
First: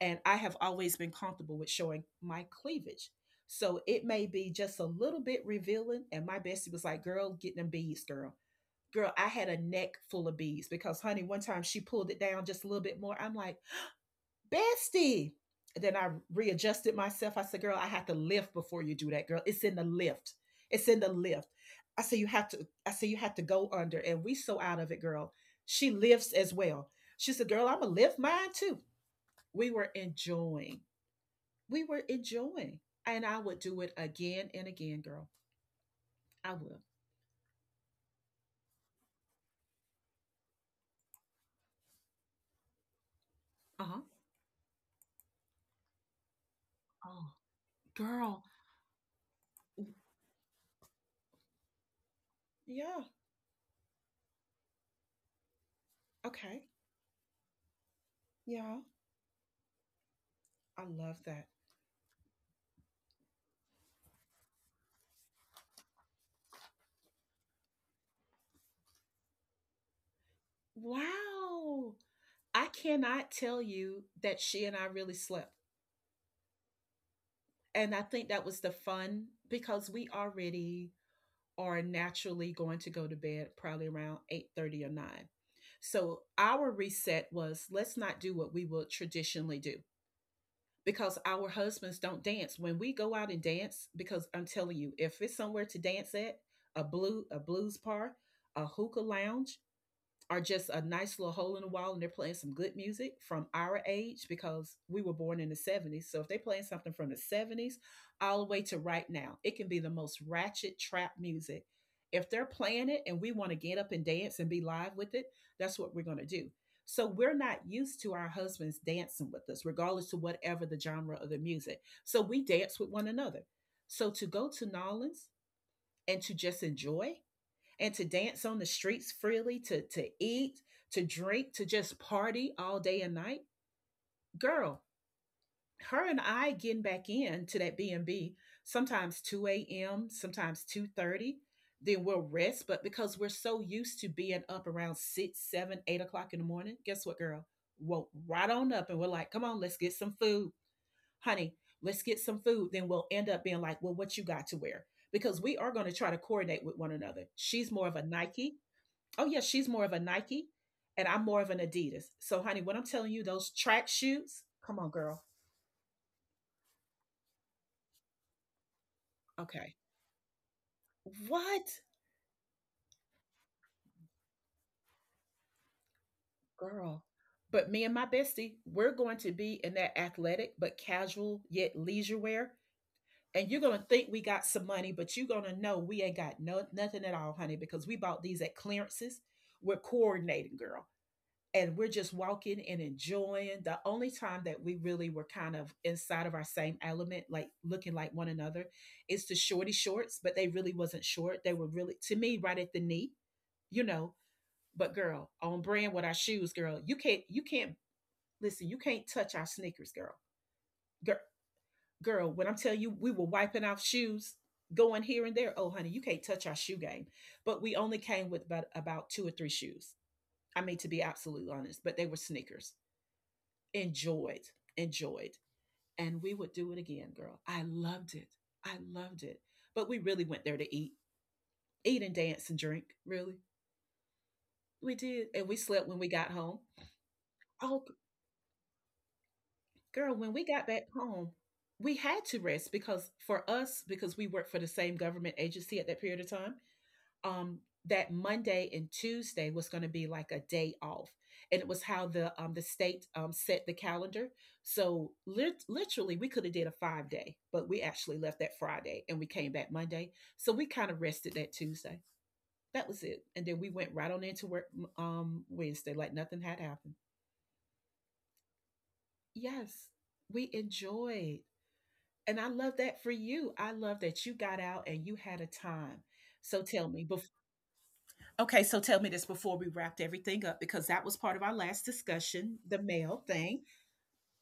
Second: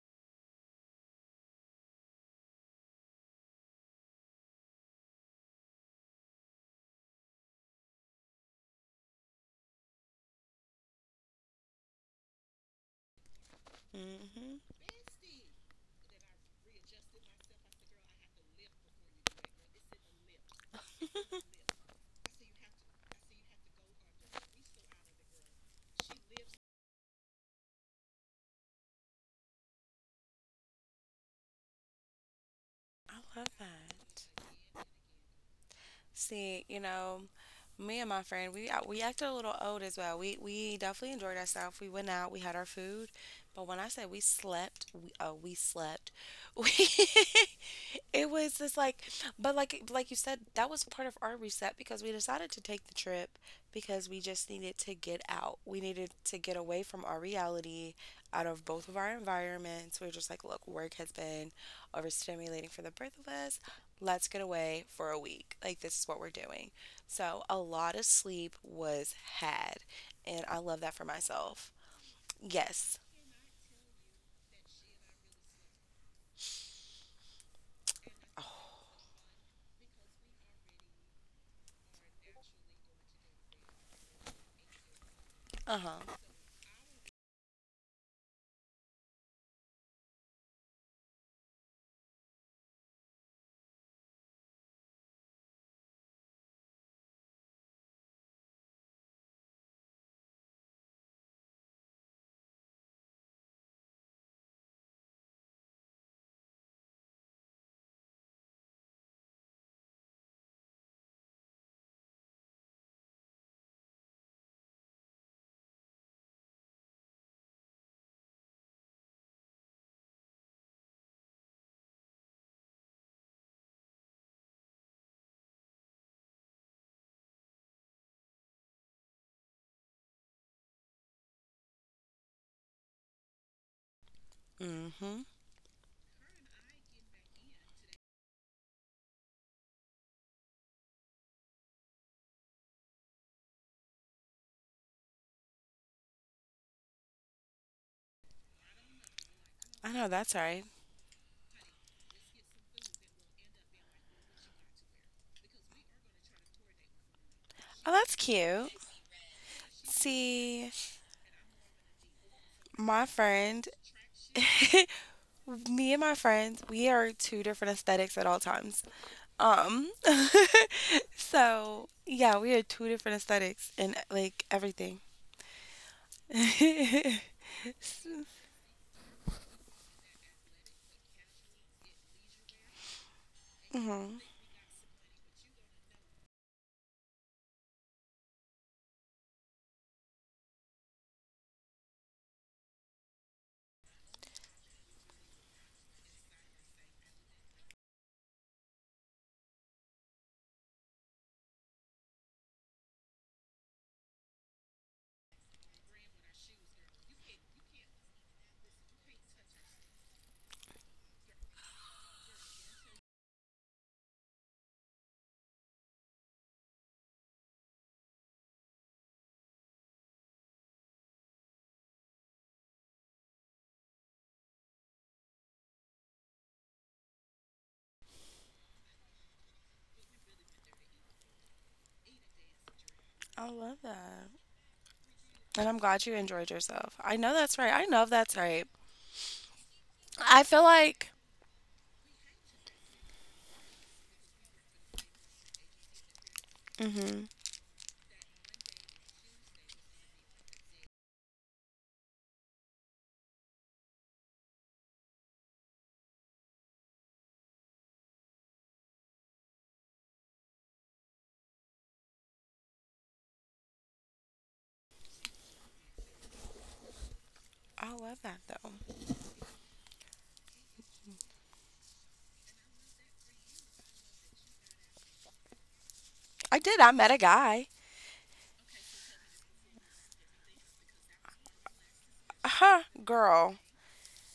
Speaker 1: and I have always been comfortable with showing my cleavage. So it may be just a little bit revealing. And my bestie was like, "Girl, get them beads, girl." Girl, I had a neck full of beads because, honey, one time she pulled it down just a little bit more. I'm like,
Speaker 2: hmm
Speaker 1: bestie. Then I readjusted myself. I said, girl, I have to lift before you do that, girl. It's in the lift. It's in the lift. I said, you have to, I said, you have to go under. And we so out of it, girl. She lifts as well. She said, girl, I'm going to lift mine too. We were enjoying. We were enjoying.
Speaker 2: I
Speaker 1: And I
Speaker 2: love
Speaker 1: would do
Speaker 2: that.
Speaker 1: it again and again, girl. I
Speaker 2: See, you
Speaker 1: will.
Speaker 2: know, me and my friend, we out- we acted a little old as well. We we definitely enjoyed ourselves. We went out, we had our food, but when
Speaker 1: Uh
Speaker 2: I
Speaker 1: huh.
Speaker 2: say we slept, we oh we slept. We
Speaker 1: Oh,
Speaker 2: It
Speaker 1: girl.
Speaker 2: was just like, but like like you said, that was part of our reset because we decided to take the
Speaker 1: Yeah.
Speaker 2: trip because we just needed to get out. We needed to get
Speaker 1: Okay.
Speaker 2: away from our reality, out of
Speaker 1: Yeah.
Speaker 2: both of our environments. We are just like, look,
Speaker 1: I
Speaker 2: work has
Speaker 1: love that.
Speaker 2: been overstimulating for the both of us. Let's get away for a week. Like this is what we're doing. So a lot of sleep was had, and I love that for myself.
Speaker 1: Wow. I
Speaker 2: Yes.
Speaker 1: cannot tell you that she and I really slept. And I think that was the fun because we already are naturally going to go to bed probably around eight thirty or nine.
Speaker 2: Uh huh.
Speaker 1: So our reset was let's not do what we would traditionally do because our husbands don't dance. When we go out and dance, because I'm telling you, if it's somewhere to dance at, a blue a blues bar, a hookah lounge, are just a nice little hole in the wall and they're playing some good music from our age because we were born in the seventies. So if they're playing something from the seventies all the way to right now, it can be the most ratchet trap music. If they're playing it and we want to get up and dance and be live with it, that's what we're going to do. So we're not used to our husbands dancing with us, regardless to whatever the genre of the music. So we dance with one another. So to go to Nolans and to just enjoy and to dance on the streets freely, to to eat, to drink, to just party all day and night. Girl,
Speaker 2: Mhm.
Speaker 1: her and I getting back in to that B and B sometimes two a m, sometimes two thirty. Then we'll rest, but because we're so used to being up around six, seven, eight o'clock in the morning, guess what, girl? Woke right on up, and we're like, "Come on, let's
Speaker 2: I
Speaker 1: get
Speaker 2: know
Speaker 1: some
Speaker 2: that's
Speaker 1: food,
Speaker 2: right.
Speaker 1: honey. Let's get some food." Then we'll end up being like, "Well, what you got to wear?" Because we are going to try to coordinate with one another. She's more
Speaker 2: Oh,
Speaker 1: of a
Speaker 2: that's
Speaker 1: Nike,
Speaker 2: cute.
Speaker 1: oh yeah, she's more of a Nike
Speaker 2: See,
Speaker 1: and I'm more of an Adidas. So honey, what I'm
Speaker 2: my
Speaker 1: telling you, those
Speaker 2: friend,
Speaker 1: track shoes, come on, girl.
Speaker 2: me and my friends, we are two different aesthetics at all times.
Speaker 1: Okay.
Speaker 2: Um,
Speaker 1: What?
Speaker 2: so yeah, we are two different aesthetics in like everything.
Speaker 1: Girl.
Speaker 2: hmm
Speaker 1: But me and my bestie, we're going to be in that athletic but casual yet leisure wear. And you're gonna think we got some money, but you're gonna know we ain't got no nothing at all, honey, because we bought these at clearances. We're coordinating, girl. And we're just walking and enjoying. The only time that we really were kind of inside of our same element, like looking like one another, is the shorty shorts, but they really wasn't short. They were really, to me, right at the knee, you know but girl, on brand with our shoes, girl. You can't you can't listen, you can't touch our sneakers, girl. Girl, girl, when I'm telling you, we were wiping off shoes, going here and there. Oh honey, you can't touch our shoe game. But we only came with about, about two or three shoes, I mean, to be absolutely honest. But they were sneakers. enjoyed, Enjoyed. And we would do it again, girl. I loved it. I loved it. But we really went there to eat, eat and dance and drink, really.
Speaker 2: I love that.
Speaker 1: We did. And we
Speaker 2: And I'm
Speaker 1: slept when we
Speaker 2: glad you
Speaker 1: got
Speaker 2: enjoyed
Speaker 1: home.
Speaker 2: yourself. I know that's right.
Speaker 1: Oh,
Speaker 2: I
Speaker 1: g-
Speaker 2: know that's right.
Speaker 1: girl, when we
Speaker 2: I feel
Speaker 1: got back
Speaker 2: like,
Speaker 1: home, we had to rest because, for us, because we worked for the same government agency at that period of time,
Speaker 2: hmm
Speaker 1: um, that Monday and Tuesday was going to be like a day off, and it was how the um, the state um, set the calendar. So lit- literally, we could have did a five day, but we actually left that Friday and we came back Monday. So we kind of rested that Tuesday. That was it, and then we went right on into work um, Wednesday like nothing had happened.
Speaker 2: I love that though.
Speaker 1: Yes, we enjoyed, and I love that for you. I love that you got out and you had a time. So
Speaker 2: I
Speaker 1: tell
Speaker 2: did. I
Speaker 1: me
Speaker 2: met a
Speaker 1: before.
Speaker 2: guy.
Speaker 1: Okay, so tell me this before we wrapped everything up, because that was part of our last
Speaker 2: Uh
Speaker 1: discussion, the
Speaker 2: huh,
Speaker 1: mail thing.
Speaker 2: girl.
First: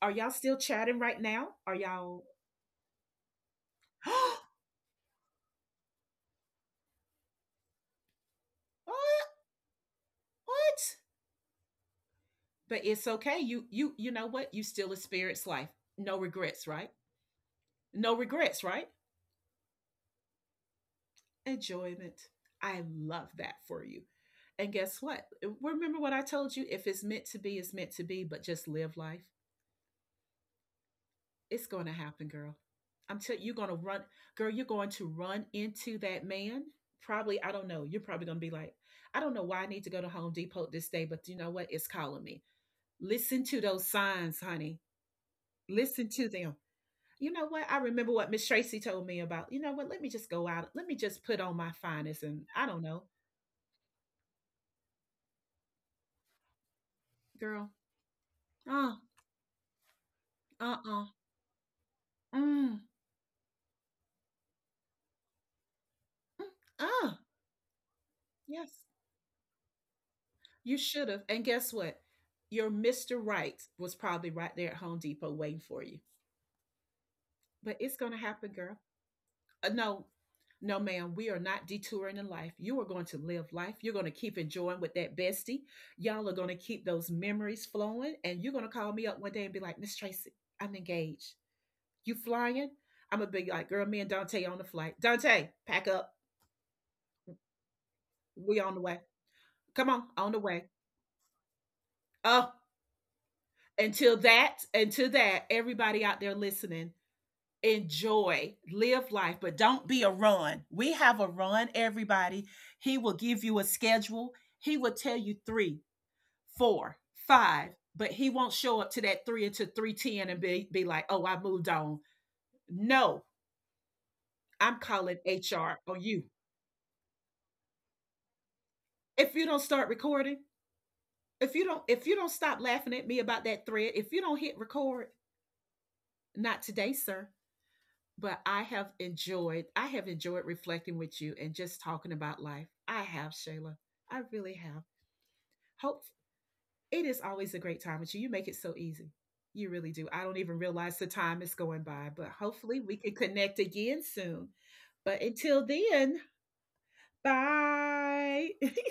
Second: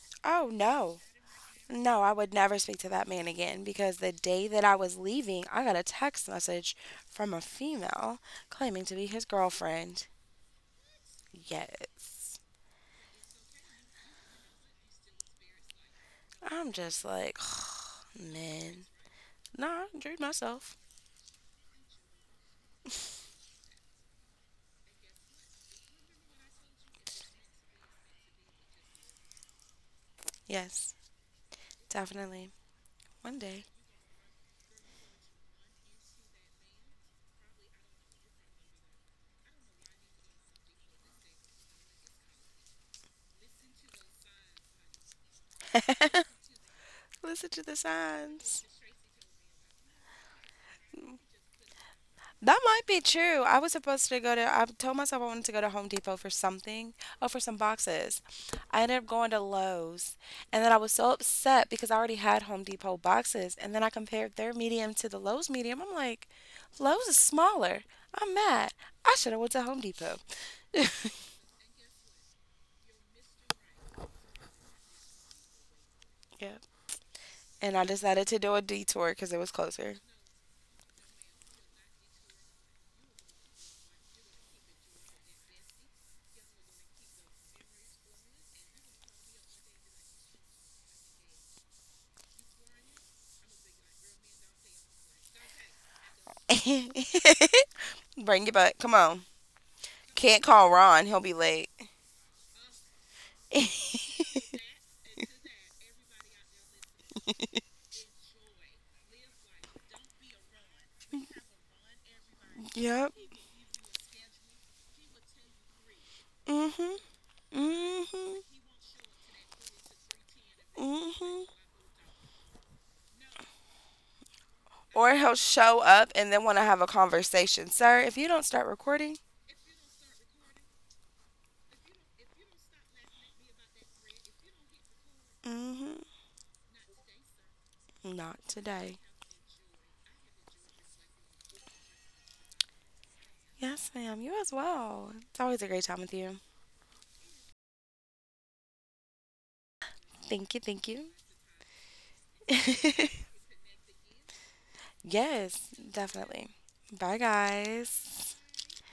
Speaker 1: Are y'all
Speaker 2: Oh
Speaker 1: still
Speaker 2: no.
Speaker 1: chatting right now? Are
Speaker 2: No, I
Speaker 1: y'all —
Speaker 2: would never speak to that man again because the
Speaker 1: what?
Speaker 2: day that I was leaving, I got a text message from a female claiming to be his girlfriend.
Speaker 1: What?
Speaker 2: Yes.
Speaker 1: But it's okay. You you you know what? You still a spirit's life. No
Speaker 2: I'm
Speaker 1: regrets, right?
Speaker 2: just like,
Speaker 1: No regrets,
Speaker 2: man.
Speaker 1: right?
Speaker 2: Nah, I enjoyed myself.
Speaker 1: Enjoyment. I love that for you. And guess what? Remember what I told you? If it's meant to be, it's meant to be, but just live life.
Speaker 2: Yes,
Speaker 1: It's going to happen,
Speaker 2: definitely.
Speaker 1: girl. I'm
Speaker 2: One
Speaker 1: telling you, you're
Speaker 2: day.
Speaker 1: going to run, girl, you're going to run into that man. Probably, I don't know. You're probably going to be like, I don't know why I need to go to Home Depot this day, but you know what? It's calling me. Listen to those signs, honey. Listen to them. You know
Speaker 2: Listen to
Speaker 1: what?
Speaker 2: the
Speaker 1: I remember what Miss
Speaker 2: signs.
Speaker 1: Tracy told me about. You know what? Let me just go out. Let me just put on my finest, and
Speaker 2: That
Speaker 1: I don't
Speaker 2: might be
Speaker 1: know,
Speaker 2: true. I was supposed to go to, I told myself I wanted to go to Home Depot for something. Oh, for some
Speaker 1: girl.
Speaker 2: boxes. I ended
Speaker 1: Uh,
Speaker 2: up going to Lowe's. And then I
Speaker 1: uh,
Speaker 2: was
Speaker 1: uh,
Speaker 2: so upset because I already
Speaker 1: mm,
Speaker 2: had Home
Speaker 1: mm,
Speaker 2: Depot boxes. And then I compared their medium to the Lowe's medium. I'm like, Lowe's
Speaker 1: uh,
Speaker 2: is smaller. I'm mad.
Speaker 1: yes.
Speaker 2: I should have went to Home Depot.
Speaker 1: You should have, and guess what? Your mister Right was probably right there at Home Depot waiting for you.
Speaker 2: Yep. And
Speaker 1: But
Speaker 2: I
Speaker 1: it's gonna
Speaker 2: decided to do
Speaker 1: happen,
Speaker 2: a
Speaker 1: girl.
Speaker 2: detour because it was
Speaker 1: Uh,
Speaker 2: closer.
Speaker 1: no, no, ma'am, we are not detouring in life. You are going to live life. You're going to keep enjoying with that bestie. Y'all are going to keep those memories flowing. And you're going to call me up one day and be like, Miss Tracy, I'm engaged. You flying? I'm going to be like, girl, me and Dante on the flight. Dante, pack up.
Speaker 2: Bring it
Speaker 1: We on
Speaker 2: back.
Speaker 1: the
Speaker 2: Come
Speaker 1: way.
Speaker 2: on.
Speaker 1: Come on, on
Speaker 2: Can't
Speaker 1: the
Speaker 2: call
Speaker 1: way.
Speaker 2: Ron. He'll be late.
Speaker 1: Oh, until that, until that, everybody out there listening, enjoy, live life, but don't be a run. We have a run, everybody. He
Speaker 2: Yep.
Speaker 1: will give you a schedule. He will tell you three,
Speaker 2: hmm
Speaker 1: four, five, but he
Speaker 2: hmm
Speaker 1: won't show up to that three until three ten and be, be like, oh, I
Speaker 2: hmm
Speaker 1: moved on. No, I'm
Speaker 2: Or
Speaker 1: calling
Speaker 2: he'll show
Speaker 1: H R on
Speaker 2: up
Speaker 1: you.
Speaker 2: and then want to have a conversation. Sir, if you don't start recording,
Speaker 1: If you don't start recording, if you don't, if you don't stop laughing at me about that thread, if you don't hit record,
Speaker 2: hmm
Speaker 1: not today, sir.
Speaker 2: not
Speaker 1: But I have
Speaker 2: today.
Speaker 1: enjoyed I have enjoyed reflecting with you and just talking about life. I have, Shayla.
Speaker 2: Yes, ma'am.
Speaker 1: I
Speaker 2: You as
Speaker 1: really have.
Speaker 2: well. It's always a great time
Speaker 1: Hope
Speaker 2: with you.
Speaker 1: it is always a great time with you. You make it so easy. You really do. I don't
Speaker 2: Thank
Speaker 1: even
Speaker 2: you. Thank
Speaker 1: realize
Speaker 2: you.
Speaker 1: the time is going by, but hopefully we can connect again soon. But until
Speaker 2: Yes,
Speaker 1: then,
Speaker 2: definitely. Bye, guys.
Speaker 1: bye.